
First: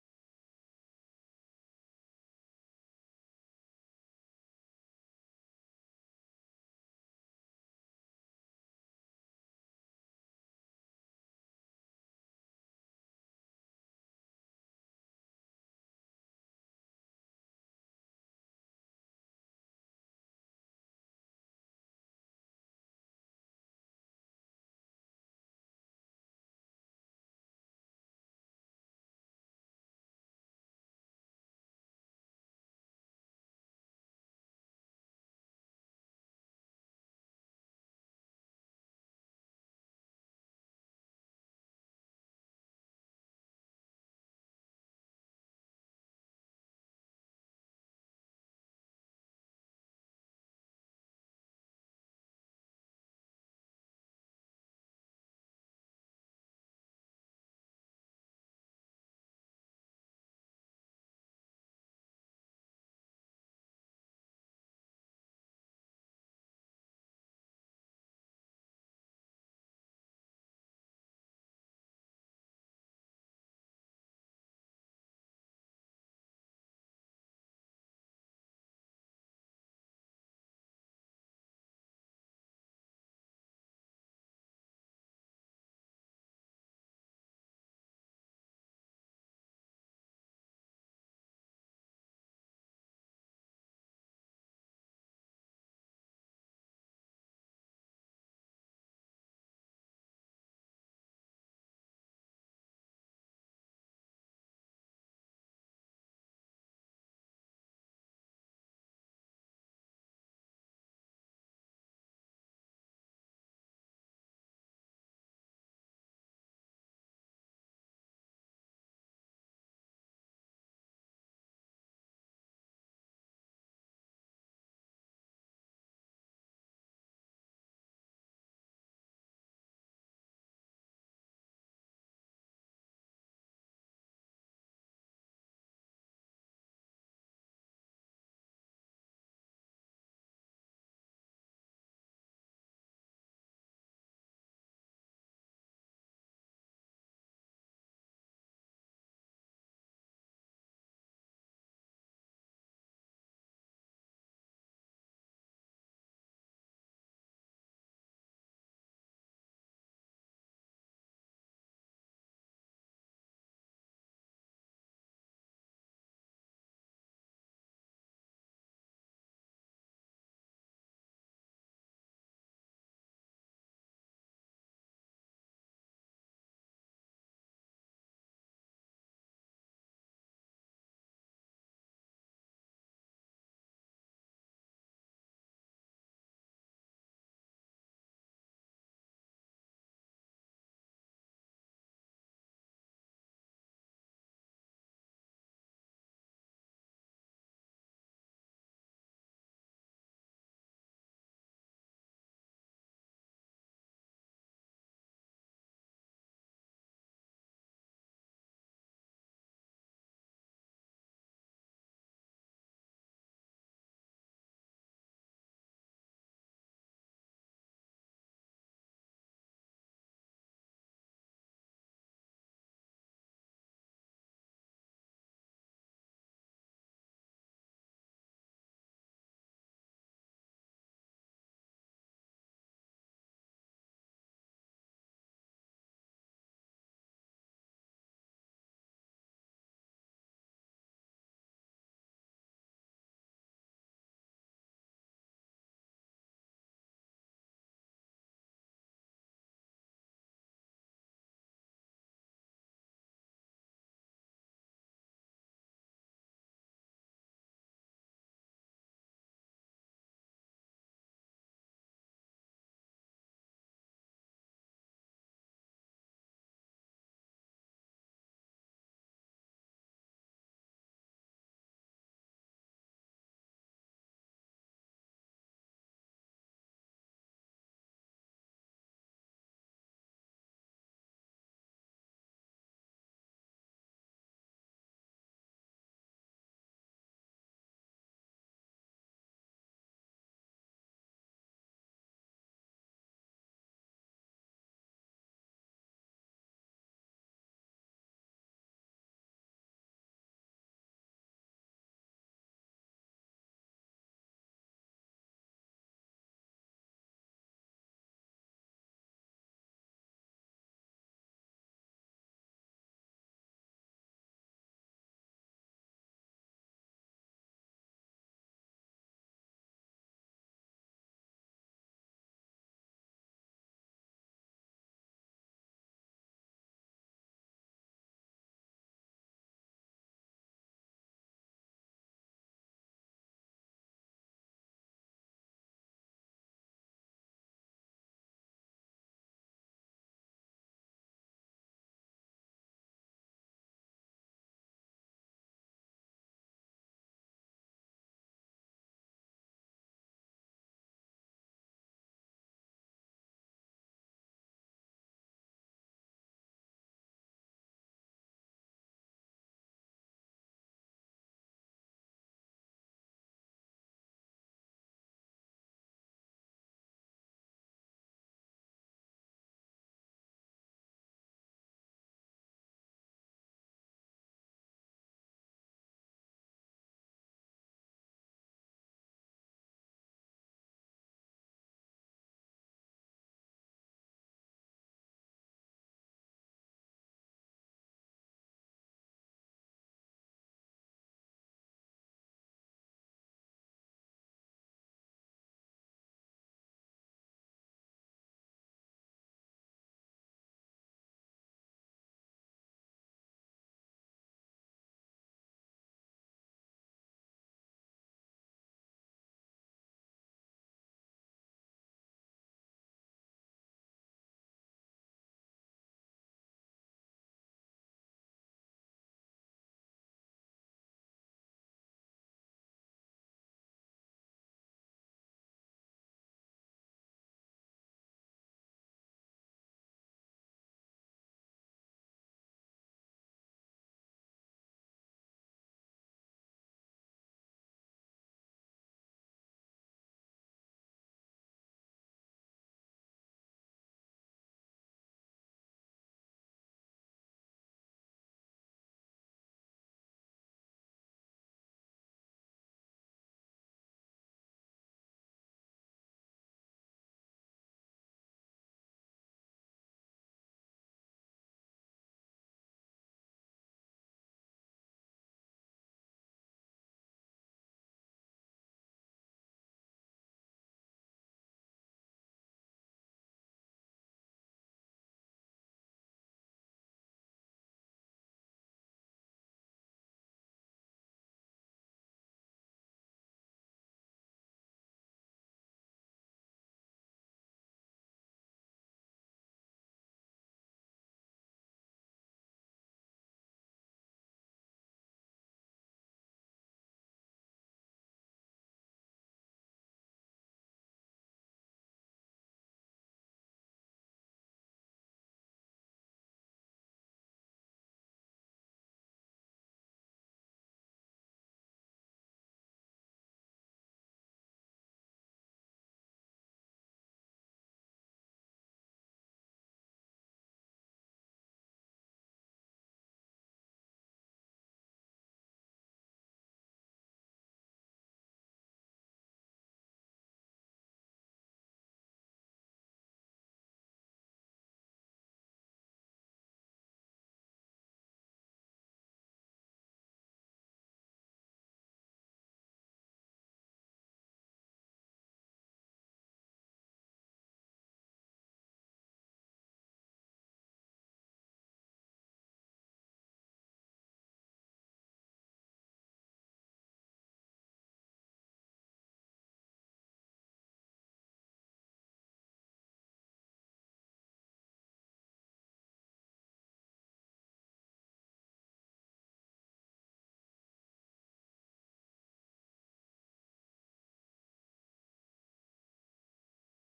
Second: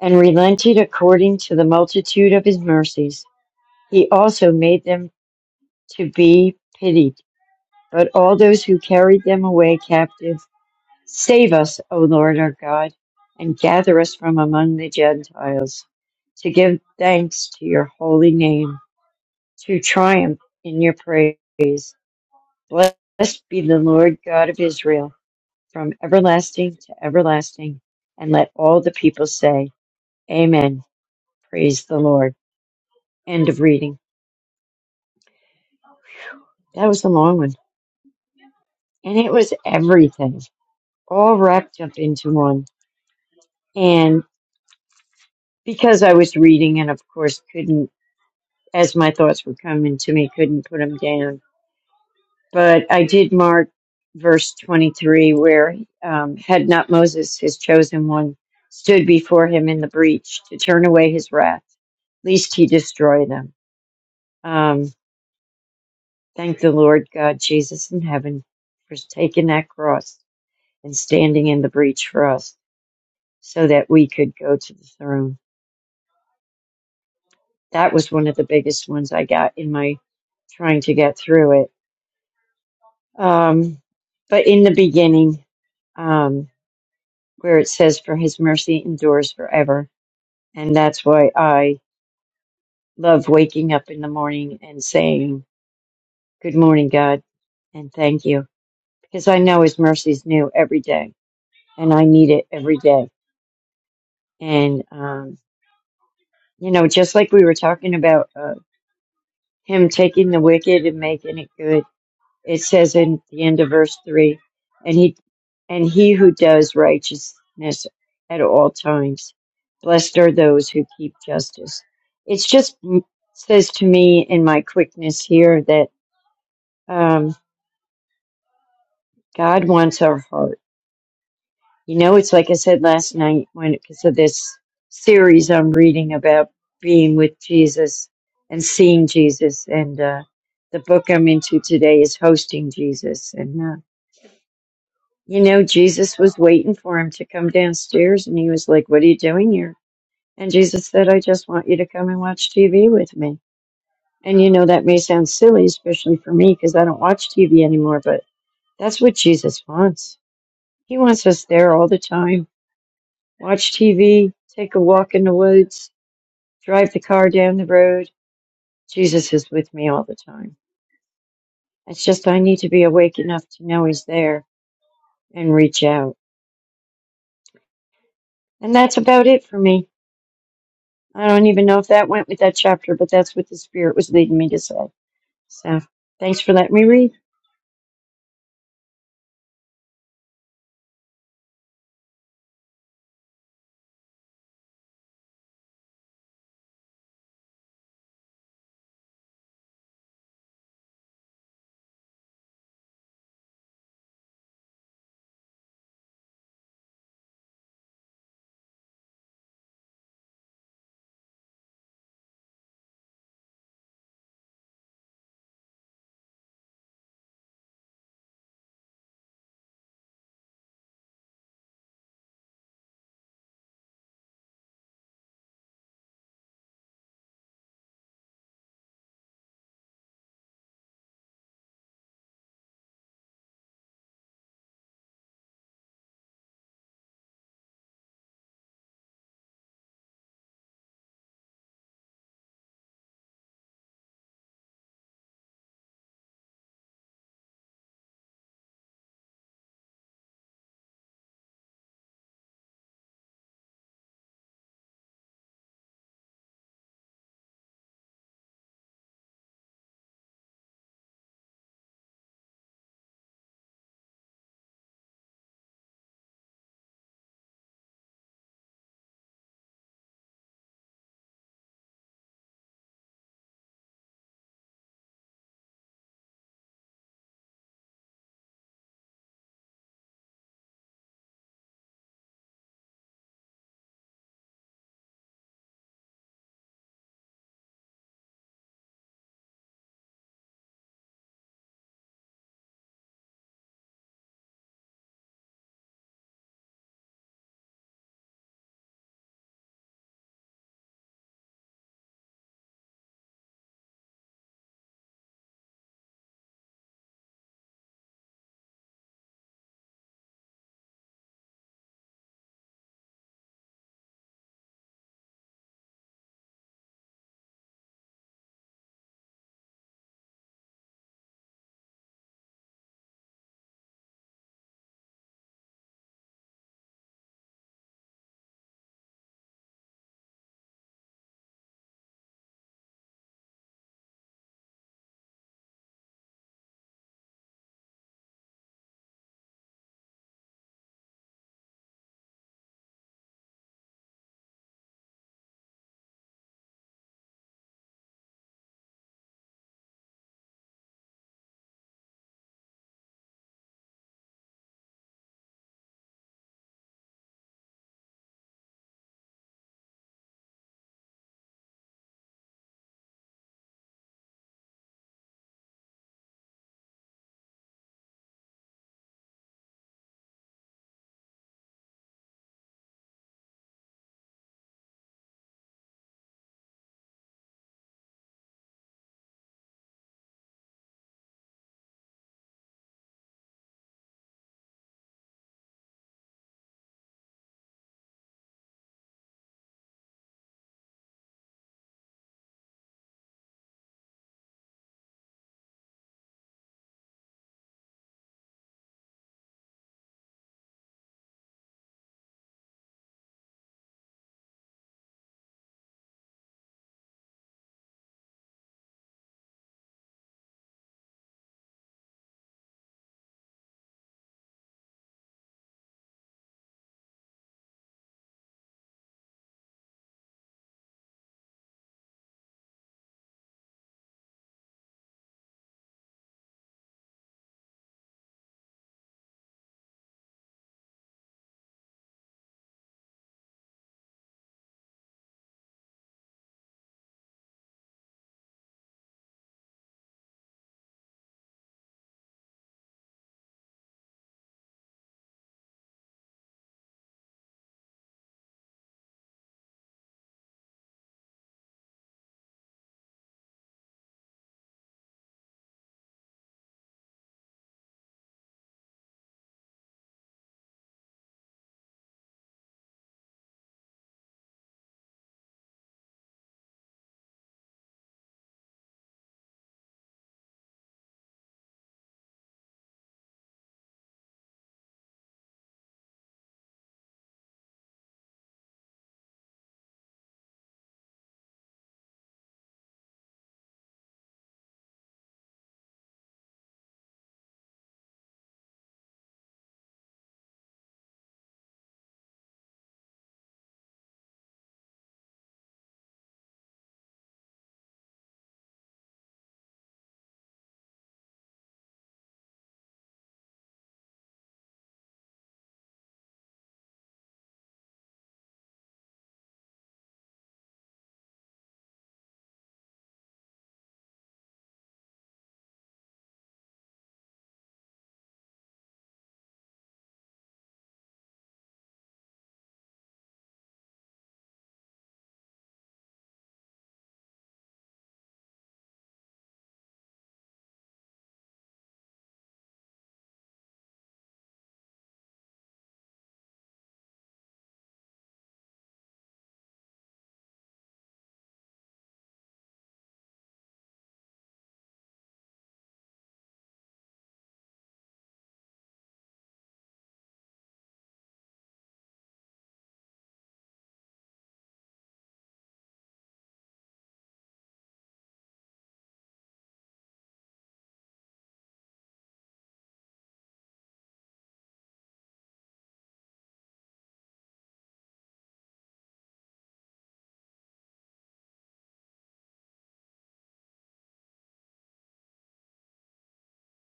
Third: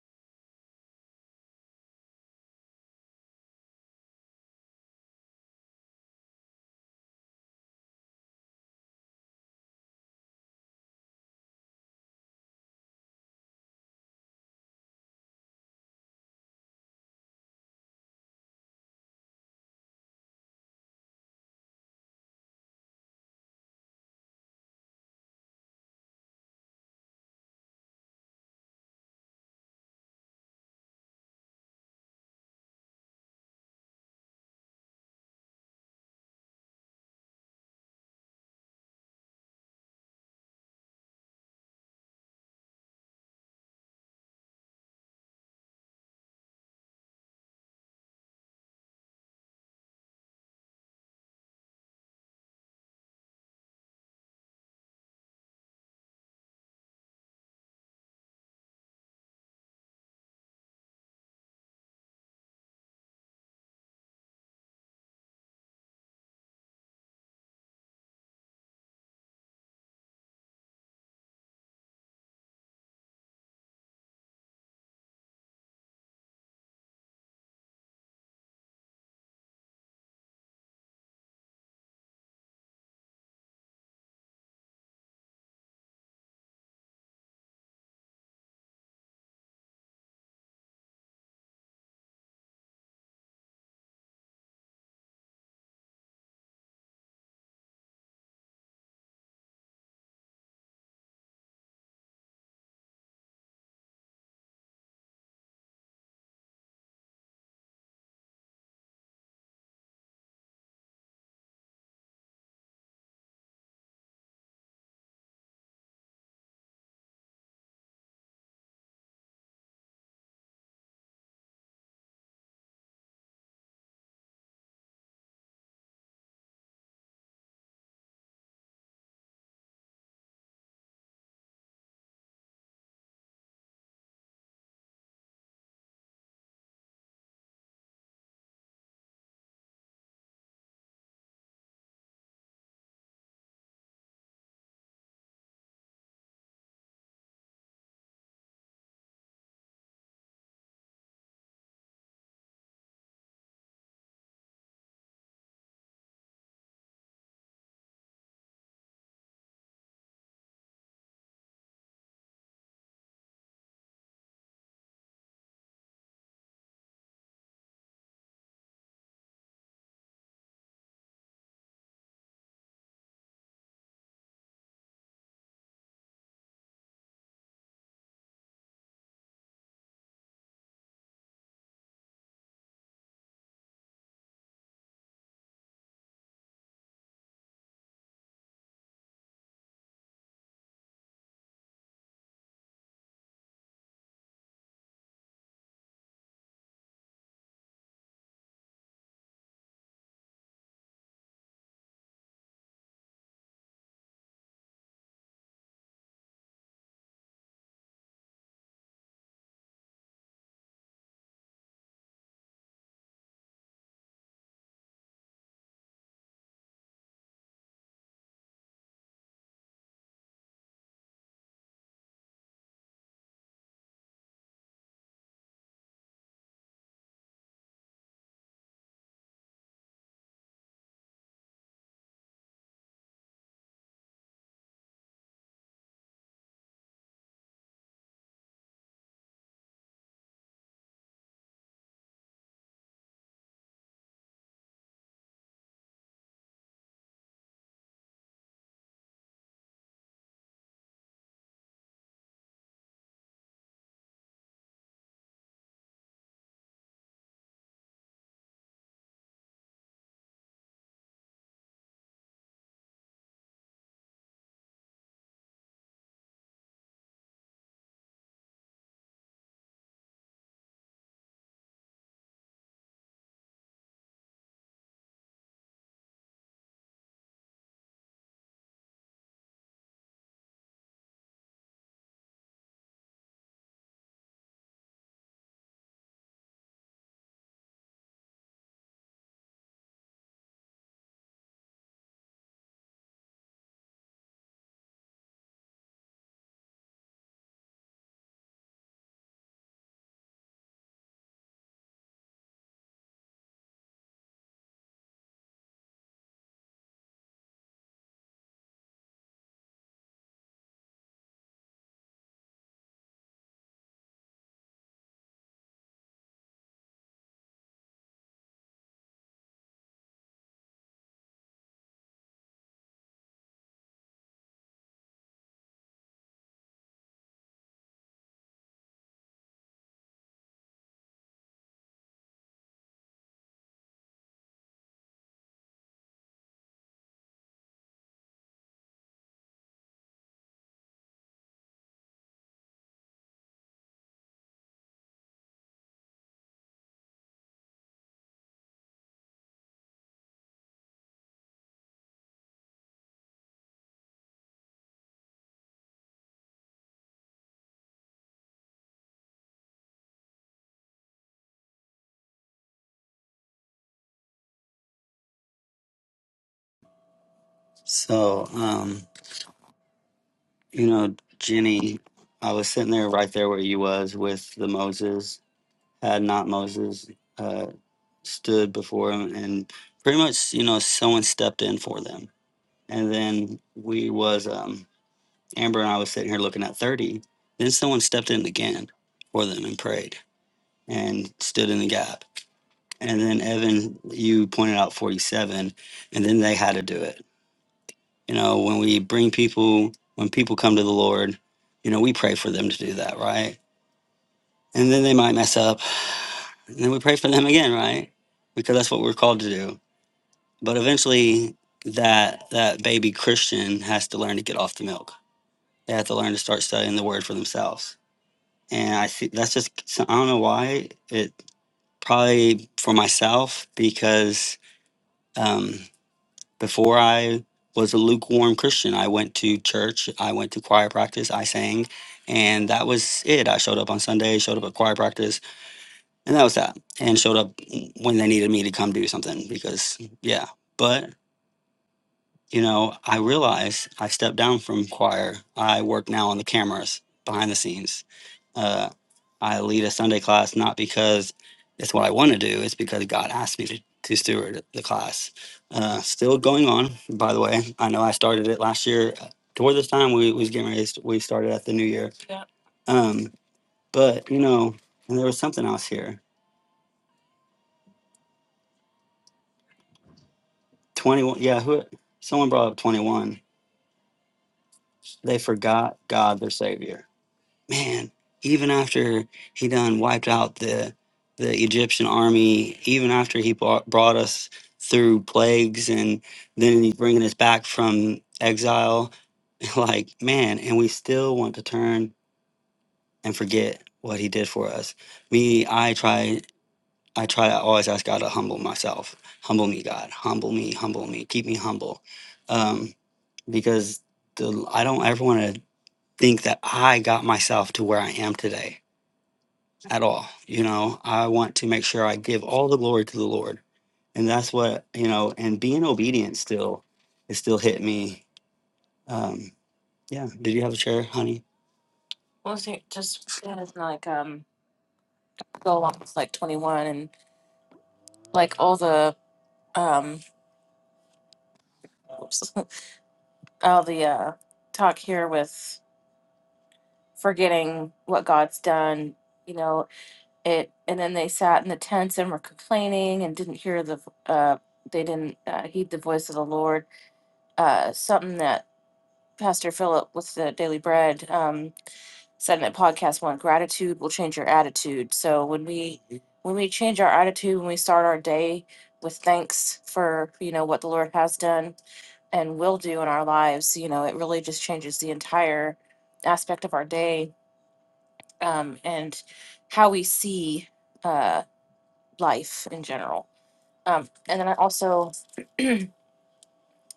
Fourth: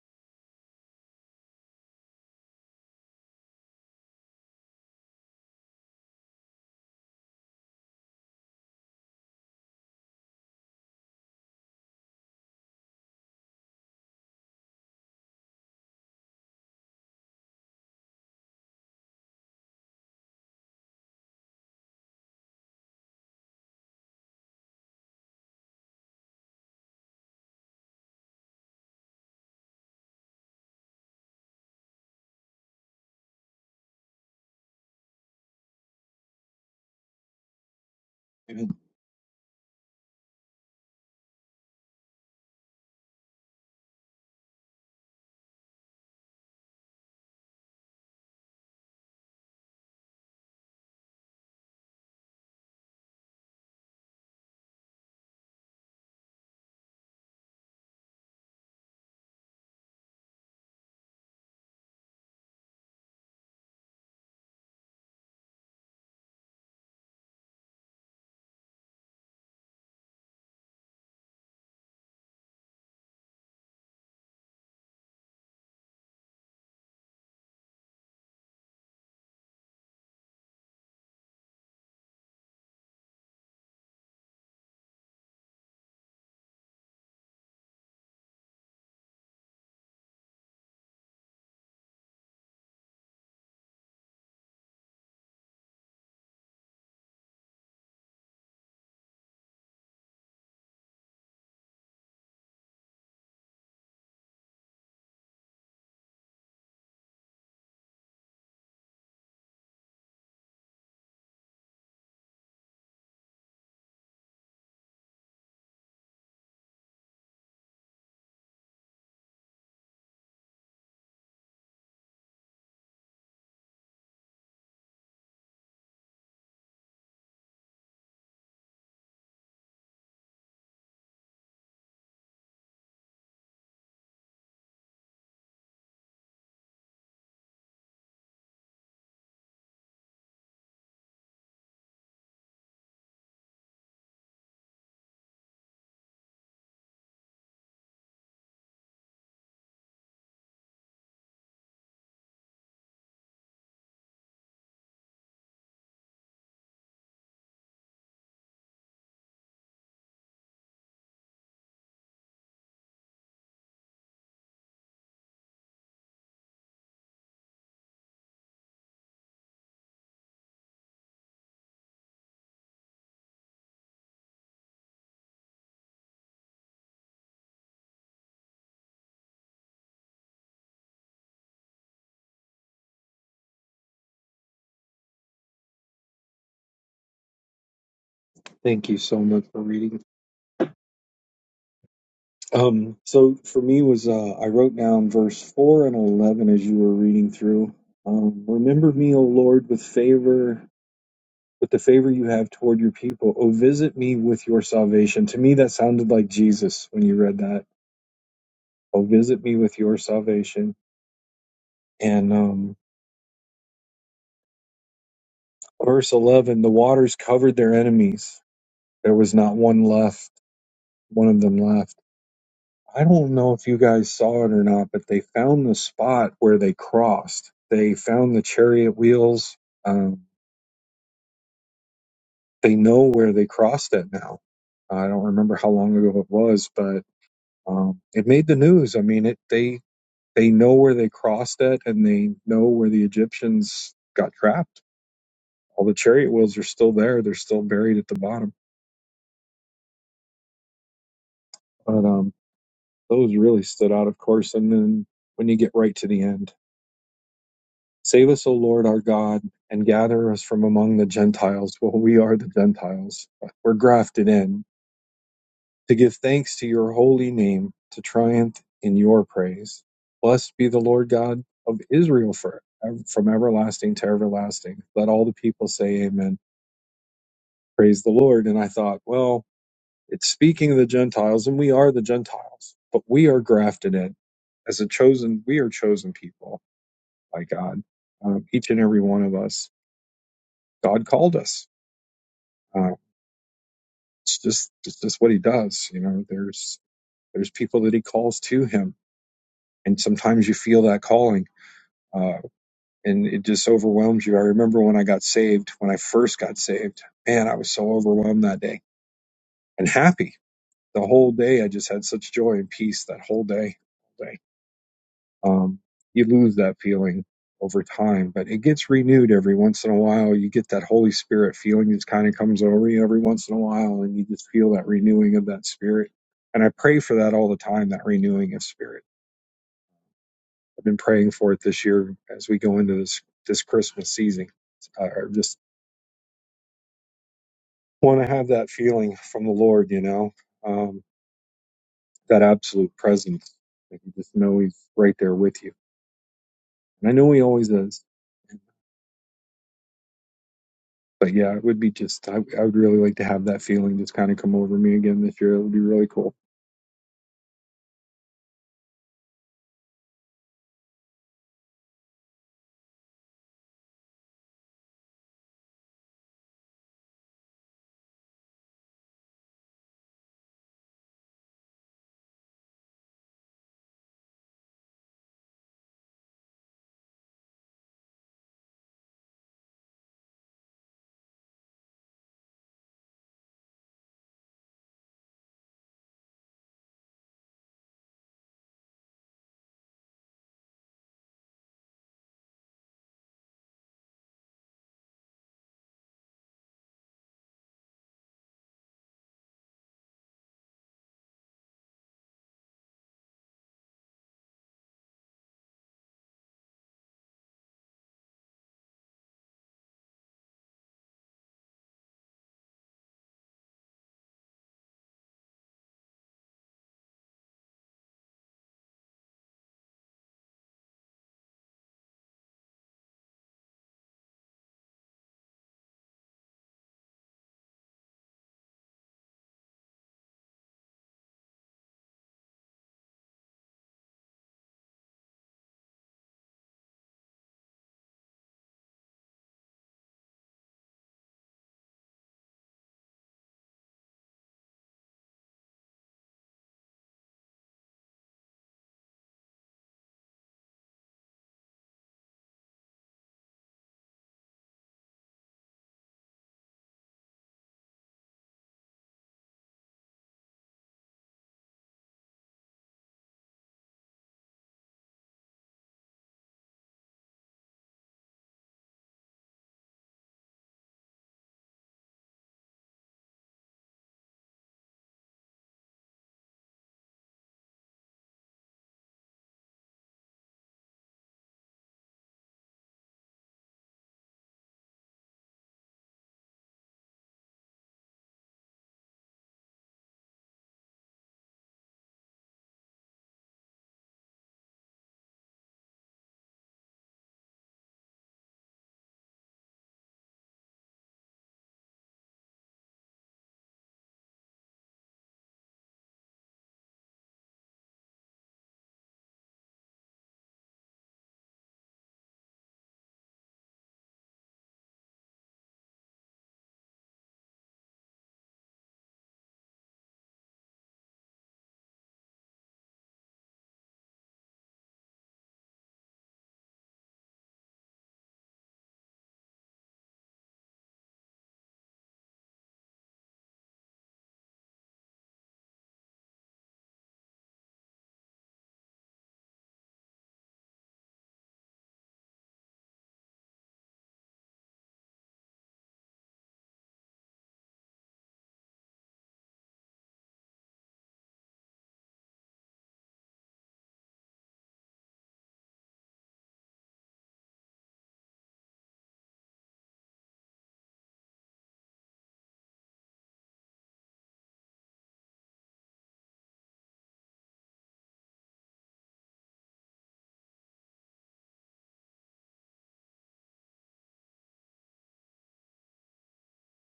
S4: and relented according to the multitude of his mercies. He also made them to be pitied, but all those who carried them away captive Save us, O Lord our God, and gather us from among the Gentiles to give thanks to your holy name, to triumph in your praise. Blessed be the Lord God of Israel from everlasting to everlasting. And let all the people say, Amen. Praise the Lord. End of reading. That was a long one. And it was everything, all wrapped up into one. And because I was reading and, of course, couldn't as my thoughts were coming to me, couldn't put them down. But I did mark verse 23 where um, had not Moses, his chosen one, stood before him in the breach to turn away his wrath, lest he destroy them. Um, thank the Lord God, Jesus in heaven, for taking that cross and standing in the breach for us so that we could go to the throne. That was one of the biggest ones I got in my trying to get through it Um, but in the beginning, um, where it says, For his mercy endures forever. And that's why I love waking up in the morning and saying, Good morning, God, and thank you. Because I know his mercy is new every day, and I need it every day. And, um, you know, just like we were talking about uh, him taking the wicked and making it good, It says in the end of verse three, and he and he who does righteousness at all times, blessed are those who keep justice. It's just m- says to me in my quickness here that um, God wants our heart. You know, it's like I said last night when because of this series I'm reading about being with Jesus and seeing Jesus, and uh, the book I'm into today is hosting Jesus, and. Uh, You know, Jesus was waiting for him to come downstairs and he was like, What are you doing here? And Jesus said, I just want you to come and watch TV with me. And you know, that may sound silly, especially for me, because I don't watch TV anymore, but that's what Jesus wants. He wants us there all the time. Watch TV, take a walk in the woods, drive the car down the road. Jesus is with me all the time. It's just I need to be awake enough to know he's there and reach out. And that's about it for me. I don't even know if that went with that chapter, but that's what the Spirit was leading me to say. So thanks for letting me read.
S1: Thank you so much for reading. Um, so for me was uh, I wrote down verse four and eleven as you were reading through. Um, Remember me, O Lord, with favor, with the favor you have toward your people. Oh, visit me with your salvation. To me, that sounded like Jesus when you read that. Oh, visit me with your salvation. And um, verse eleven, the waters covered their enemies. There was not one left. One of them left. I don't know if you guys saw it or not, but they found the spot where they crossed. They found the chariot wheels. Um, they know where they crossed it now. I don't remember how long ago it was, but um, it made the news. I mean, it they they know where they crossed it, and they know where the Egyptians got trapped. All the chariot wheels are still there. They're still buried at the bottom. But um, those really stood out, of course. And then when you get right to the end. Save us, O Lord our God, and gather us from among the Gentiles. Well, we are the Gentiles. We're grafted in to give thanks to your holy name, to triumph in your praise. Blessed be the Lord God of Israel for, from everlasting to everlasting. Let all the people say amen. Praise the Lord. And I thought, well, it's speaking of the Gentiles, and we are the Gentiles, but we are grafted in as a chosen, we are chosen people by God, um, each and every one of us. God called us Uh, it's just it's just what he does. You know, there's there's people that he calls to him, and sometimes you feel that calling, uh, and it just overwhelms you. I remember when I got saved, when I first got saved, man, I was so overwhelmed that day and happy the whole day. I just had such joy and peace that whole day. um, you lose that feeling over time, but it gets renewed every once in a while. You get that Holy Spirit feeling that kind of comes over you every once in a while, and you just feel that renewing of that spirit. And I pray for that all the time, that renewing of spirit. I've been praying for it this year as we go into this this Christmas season. I I just want to have that feeling from the Lord, you know, um, that absolute presence. That you just know He's right there with you, and I know He always is But yeah, it would be just, I, I would really like to have that feeling just kind of come over me again this year. It would be really cool.
S2: So, um, you know, Jenny, I was sitting there right there where you was with the Moses. Had not Moses uh, stood before him, and pretty much, you know, someone stepped in for them, and then we was um, Amber and I was sitting here looking at 30. Then someone stepped in again for them and prayed and stood in the gap. And then Evan, you pointed out 47, and then they had to do it. You know, when we bring people, when people come to the Lord, you know, we pray for them to do that, right? And then they might mess up. And then we pray for them again, right? Because that's what we're called to do. But eventually that that baby Christian has to learn to get off the milk. They have to learn to start studying the word for themselves and I see that's just so I don't know why it probably for myself because um, before I was a lukewarm Christian, I went to church, I went to choir practice, I sang, and that was it. I showed up on Sunday, showed up at choir practice, and that was that. And showed up when they needed me to come do something because yeah. but. you know, I realized I stepped down from choir. I work now on the cameras behind the scenes. Uh, I lead a Sunday class not because it's what I want to do, it's because God asked me to, to steward the class. Uh, still going on, by the way. I know I started it last year. Toward this time, we was getting ready. to st- We started at the new year. Yeah. Um, but you know, and there was something else here. Twenty one. Yeah, who? Someone brought up twenty one. They forgot God, their Savior man, even after he done wiped out the the Egyptian army, even after he brought, brought us through plagues, and then he's bringing us back from exile, like man, and we still want to turn and forget what he did for us. Me, I try. I try to always ask God to humble myself. Humble me, God. Humble me. Humble me. Keep me humble, um, because the, I don't ever want to think that I got myself to where I am today at all. You know, I want to make sure I give all the glory to the Lord. And that's what, you know, and being obedient still, it still hit me. Um, yeah. Did you have a share, honey? Well, see, just yeah, it's like um, go along with like twenty one and like all the um, oops, all the uh, talk here with forgetting what God's done. You know it, and then they sat in the tents and were complaining and didn't hear the. Uh, they didn't uh, heed the voice of the Lord uh, something that Pastor Philip with the Daily Bread um, said in a podcast one: gratitude will change your attitude. So when we when we change our attitude, when we start our day with thanks for you know what the Lord has done and will do in our lives, you know, it really just changes the entire aspect of our day um, and how we see uh, life in general. Um, and then I also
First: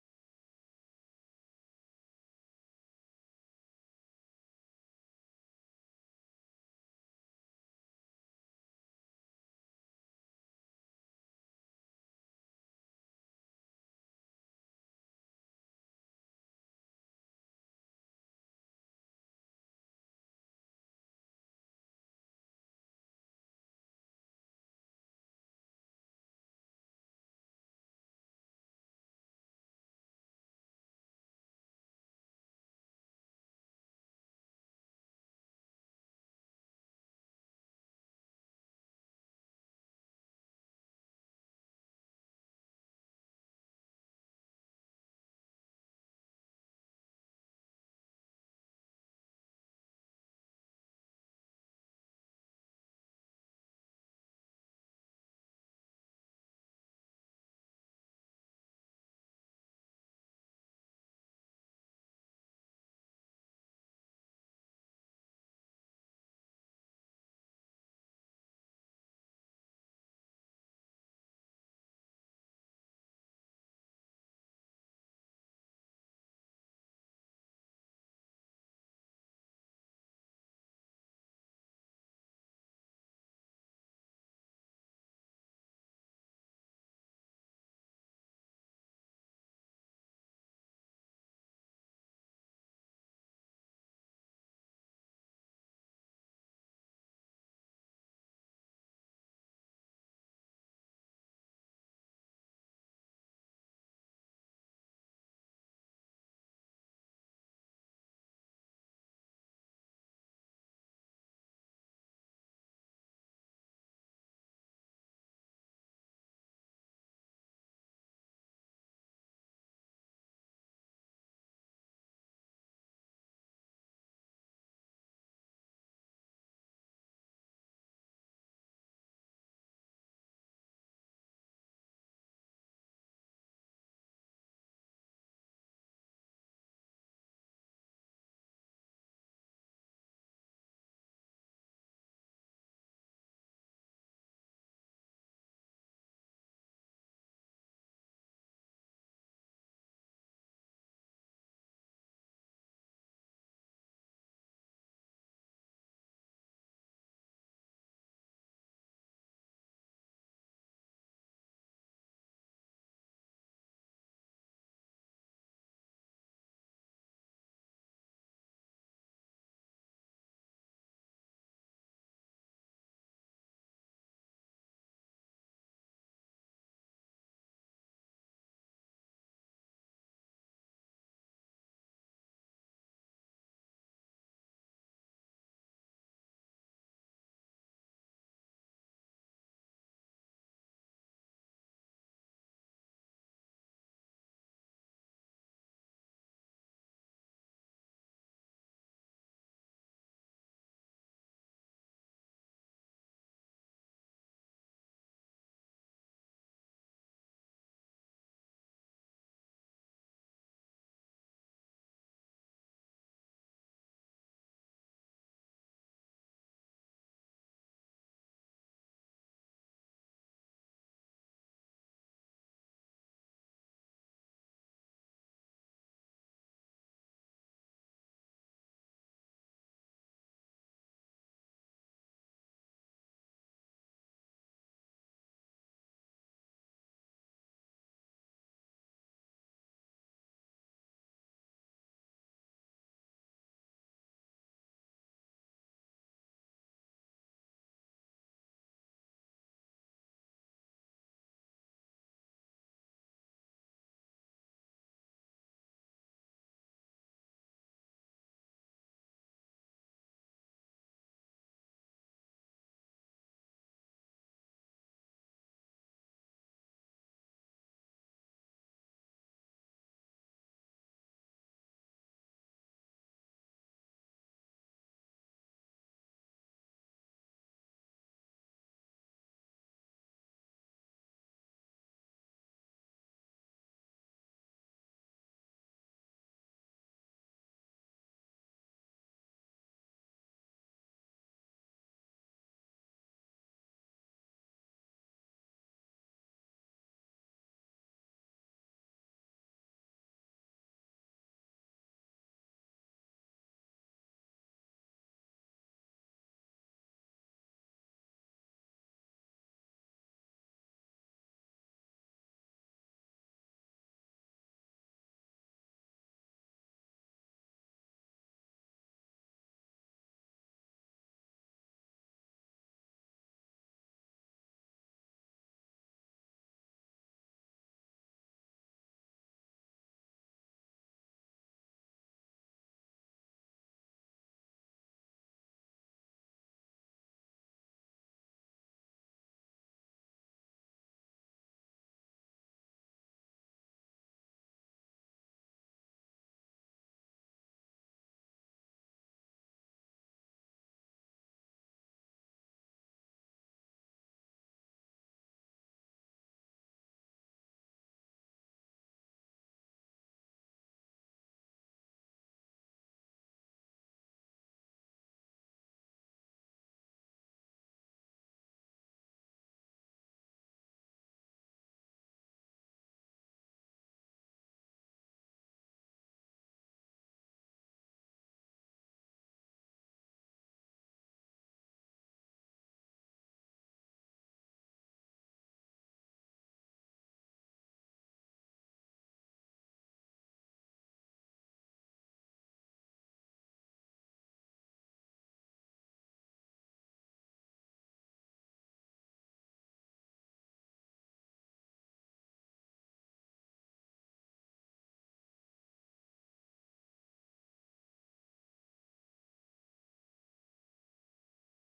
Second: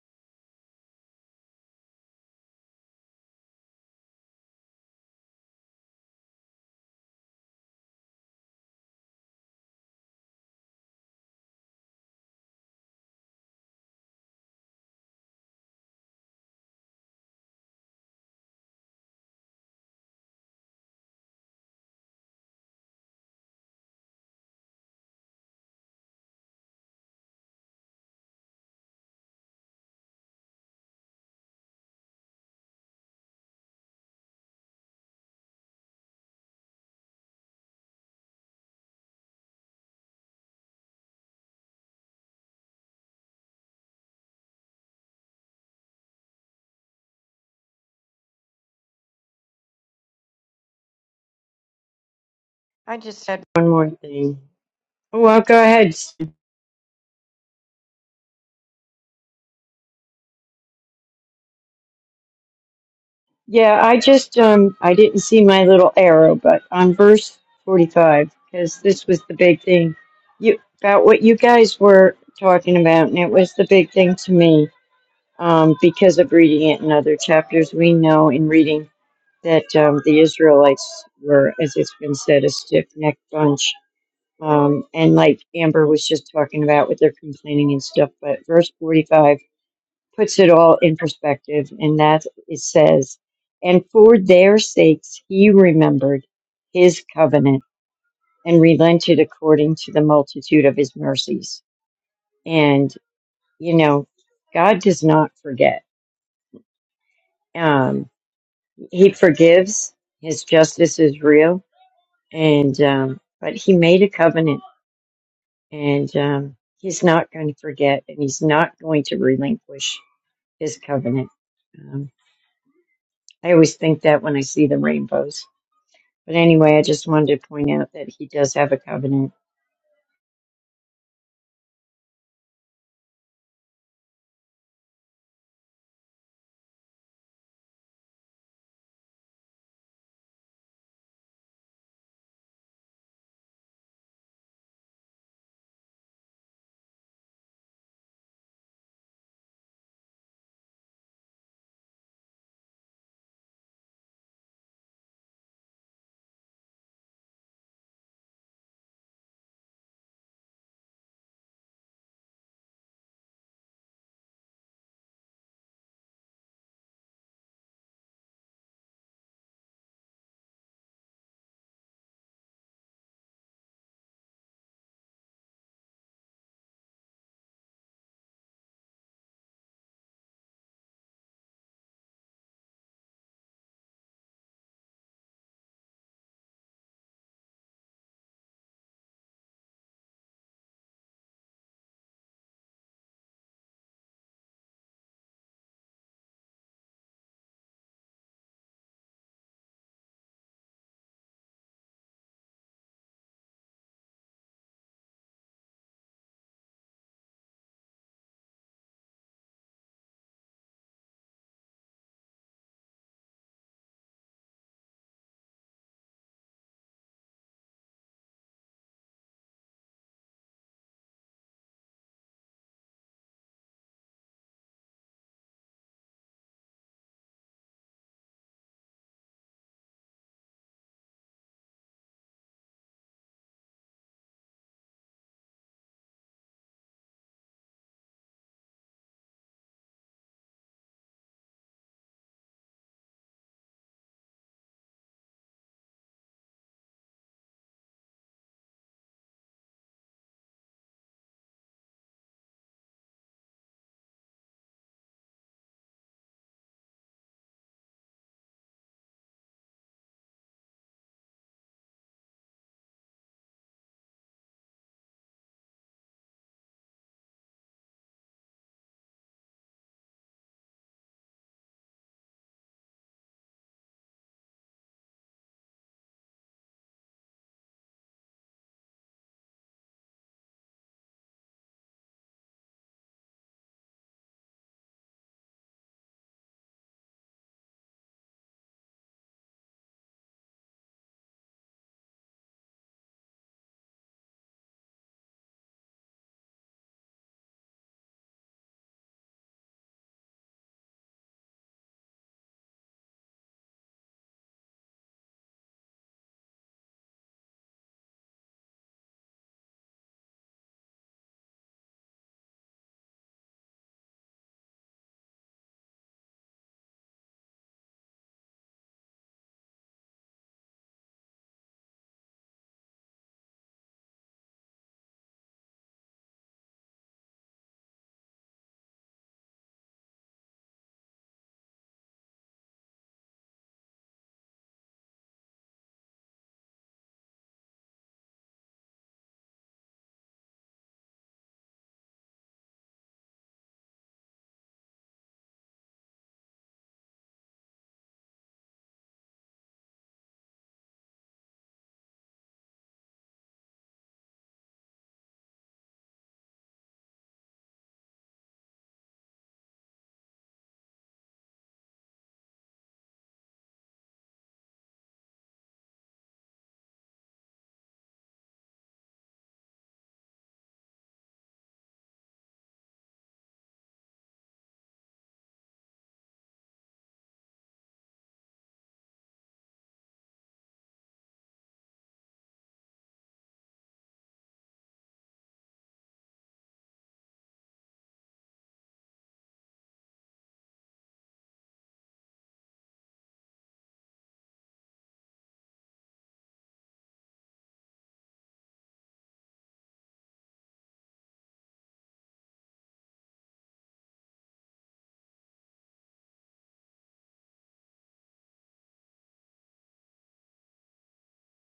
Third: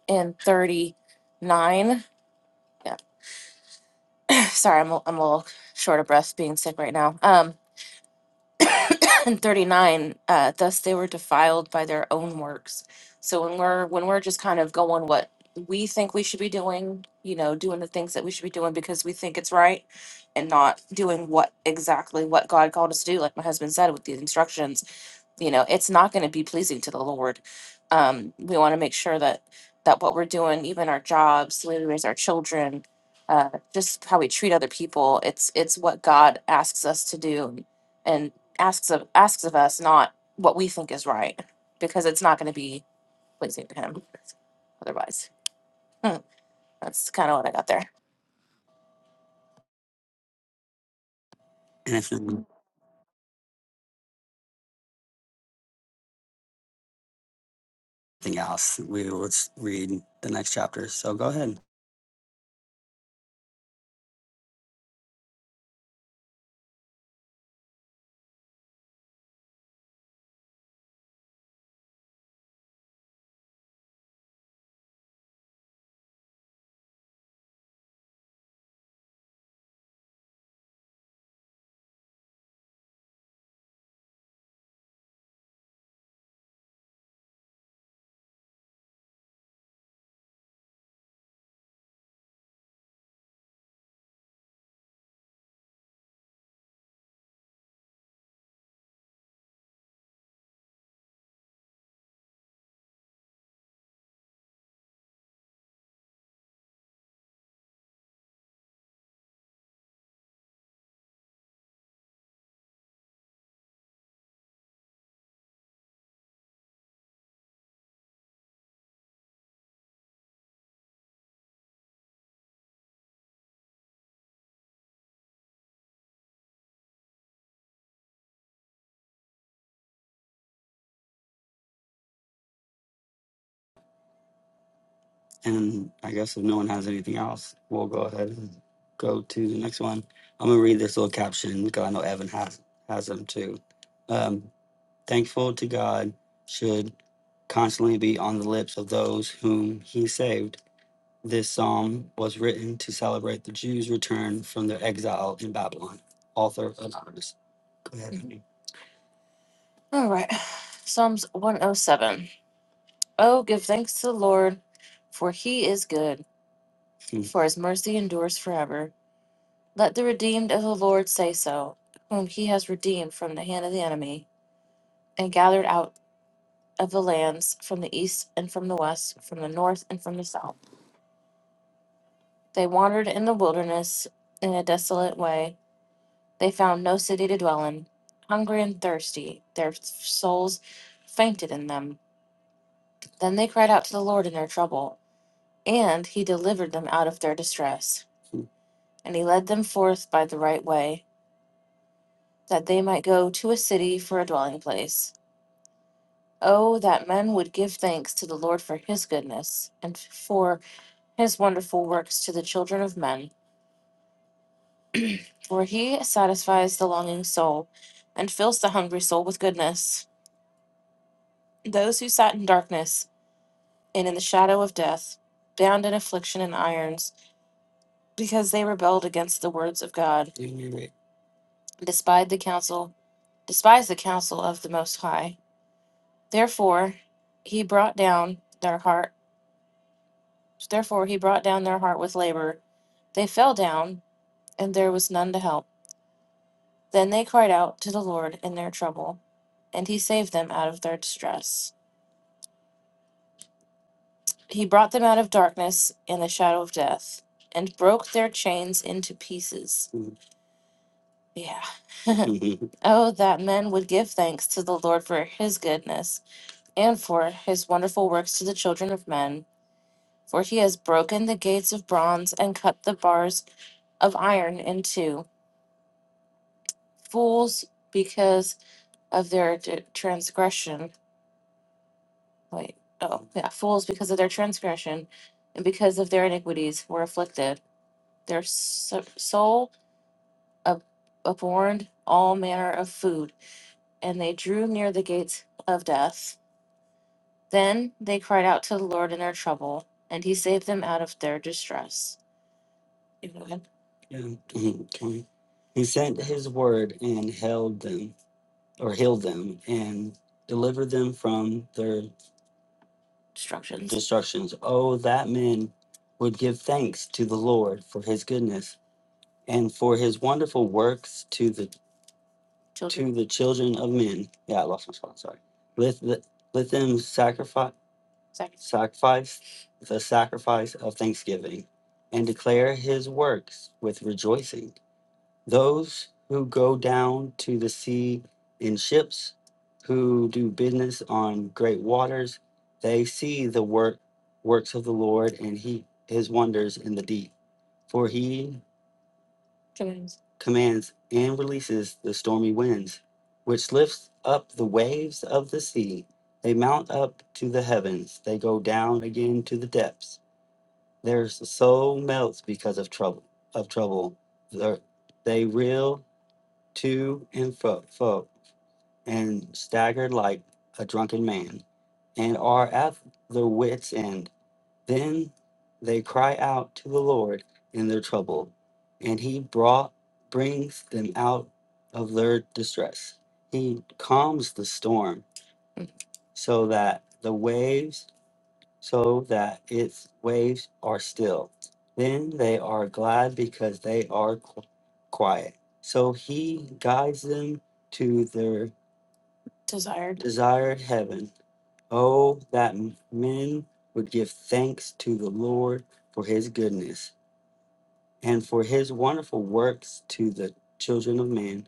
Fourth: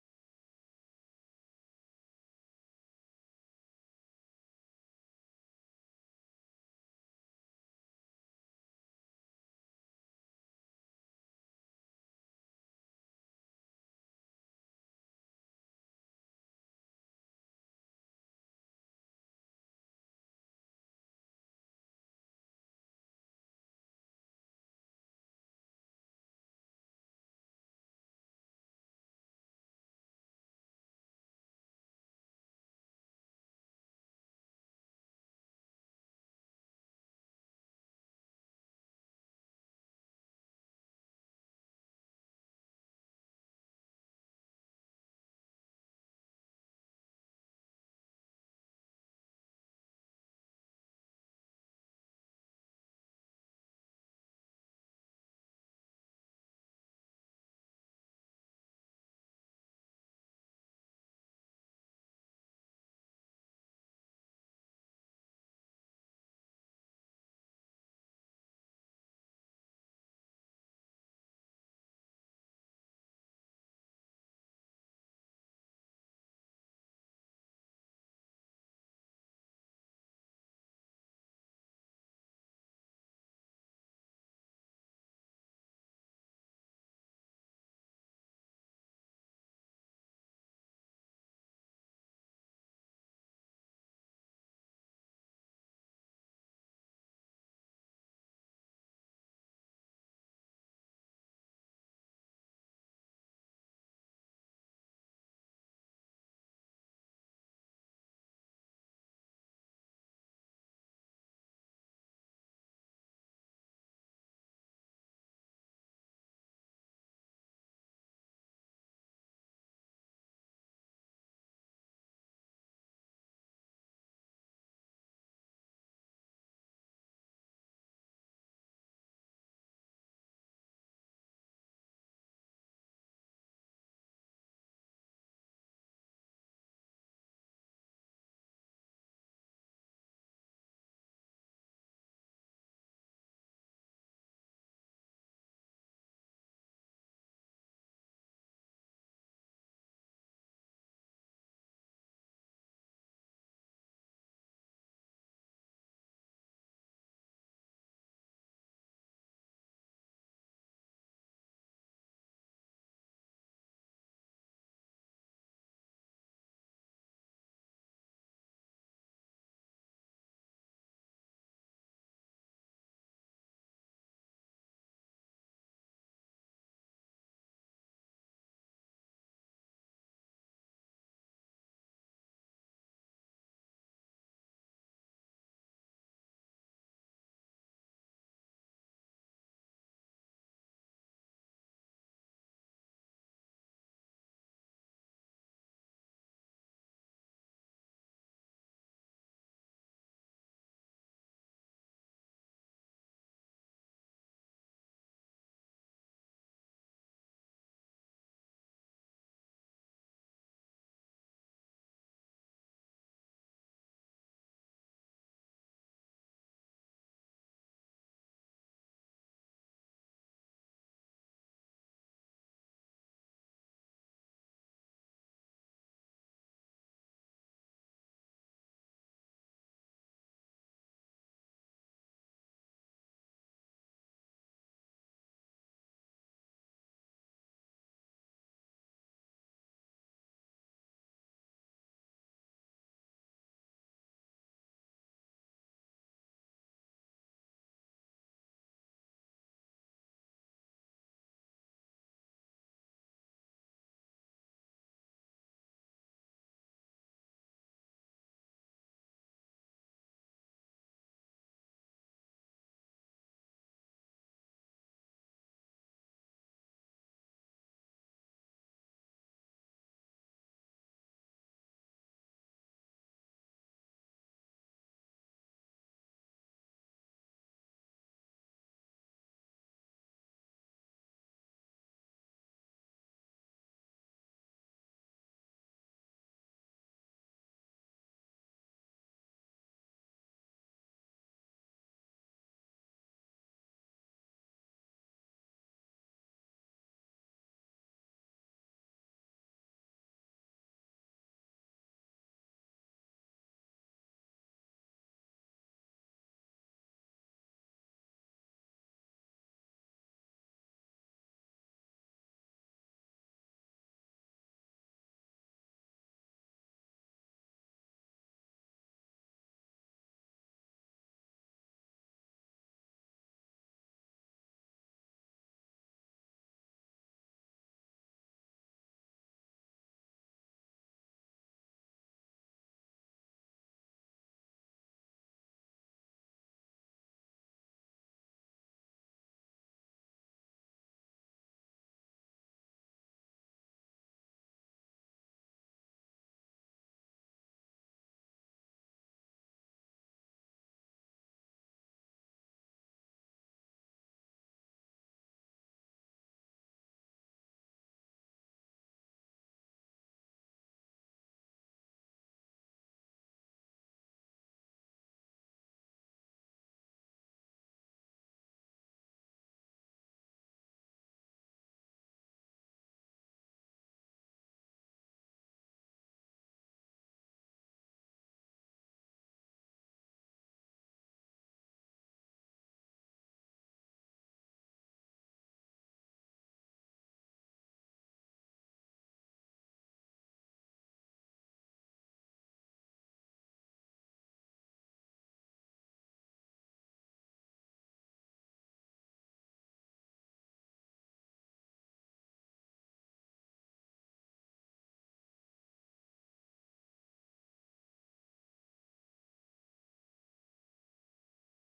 S2: in 39. yeah, sorry, I'm a, I'm a little short of breath being sick right now. Um, and 39, uh, thus they were defiled by their own works. So when we're when we're just kind of going what we think we should be doing, you know, doing the things that we should be doing because we think it's right and not doing what exactly what God called us to do, like my husband said with these instructions you know it's not going to be pleasing to the lord um we want to make sure that that what we're doing even our jobs the way we raise our children uh just how we treat other people it's it's what god asks us to do and, and asks of asks of us not what we think is right because it's not going to be pleasing to him otherwise Hmm, that's kind of what i got there And if nothing
S4: I just had one more thing. Well, go ahead.
S2: else, we will s- read the next chapter. So go ahead.
S4: Yeah, I just um I didn't see my little arrow, but on verse forty-five, because this was the big thing. You about what you guys were talking about, and it was the big thing to me. Um, because of reading it in other chapters, we know in reading that um, the Israelites were, as it's been said, a stiff-necked bunch Um, and like Amber was just talking about with their complaining and stuff, but verse 45 puts it all in perspective, and that it says, And for their sakes he remembered his covenant and relented according to the multitude of his mercies. And, you know, God does not forget. Um, he forgives, his justice is real, and, um, but he made a covenant and um, he's not going to forget and he's not going to relinquish his covenant um, i always think that when i see the rainbows but anyway i just wanted to point out that he does have a covenant
S2: And I guess if no one has anything else, we'll go ahead and go to the next one. I'm gonna read this little caption because I know Evan has has them too. Um, Thankful to God should constantly be on the lips of those whom He saved. This psalm was written to celebrate the Jews' return from their exile in Babylon. Author anonymous. Go ahead, Andy. All right. Psalms 107. Oh, seven. Oh, give thanks to the Lord, for he is good. For his mercy endures forever. Let the redeemed of the Lord say so, whom he has redeemed from the hand of the enemy, and gathered out of the lands from the east and from the west, from the north and from the south. They wandered in the wilderness in a desolate way. They found no city to dwell in. Hungry and thirsty, their souls fainted in them. Then they cried out to the Lord in their trouble, and he delivered them out of their distress. And he led them forth by the right way that they might go to a city for a dwelling place. Oh, that men would give thanks to the Lord for his goodness, and for his wonderful works to the children of men. For he satisfies the longing soul, and fills the hungry soul with goodness. Those who sat in darkness and in the shadow of death, bound in affliction and irons, because they rebelled against the words of God despised the counsel, despised the counsel of the Most High. Therefore, he brought down their heart Therefore he brought down their heart with labor. They fell down, and there was none to help. Then they cried out to the Lord in their trouble, and he saved them out of their distress. He brought them out of darkness and the shadow of death, and broke their chains into pieces. Mhm. Yeah. oh, that men would give thanks to the Lord for his goodness, and for his wonderful works to the children of men. For he has broken the gates of bronze and cut the bars of iron in two. fools because of their d- transgression. Wait, oh, yeah, fools because of their transgression and because of their iniquities were afflicted. Their so- soul ab- abhorred all manner of food, and they drew near the gates of death. Then they cried out to the Lord in their trouble, and he saved them out of their distress. You go ahead. Yeah. Okay. He sent his word and held them or heal them and deliver them from their Instructions. destructions. Oh, that men would give thanks to the Lord for his goodness and for his wonderful works to the Children. to the children of men. Yeah, I lost my spot. Sorry. Let let, let them sacrifice Second. sacrifice the sacrifice of thanksgiving and declare his works with rejoicing. those who go down to the sea in ships, who do business on great waters, they see the work works of the Lord and he his wonders in the deep. For he Commands. commands and releases the stormy winds, which lifts up the waves of the sea. They mount up to the heavens, they go down again to the depths. Their soul melts because of trouble of trouble. Their- They reel to and fro, fro, and staggered like a drunken man, and are at their wits' end. Then they cry out to the Lord in their trouble, and He brought brings them out of their distress. He calms the storm so that the waves so that its waves are still. Then they are glad because they are qu- quiet. So he guides them to their desired desired heaven. Oh, that m- men would give thanks to the Lord for his goodness and for his wonderful works to the children of man.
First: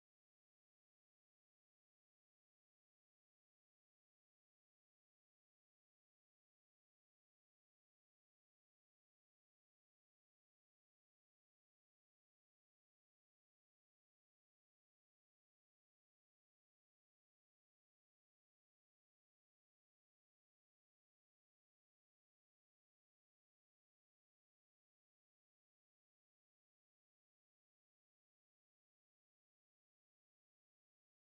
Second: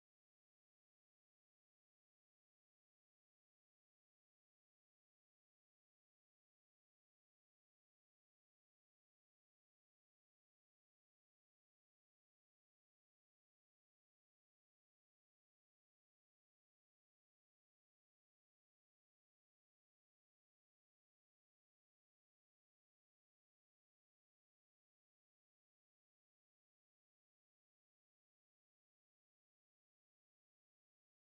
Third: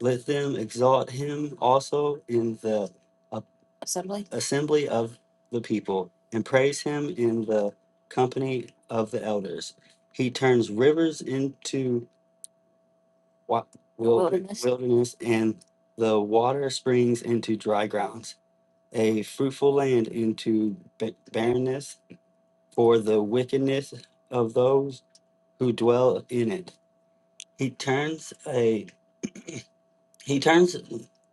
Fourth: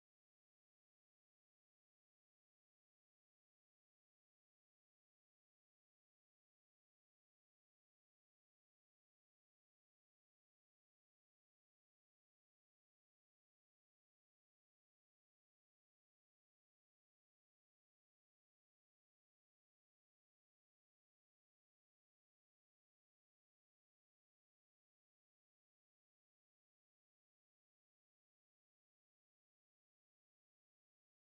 S2: Let them exalt him also in the a- assembly assembly of the people, and praise him in the company of the elders. He turns rivers into wa- wil- wilderness. wilderness, and the water springs into dry grounds, a fruitful land into ba- barrenness for the wickedness of those who dwell in it. He turns a He turns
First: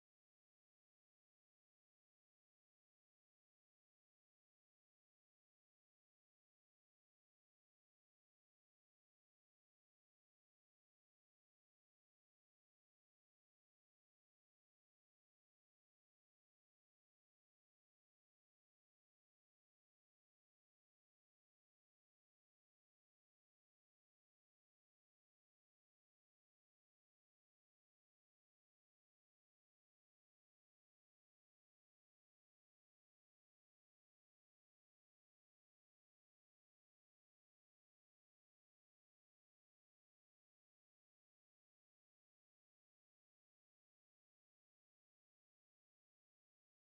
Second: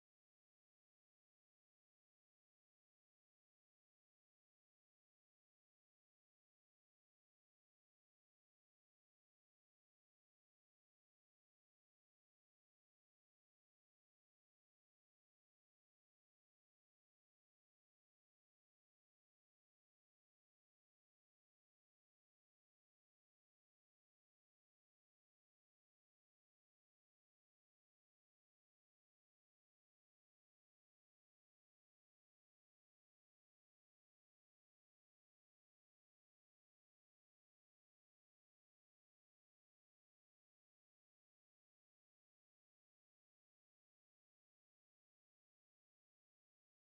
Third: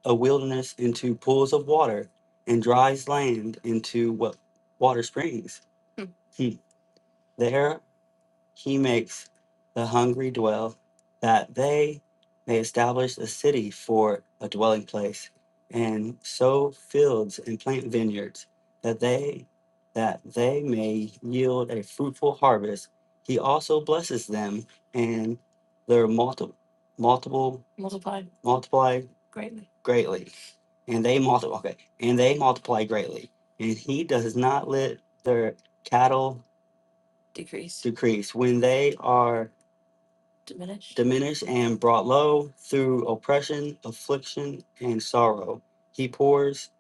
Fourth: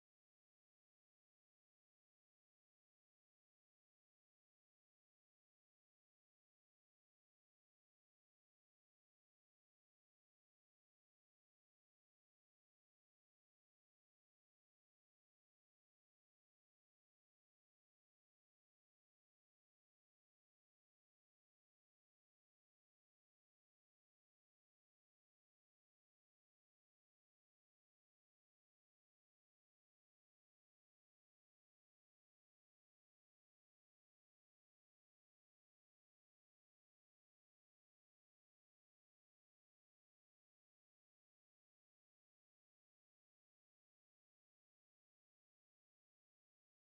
S2: a wilderness into pools of water and dries land into what water springs. Hmm. There he makes the hungry dwell, that they may establish a city for a dwelling place, and sow fields and plant vineyards, that they that they may yield a fruitful harvest. He also blesses them and their multi, multiple multiplied multiplied greatly greatly, and they multiply okay, and they multiply greatly. And he does not let their cattle decrease, decrease when they are diminished, diminished and brought low through oppression, affliction, and sorrow. He pours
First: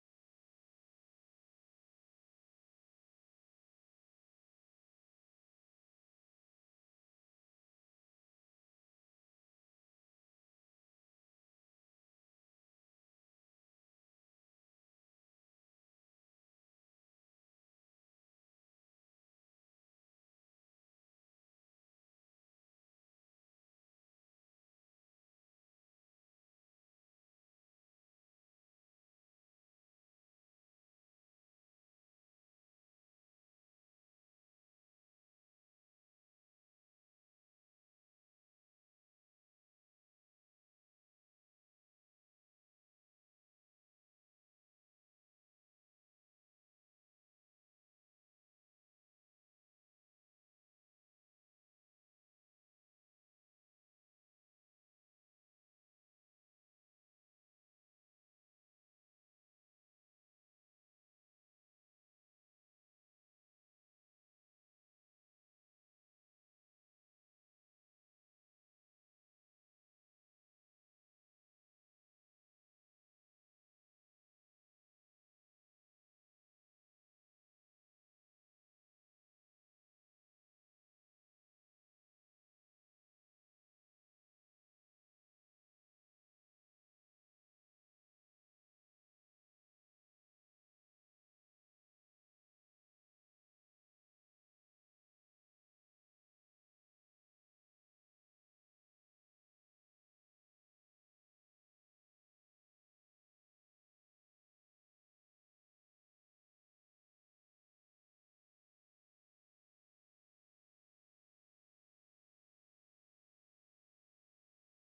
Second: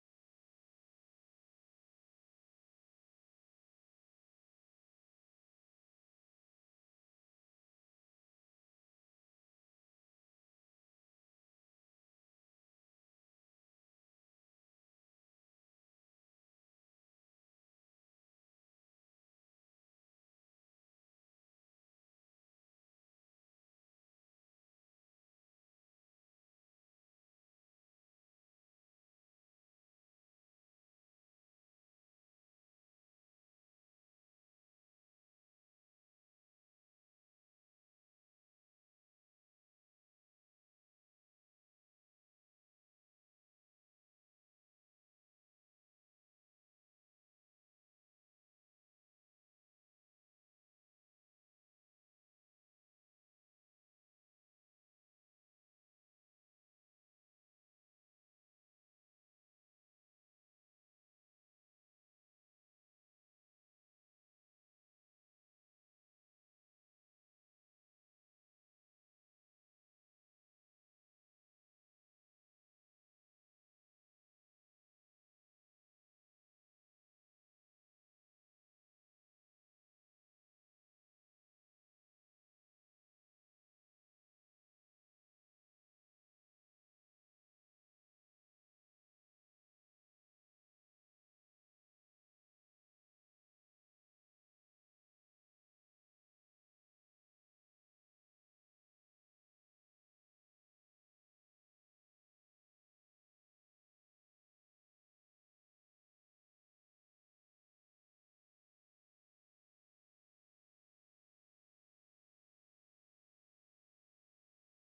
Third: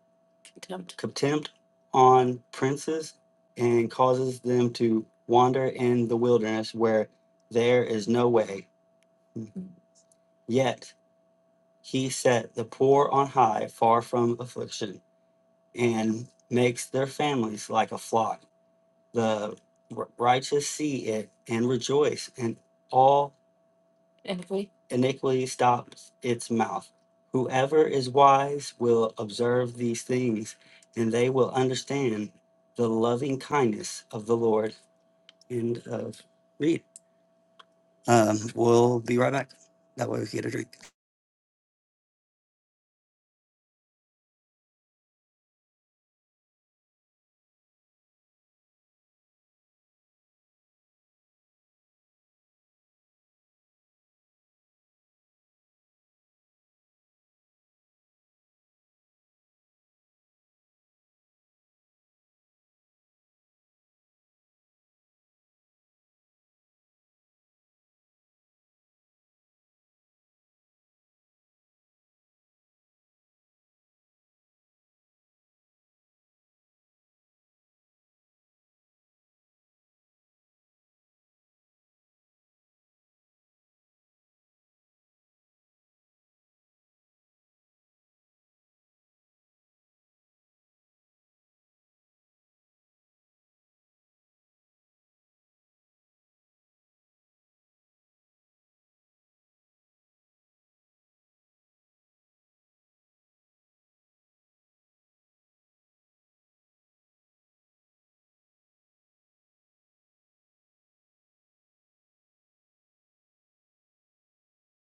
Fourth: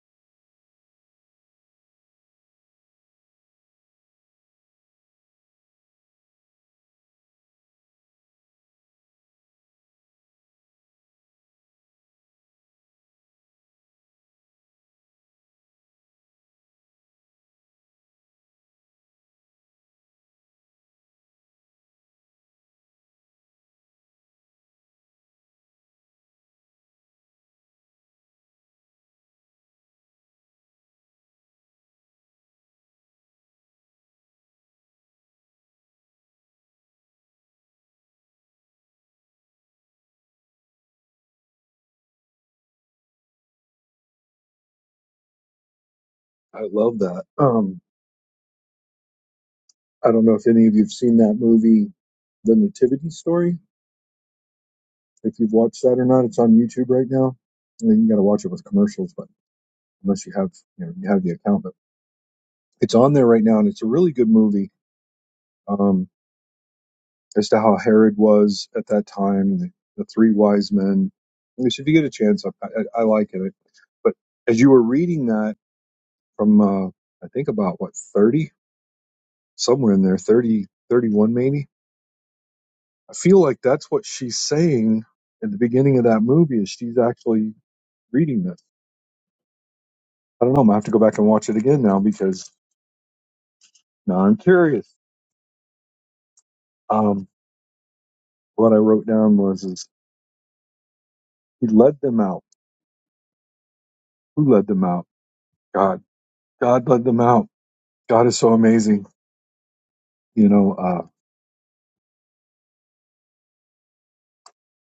S2: contempt. contempt on princes and causes them to wander in the wilderness where there is no way. Mm-hmm. Yet he set the poor on high, far from affliction, and makes their families like a flock. The righteous see it and rejoice, and all Iniquity. Iniquity stops its mouth. Whoever is wise will observe these things, and they will understand the loving kindness of the Lord. End of read. Um, we'll be right back. That way we get a drink.
S1: I love that. Um, I don't know if any of you have seen that movie, The Nativity Story. If you've watched that or not, it's on YouTube right now. I mean, you got to watch it with commercials, but unless you have, you know, you have the account, but it's on there right now, and it's a really good movie um, as to how Herod was at that time, the, the three wise men. At least if you get a chance, I, I, I like it. But as you were reading that. from uh, I think about what 30 somewhere in there 30 31 maybe I feel like that's what she's saying at the beginning of that movie is she's actually reading this I don't know I'm gonna have to go back and watch it again now because now I'm curious um what I wrote down was is he led them out who led them out God God led them out God is so amazing you know uh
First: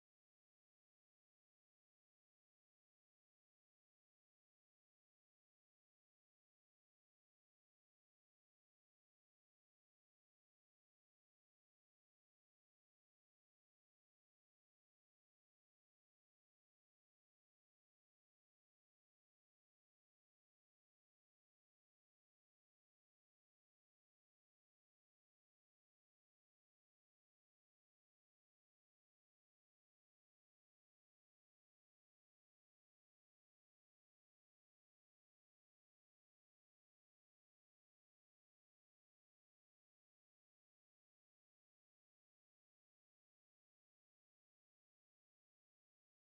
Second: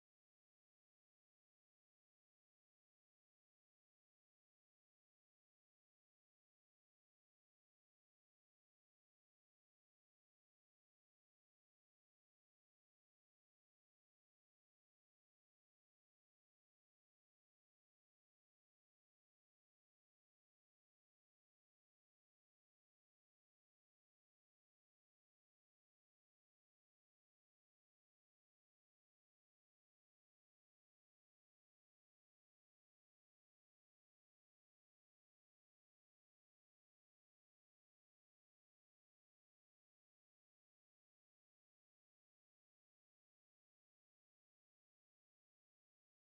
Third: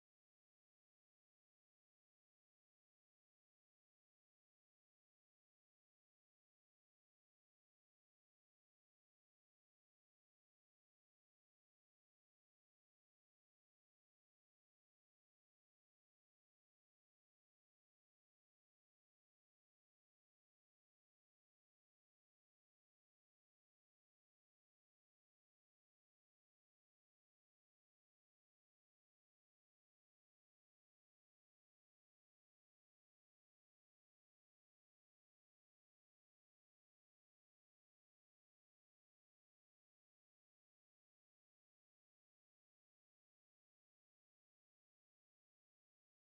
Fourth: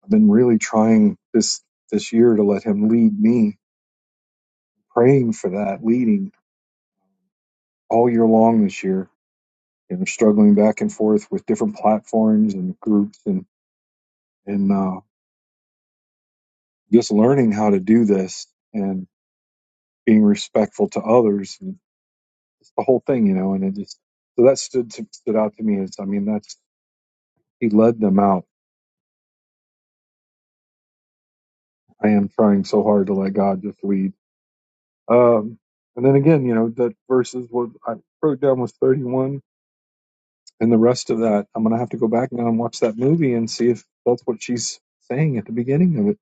S1: I've been really trying this this year to let him lead me praying for that leading all year long this year you know, struggling back and forth with different platforms and groups and, and uh, just learning how to do this and being respectful to others and it's the whole thing, you know, and it just, so that stood, to, stood out to me is, I mean, that's, he led them out. I am trying so hard to let God just lead. Um, and then again, you know, that verses what I wrote down was 31 and the rest of that, I'm going to have to go back now and watch that movie and see if that's what she's saying at the beginning of it.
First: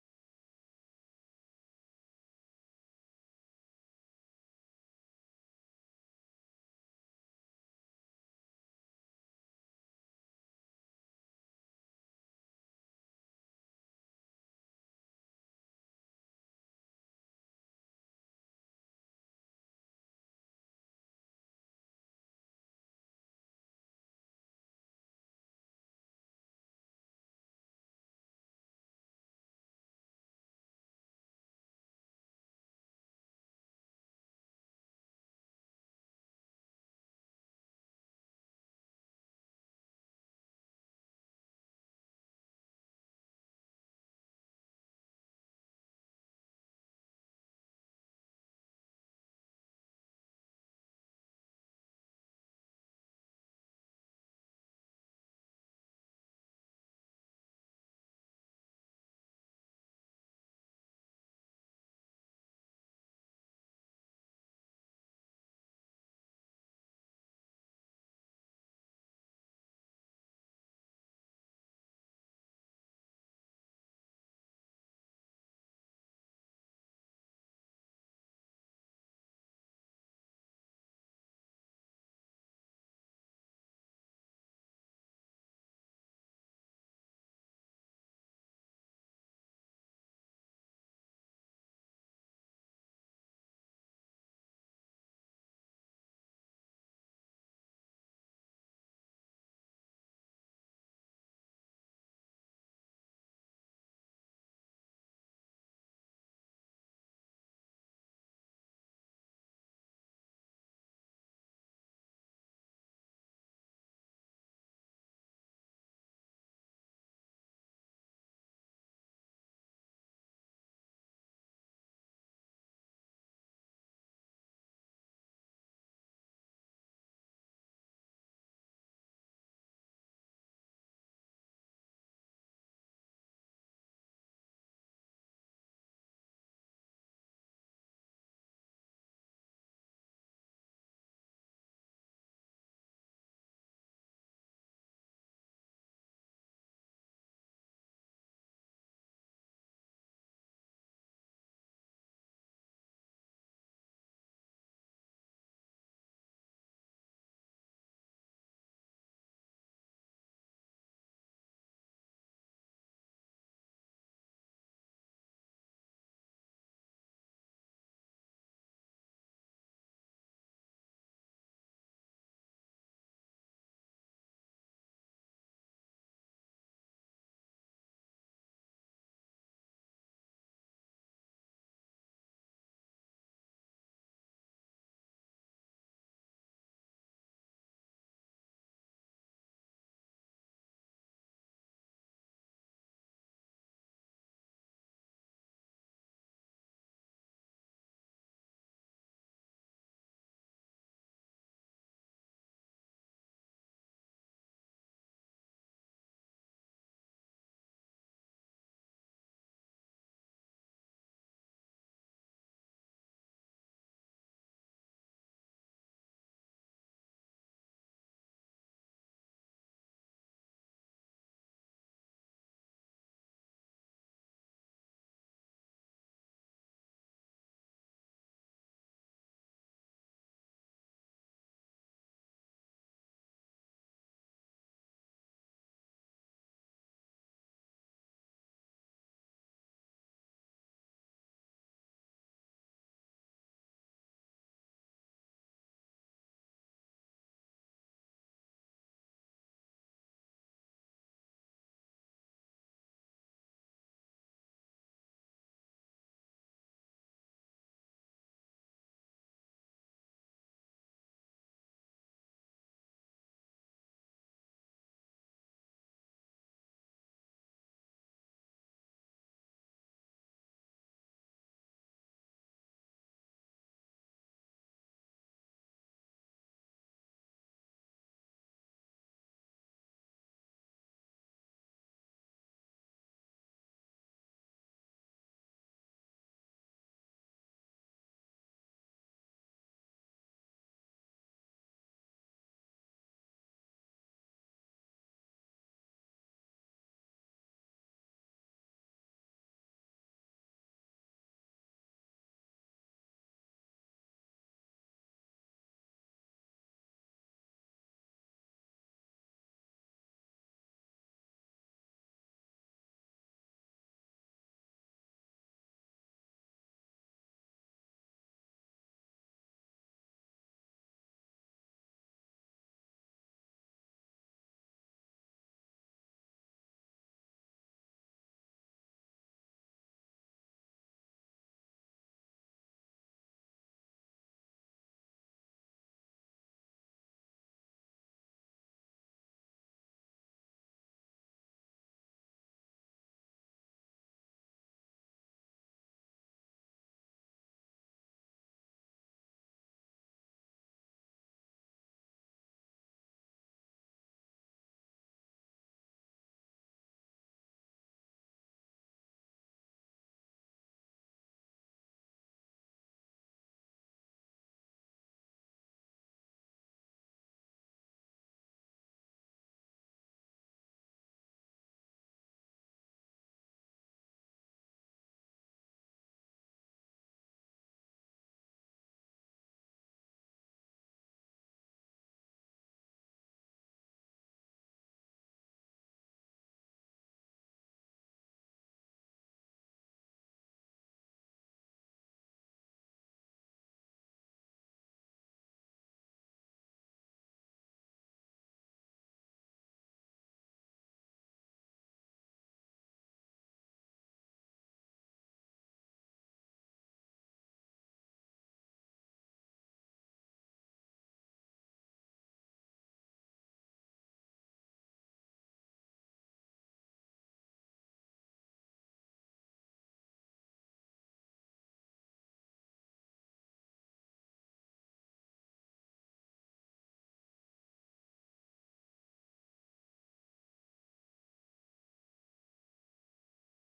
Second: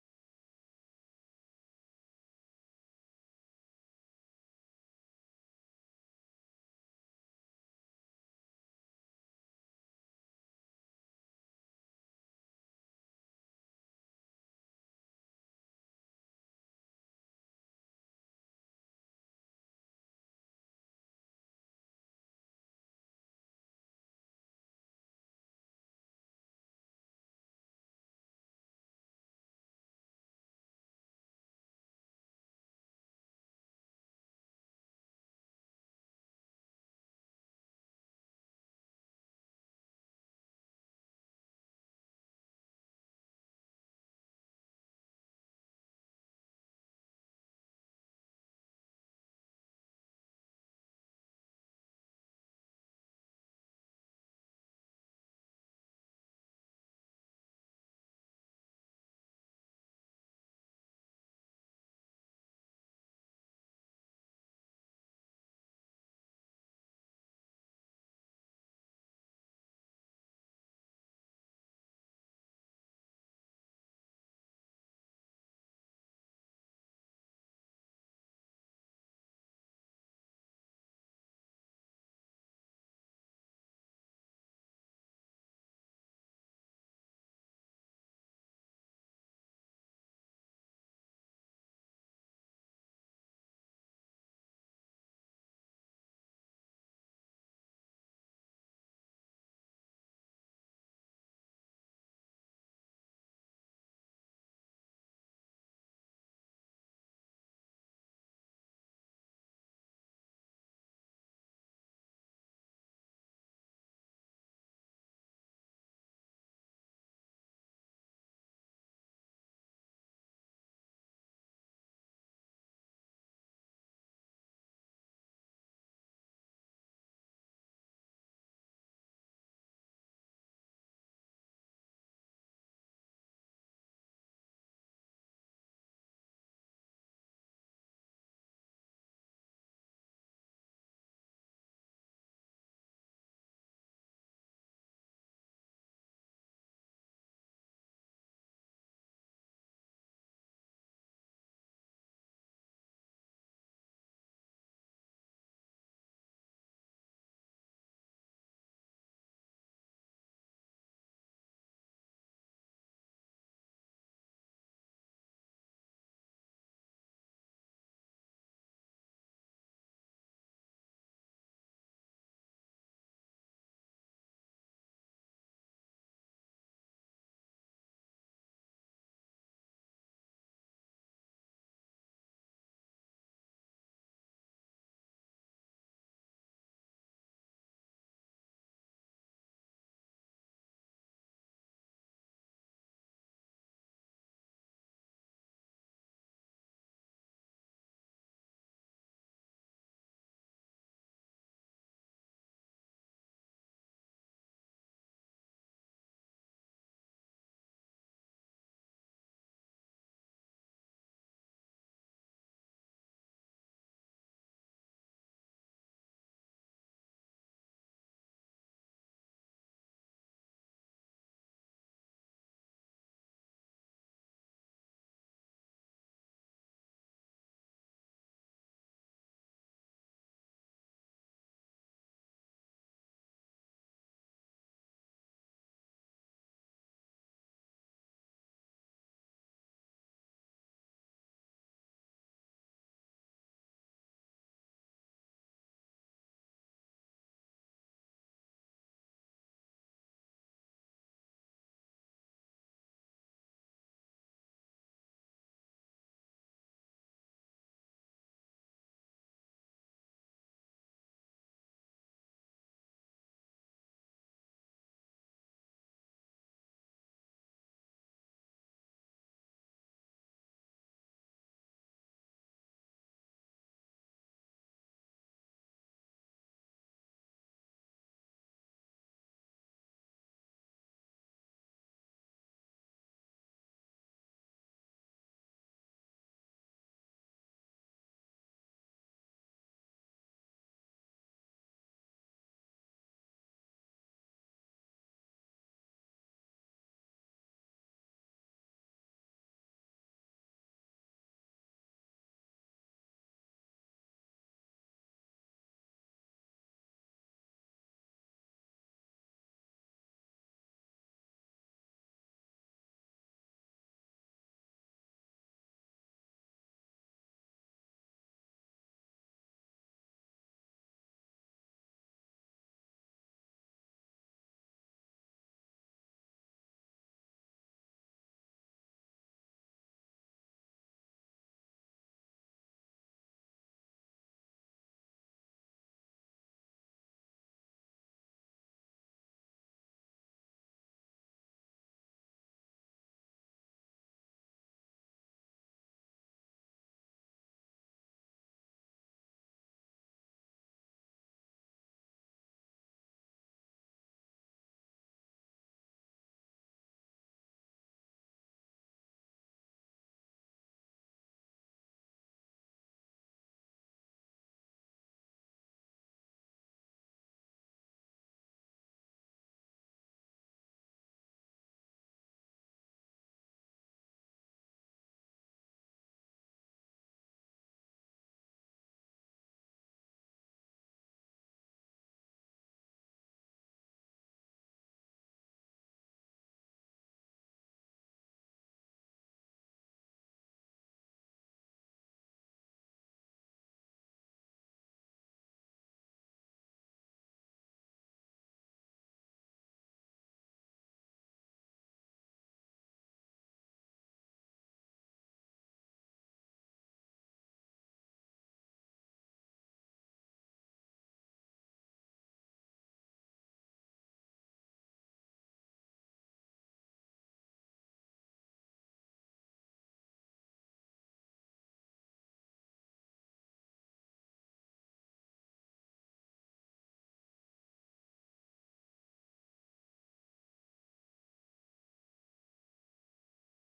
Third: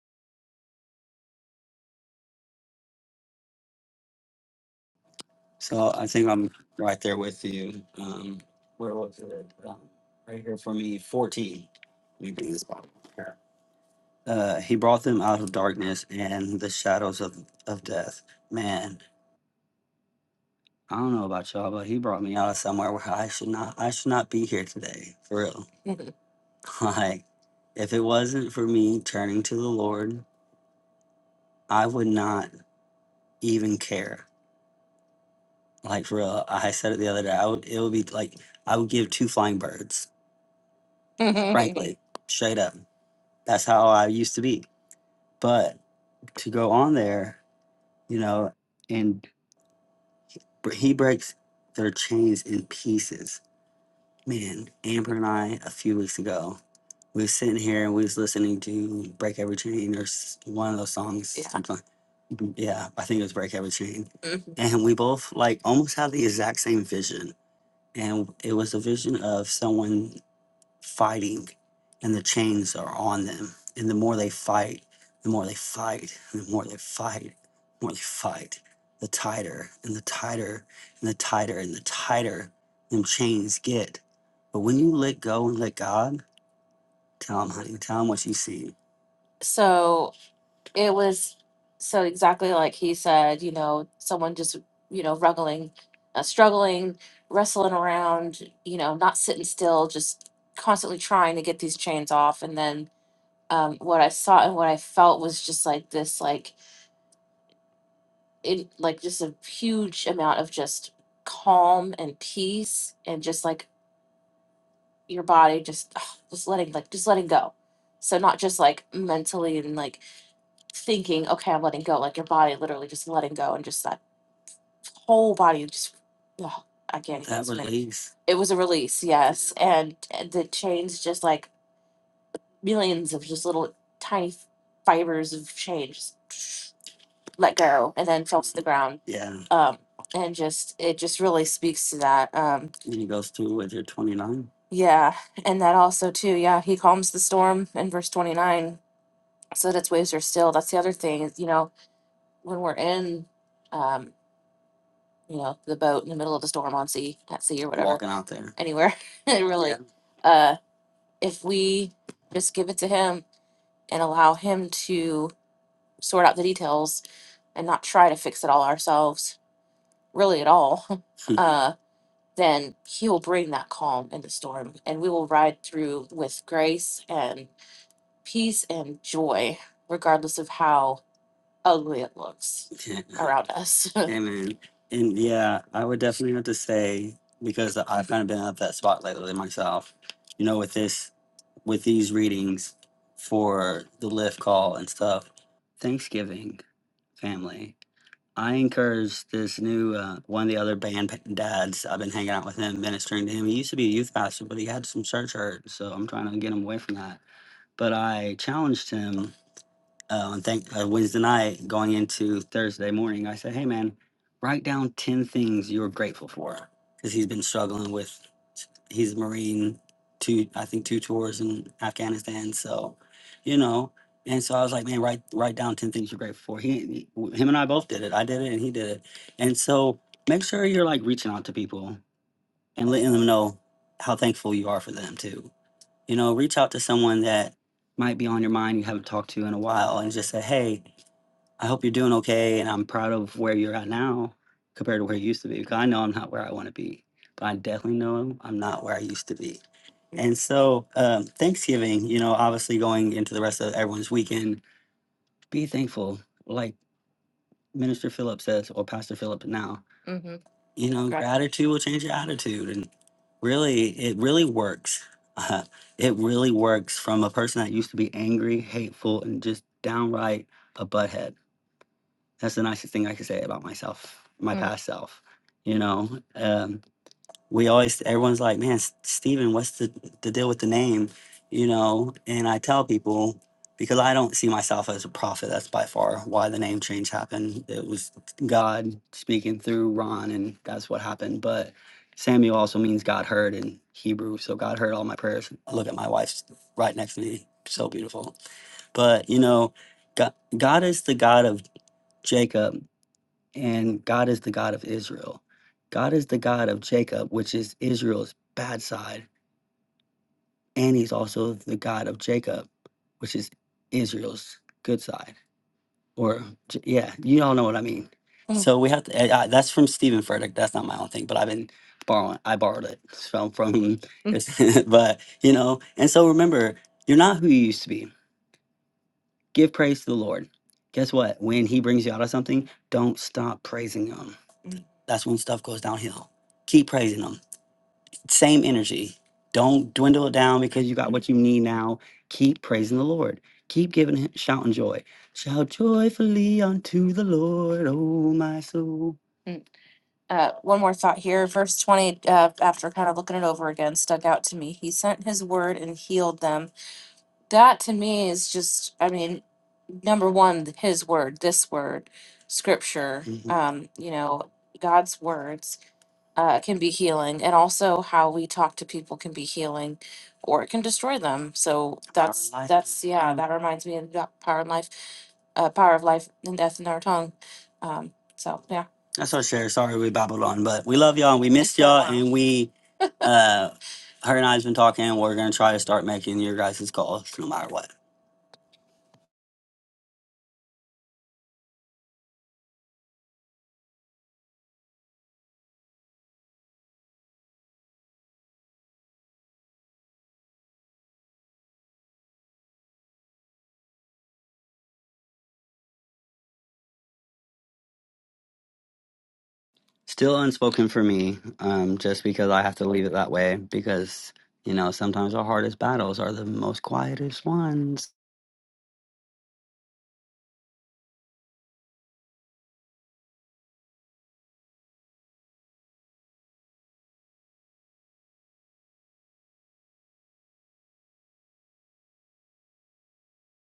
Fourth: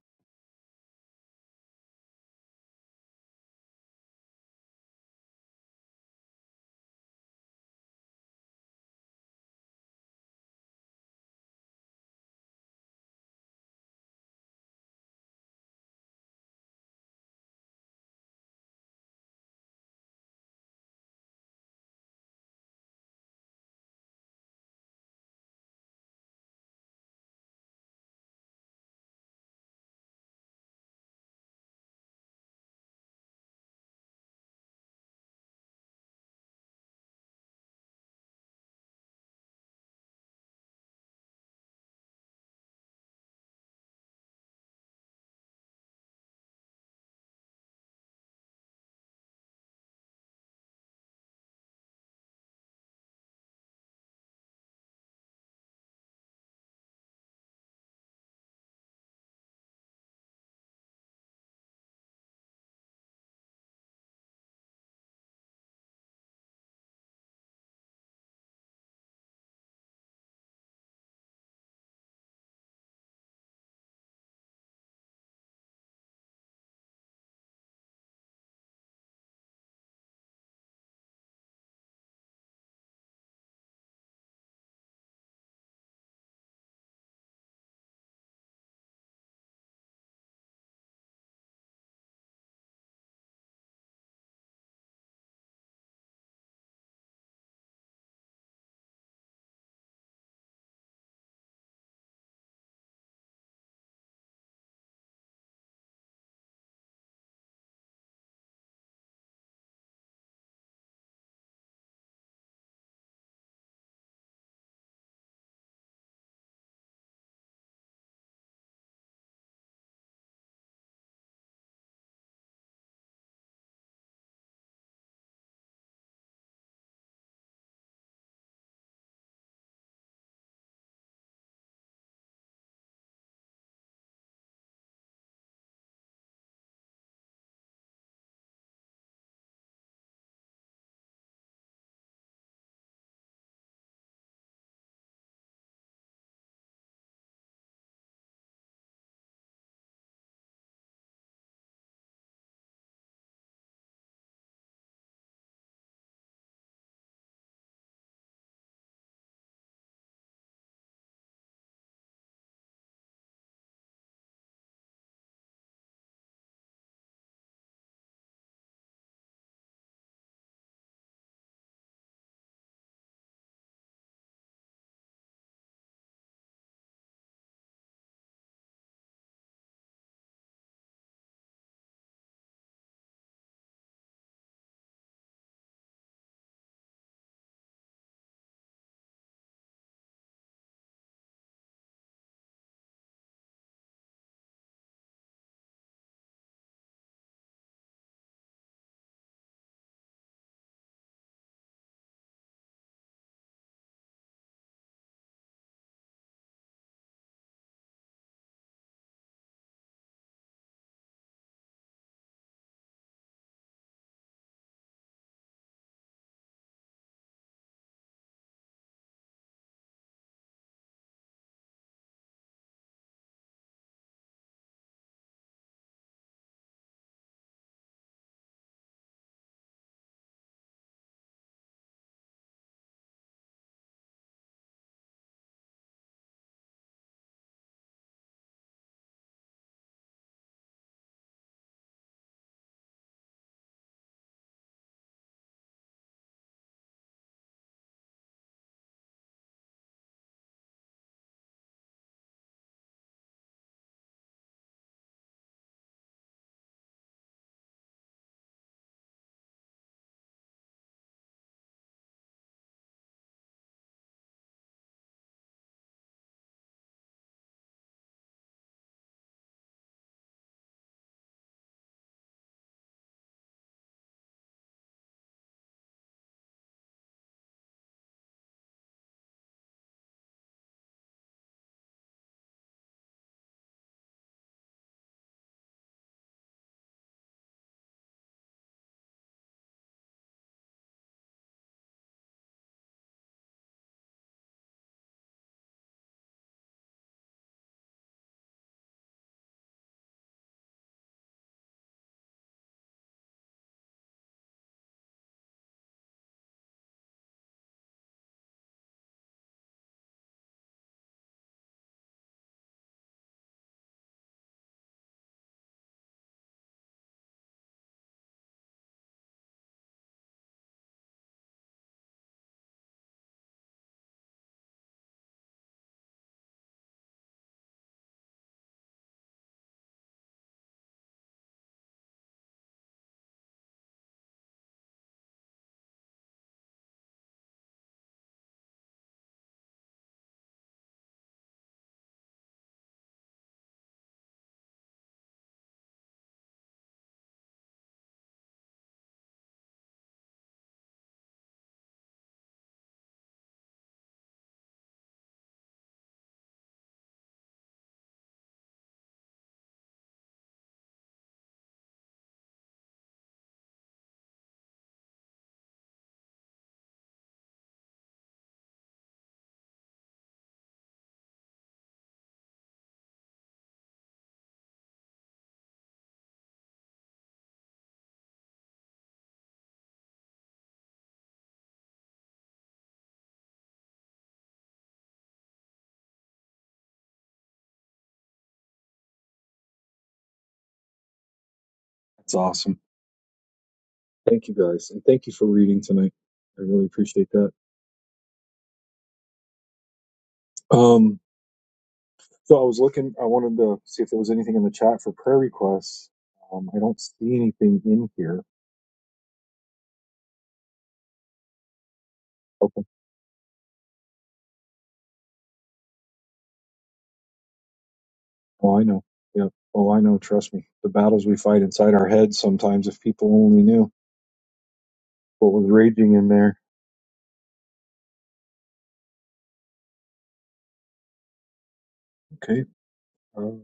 S2: So I think I'm right there with you. Um, where was it? Um, right here for me, 14. Let me bring this Bible here. Uh, he brought them out of darkness and the shadows of, of death. Man, I don't know about y'all, but he brought me out of somewhere where I should not I should not be here today. For real. Mhm. Like, if it wasn't for me turning to the Lord, I would not even care. Like for real. I said it the other day. I would it would be like I would give two flying birds. frankly. Straight up. That's how I used to be. But to go on there, you know, and br- he breaks their chains in pieces man, Amber and I a few weeks ago, we were sitting here and we was listening to Break Every Chain or s- one of those songs. Yeah. something like- yeah, I think it was Break Every Chain. Mhm. And we both like almost had the exact same vision. And it was a vision of someone fighting and the chains are on them. And the more they fight, the more they fight, and the more they fight, the more they fight, the tighter and the tighter and the tighter and the tighter them chains get. But when you let go and let God, tell him, honey, tell him what you see. So it was so exactly like he said you know someone just you know ruggling uh, struggling wrestling around you know not sitting still just constantly trying to get these chains off and then um, what i saw and what i felt was just like this like it like just a huge amount of just calm and peace and just like your body just ah, just letting like just letting go so not just like mentally and like thinking, okay, I'm letting go. Like your body literally just letting go and just that whole body just oh, I can't even That explain. release. It was a release, yes, and and the chains just like millions of just little tiny fibers of chain just let go and then fell to the ground. Yeah. Um, and just it just really speaks to that. Um, And he goes through with your 29. yeah, and that also too. Yeah, he calms the storm in verse twenty nine, so that its waves are still. That's the other thing is you know when we're in. um. you know, the boat in the middle of a storm on sea, at sea or whatever, walking out there. anywhere, really. Yeah. Uh, if we just give it to him and allow him to sort out the details and not try to fix it all ourselves, really at all, uh, then he will bring that calm in the storm and we will ride through with grace and peace and joy, regardless of how ugly it looks around us. Amen. And yeah, I would definitely have to say because I've kind of been at that spot lately myself. You know, with this, with these readings for the lift call and stuff. Thanksgiving family. I encourage this new uh, one of the other band pa- dads. I've been hanging out with him, ministering to him. He used to be a youth pastor, but he had some church hurt, so I'm trying to get him away from that. But I challenged him uh, on thank uh, Wednesday night going into Thursday morning, I said, "Hey, man, write down ten things you're grateful for," because he's been struggling with he's a Marine, two I think two tours in Afghanistan, so you know. And so I was like, "Man, write write down ten things you're grateful for." He, he him and I both did it. I did it, and he did it. And so make sure you're like reaching out to people and letting them know how thankful you are for them too. You know, reach out to someone that might be on your mind you haven't talked to in a while, and just say, "Hey." I hope you're doing okay, and I'm proud of where you're at now compared to where you used to be. Because I know I'm not where I want to be, but I definitely know I'm not where I used to be. And so, um, Thanksgiving, you know, obviously going into the rest of everyone's weekend, be thankful, like Minister Philip says, or Pastor Philip now. Mm-hmm. You know, Right. gratitude will change your attitude, and really, it really works. Uh, it really works from a person that used to be angry, hateful, and just downright a butthead that's the nicest thing I could say about myself, my Mm. past self. You know, um, we always, everyone's like, man, S- Steven, what's the, the deal with the name? You know, and I tell people, because I don't see myself as a prophet. That's by far why the name change happened. It was God speaking through Ron, and that's what happened. But Samuel also means God heard in Hebrew. So God heard all my prayers. look at my wife right next to me. So beautiful. But, you know, God, God is the God of Jacob and God is the God of Israel. God is the God of Jacob, which is Israel's bad side, and he's also the God of Jacob, which is Israel's good side. Or J- yeah, you all know what I mean. Mm. So we have to. I, I- that's from Stephen Furtick. That's not my own thing, but I've been borrowing. I borrowed it from from. Mm. his- but you know, and so remember, you're not who you used to be. Give praise to the Lord. Guess what? When He brings you out of something, don't stop praising Him. That's when stuff goes downhill. Keep praising Him. Same energy. Don't dwindle it down because you got what you need now. Keep praising the Lord. Keep giving Him, shouting joy. Shout joyfully unto the Lord, O my soul. Mm. Uh, one more thought here. Verse 20, uh, after kind of looking it over again, stuck out to me. He sent his word and healed them that to me is just i mean number one his word this word scripture Mhm. um you know god's words uh, can be healing, and also how we talk to people can be healing, or it can destroy them. So Power of that's life. that's yeah, Mm. that reminds me of the power and life, uh, power of life and death in our tongue. Um, so yeah, That's our share. Sorry we babbled on, but we love y'all and we it's missed been a y'all while. and we uh her and I's been talking. We're gonna try to start making your guys' calls no matter what.
S1: That's awesome. Thank you guys, and thank you for reading tonight. I really appreciate that. Um, so I was looking. I wanted to see if there was anything in the chat for prayer requests. Um, I don't see anything in here.
S2: Still unspoken for me, um, just because I have
S1: Okay.
S2: to leave it that way because you know, sometimes our hardest battles are the most quietest ones.
S1: Oh, I know. Yeah. Oh, I know. Trust me. The battles we fight inside our heads sometimes. If people only knew what was raging in there. Okay. Um,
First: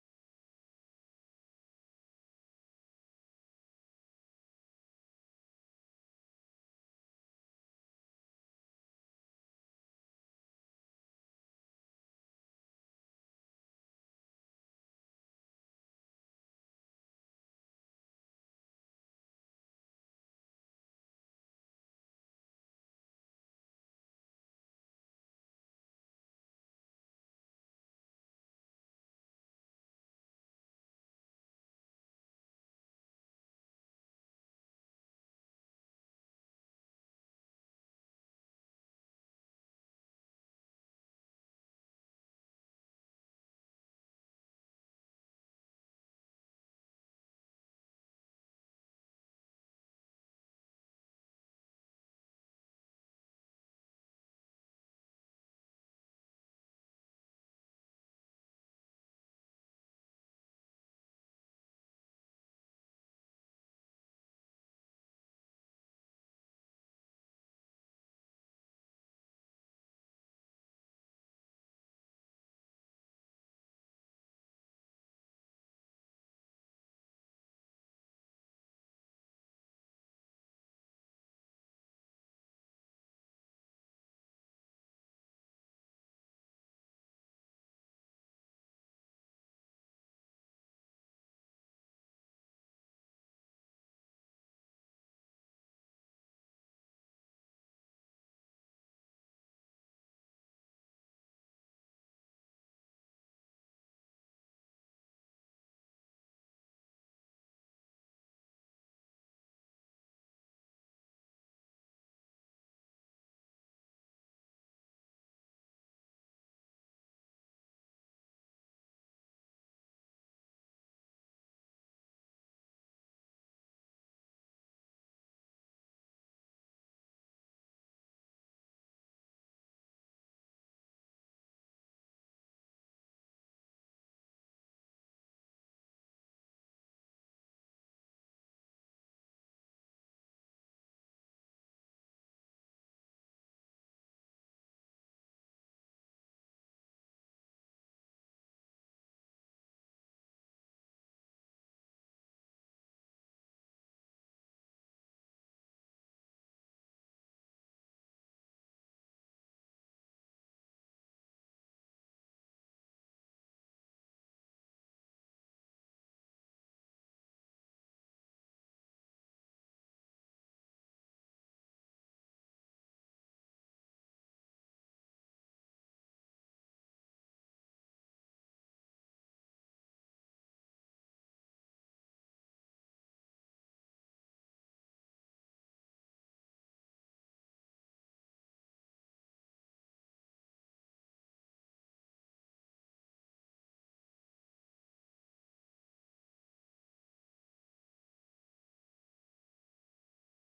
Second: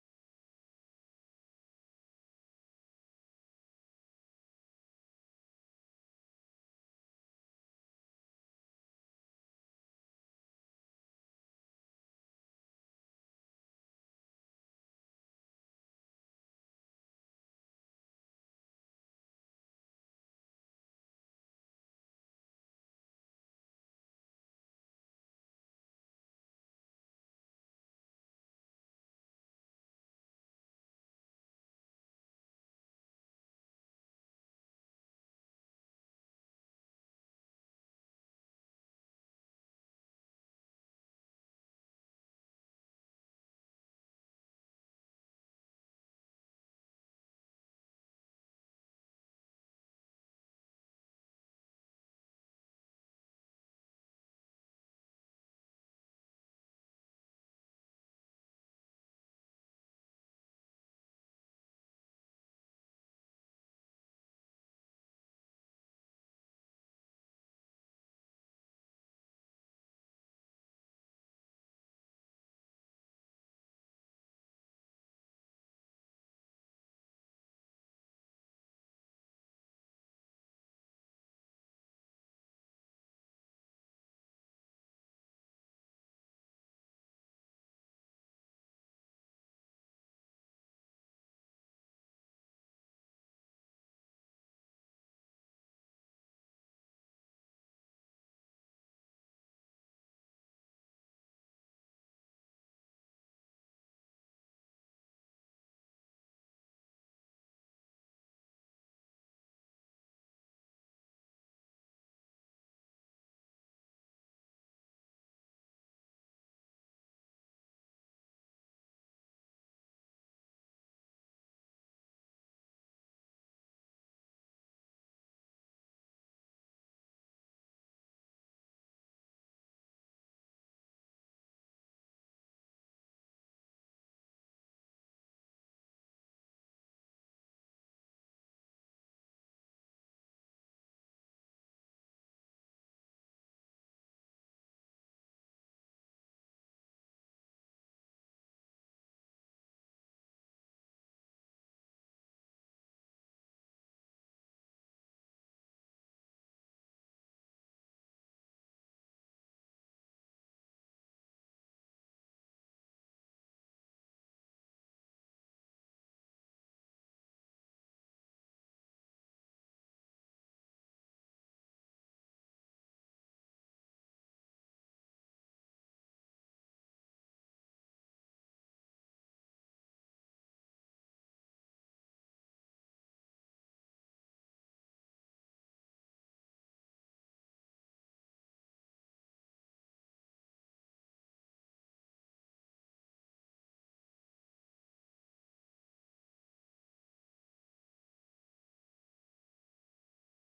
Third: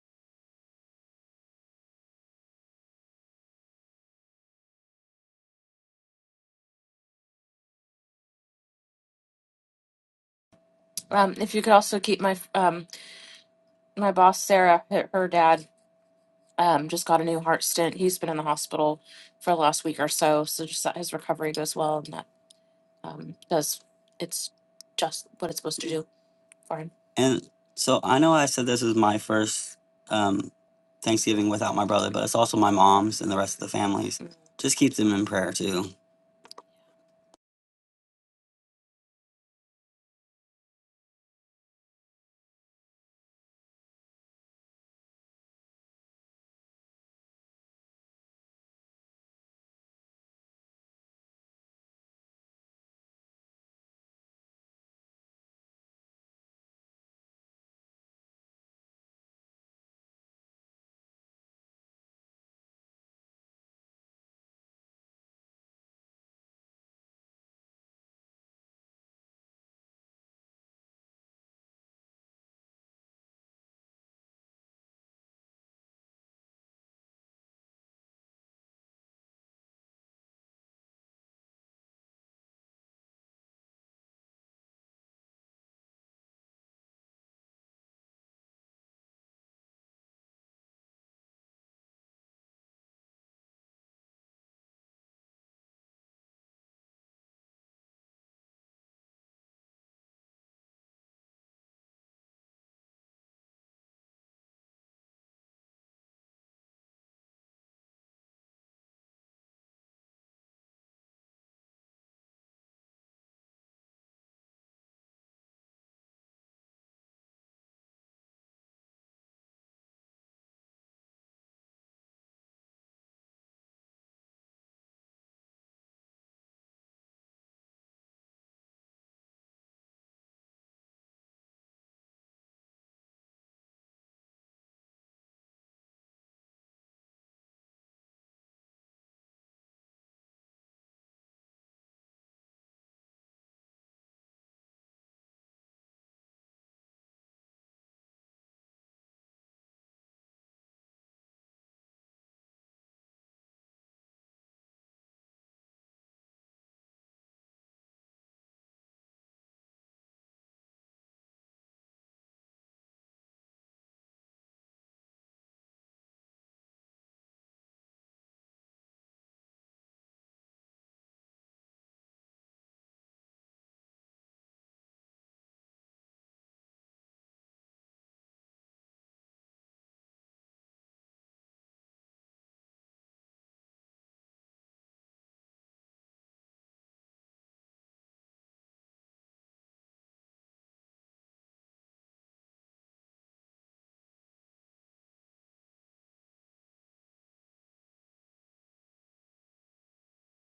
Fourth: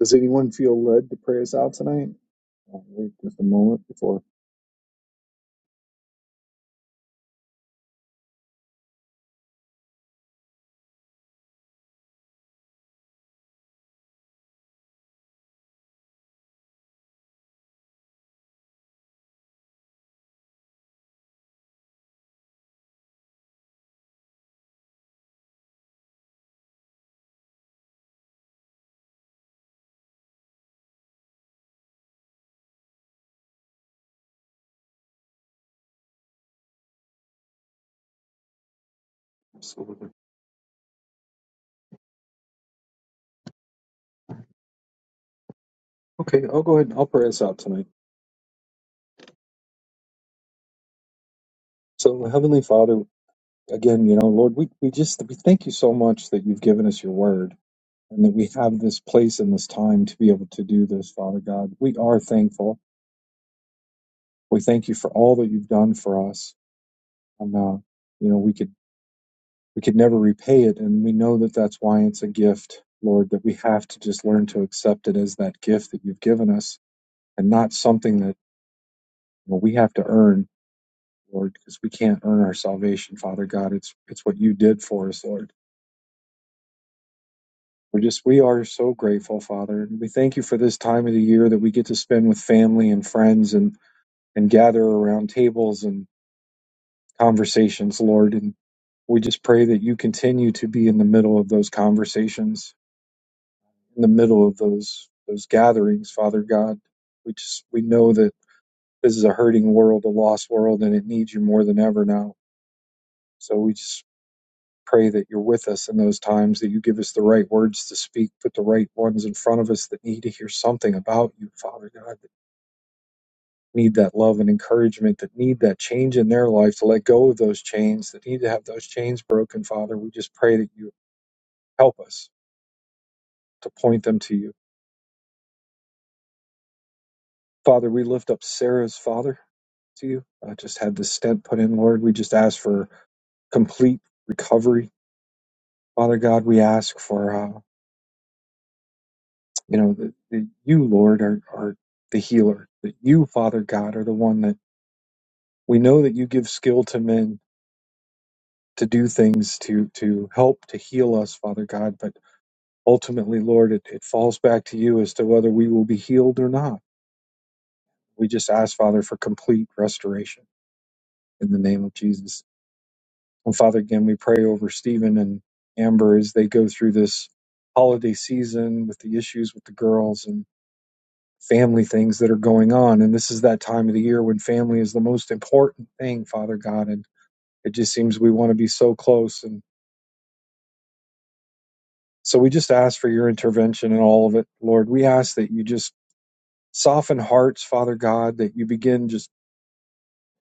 S1: does anyone feel led to pray us out tonight? I'll wait just a moment before.
S2: Um, if you could also keep my um my boss Sarah, her her dad um just got a new heart stent. He's been in the hospital for the last week or so, so just that his recovery goes well and that um does it's just what it's supposed to do for him. And so I know I said this is my first um, Thanksgiving without my brother, but it's also my mom's and the rest of the families. Mm. Just keep them in prayer too.
S1: Absolutely. Okay, I'll go ahead and I'll pray us out tonight. So, Heavenly Father, again, you know, Lord, we, we just we thank you so much that you've given us your word and that we have this place and this time to be able to do this, Father God. We are thankful. We thank you for all that you've done for us. And uh, you know, we could we could never repay it, and we know that that's why it's a gift, Lord, that we have to just learn to accept it as that gift that you've given us and not something that you know, we have to earn, Lord, because we can't earn our salvation, Father God. It's it's what you did for us, Lord. We're just, we are so grateful, Father. we thank you for this time of the year that we get to spend with family and friends and, and gather around tables and conversations, Lord. And we just pray that you continue to be in the middle of those conversations, in the middle of those, those gatherings, Father God. We just, we know that this is a hurting world, a lost world, and it needs you more than ever now. So we just pray that you're with us in those times, that you give us the right words to speak, put the right ones in front of us that need to hear something about you, Father God, that need that love and encouragement, that need that change in their life, to let go of those chains, that need to have those chains broken, Father. We just pray that you help us to point them to you. Father, we lift up Sarah's father to you. I just had this stent put in, Lord. We just ask for complete recovery. Father God, we ask for. uh, You know, that that you, Lord, are, are the healer, that you, Father God, are the one that we know that you give skill to men to do things to to help to heal us, Father God. But ultimately, Lord, it, it falls back to you as to whether we will be healed or not. We just ask, Father, for complete restoration in the name of Jesus. And Father, again, we pray over Stephen and Amber as they go through this holiday season with the issues with the girls. family things that are going on. And this is that time of the year when family is the most important thing, Father God. And it just seems we want to be so close. And so we just ask for your intervention in all of it, Lord. We ask that you just soften hearts, Father God, that you begin just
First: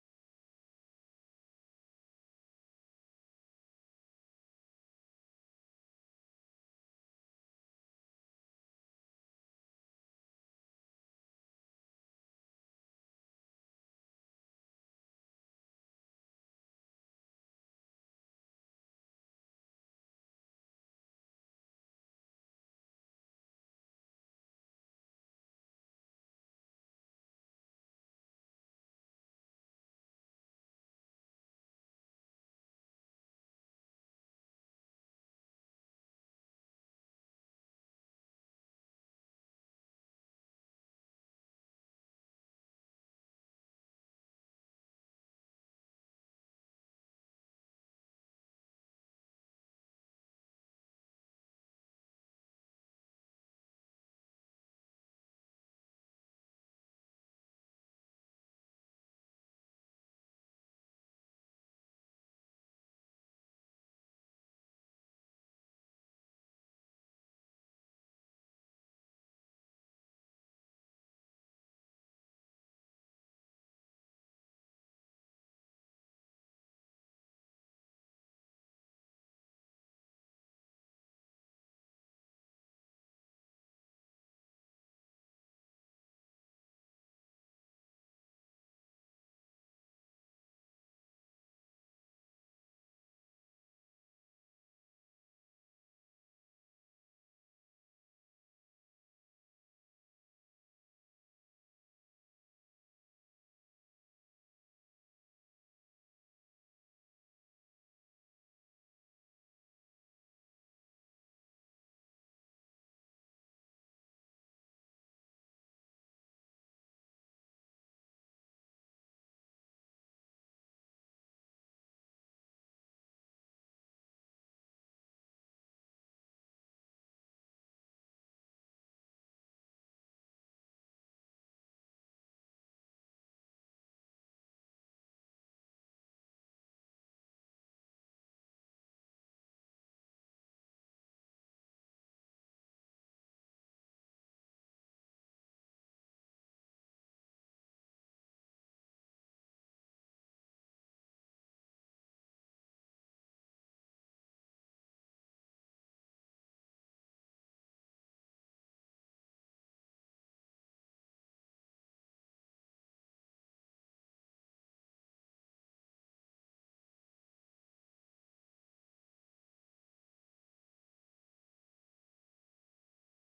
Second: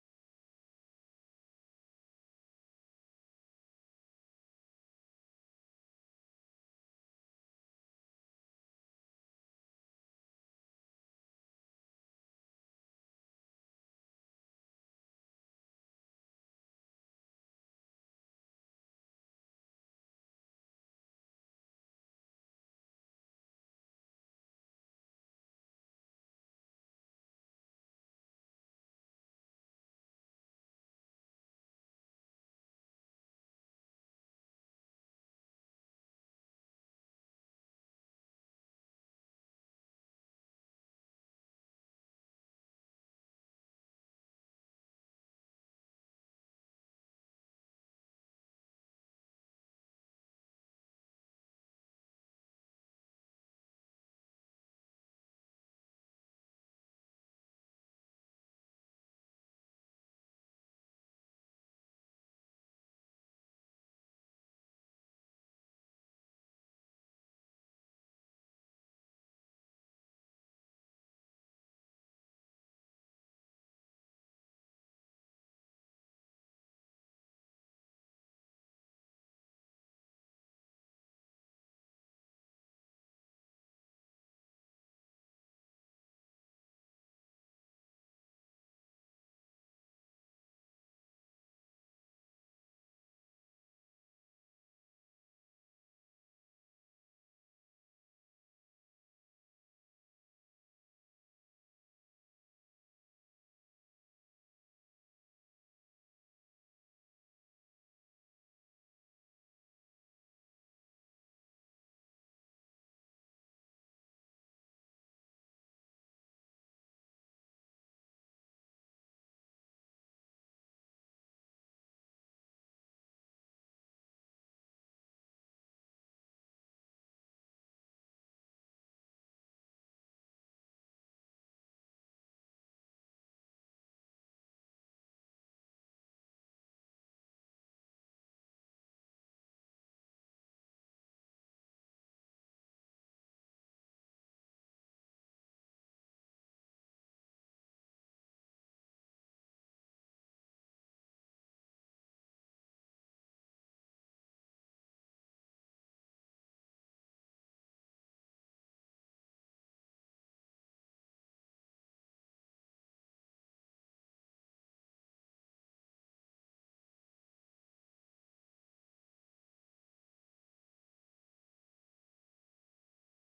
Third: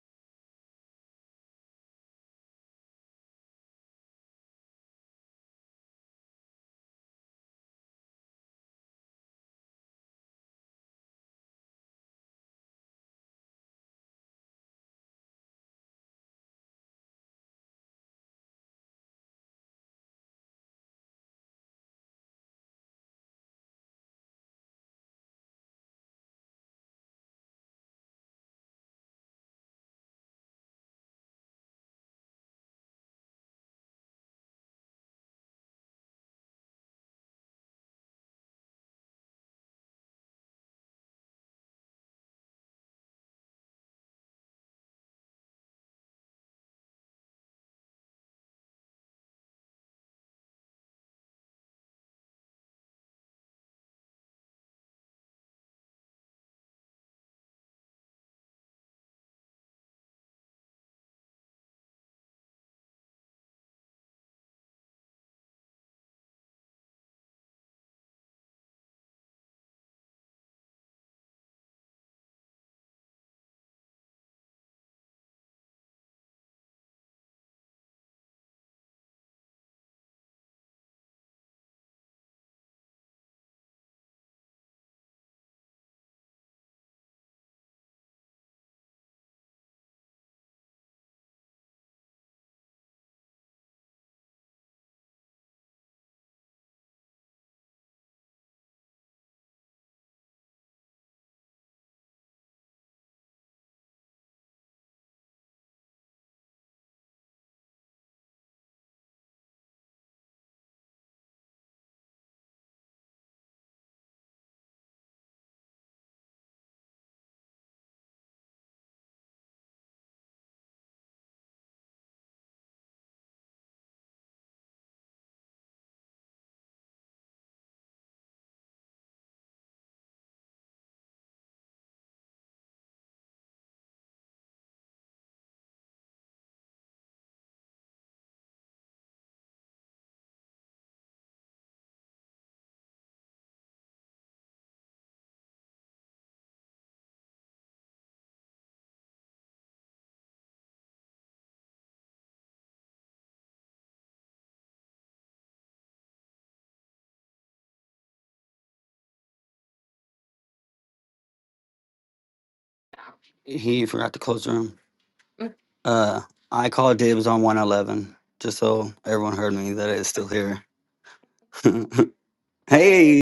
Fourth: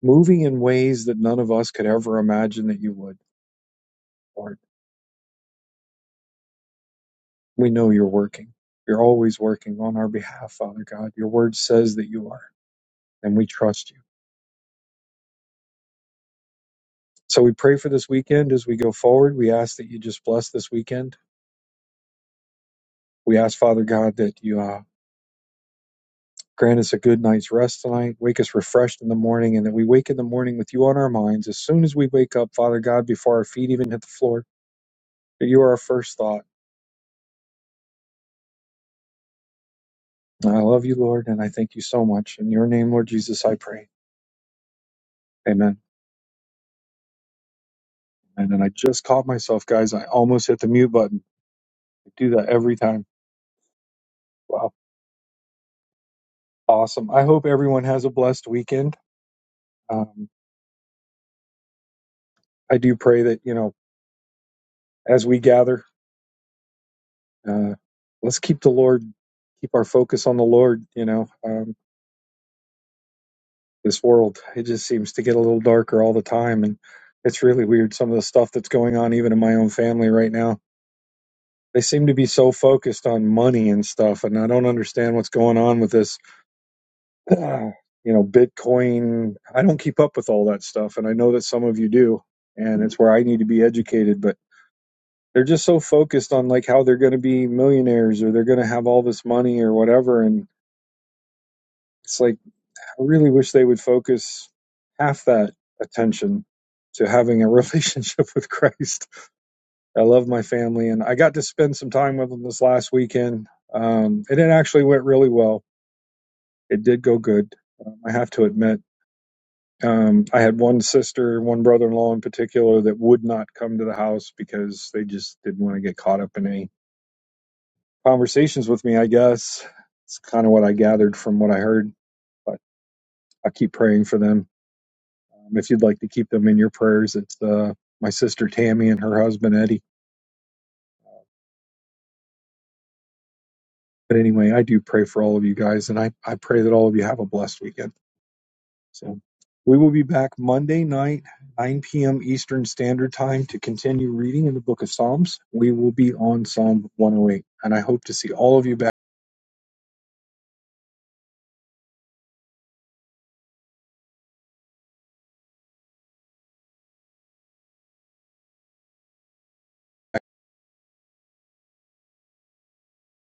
S1: moving in ways that none of us could ever imagine that you would, Lord. We know you're working. You're always working on our behalf, Father God. Your word says that you are, and we trust you. So we pray for this weekend as we go forward. We ask that you just bless this weekend We ask, Father God, that you uh, grant us a good night's rest tonight, wake us refreshed in the morning, and that we wake in the morning with you on our minds as soon as we wake up, Father God, before our feet even hit the floor, that you are our first thought. And I love you, Lord, and I thank you so much. In your name, Lord Jesus, I pray. Amen. And then I just caught myself, guys. I almost hit the mute button. I do that every time. Wow. Awesome. I hope everyone has a blessed weekend. Um, I do pray that, you know, as we gather Uh, let's keep the Lord, keep our focus on the Lord. You know, um, this world it just seems to get a little darker all the time, and it's really weird. Some of the stuff that's going on, even in my own family right now, they seem to be so focused on money and stuff, and I don't understand what's going on with this. you know, Bitcoin. I don't keep up with all that stuff, and I know that some of you do, and it's where I need to be educated, but they're just so focused on like how they're going to be millionaires or they're going to have all this money or whatever and it's like I really wish they would focus half that attention to having a relationship with Christ. I love my family, and I got to spend some time with them this last weekend, um, and it actually went really well. It did go good. Um, I have to admit, um, I had one sister, one brother-in-law in particular, that would not come to the house because they just didn't want to get caught up in any conversations with me. I guess it's kind of what I gathered from what I heard, but I keep praying for them Um, if you'd like to keep them in your prayers, it's uh, my sister Tammy and her husband Eddie. But anyway, I do pray for all of you guys, and I, I pray that all of you have a blessed weekend. So we will be back Monday night, 9 p.m. Eastern Standard Time, to continue reading in the book of Psalms. We will be on Psalm 108, and I hope to see all of you back.
S2: He forgot to close the room. Mm. Uh, I called dibs on 111 just so everyone heard me that it's still here. hey,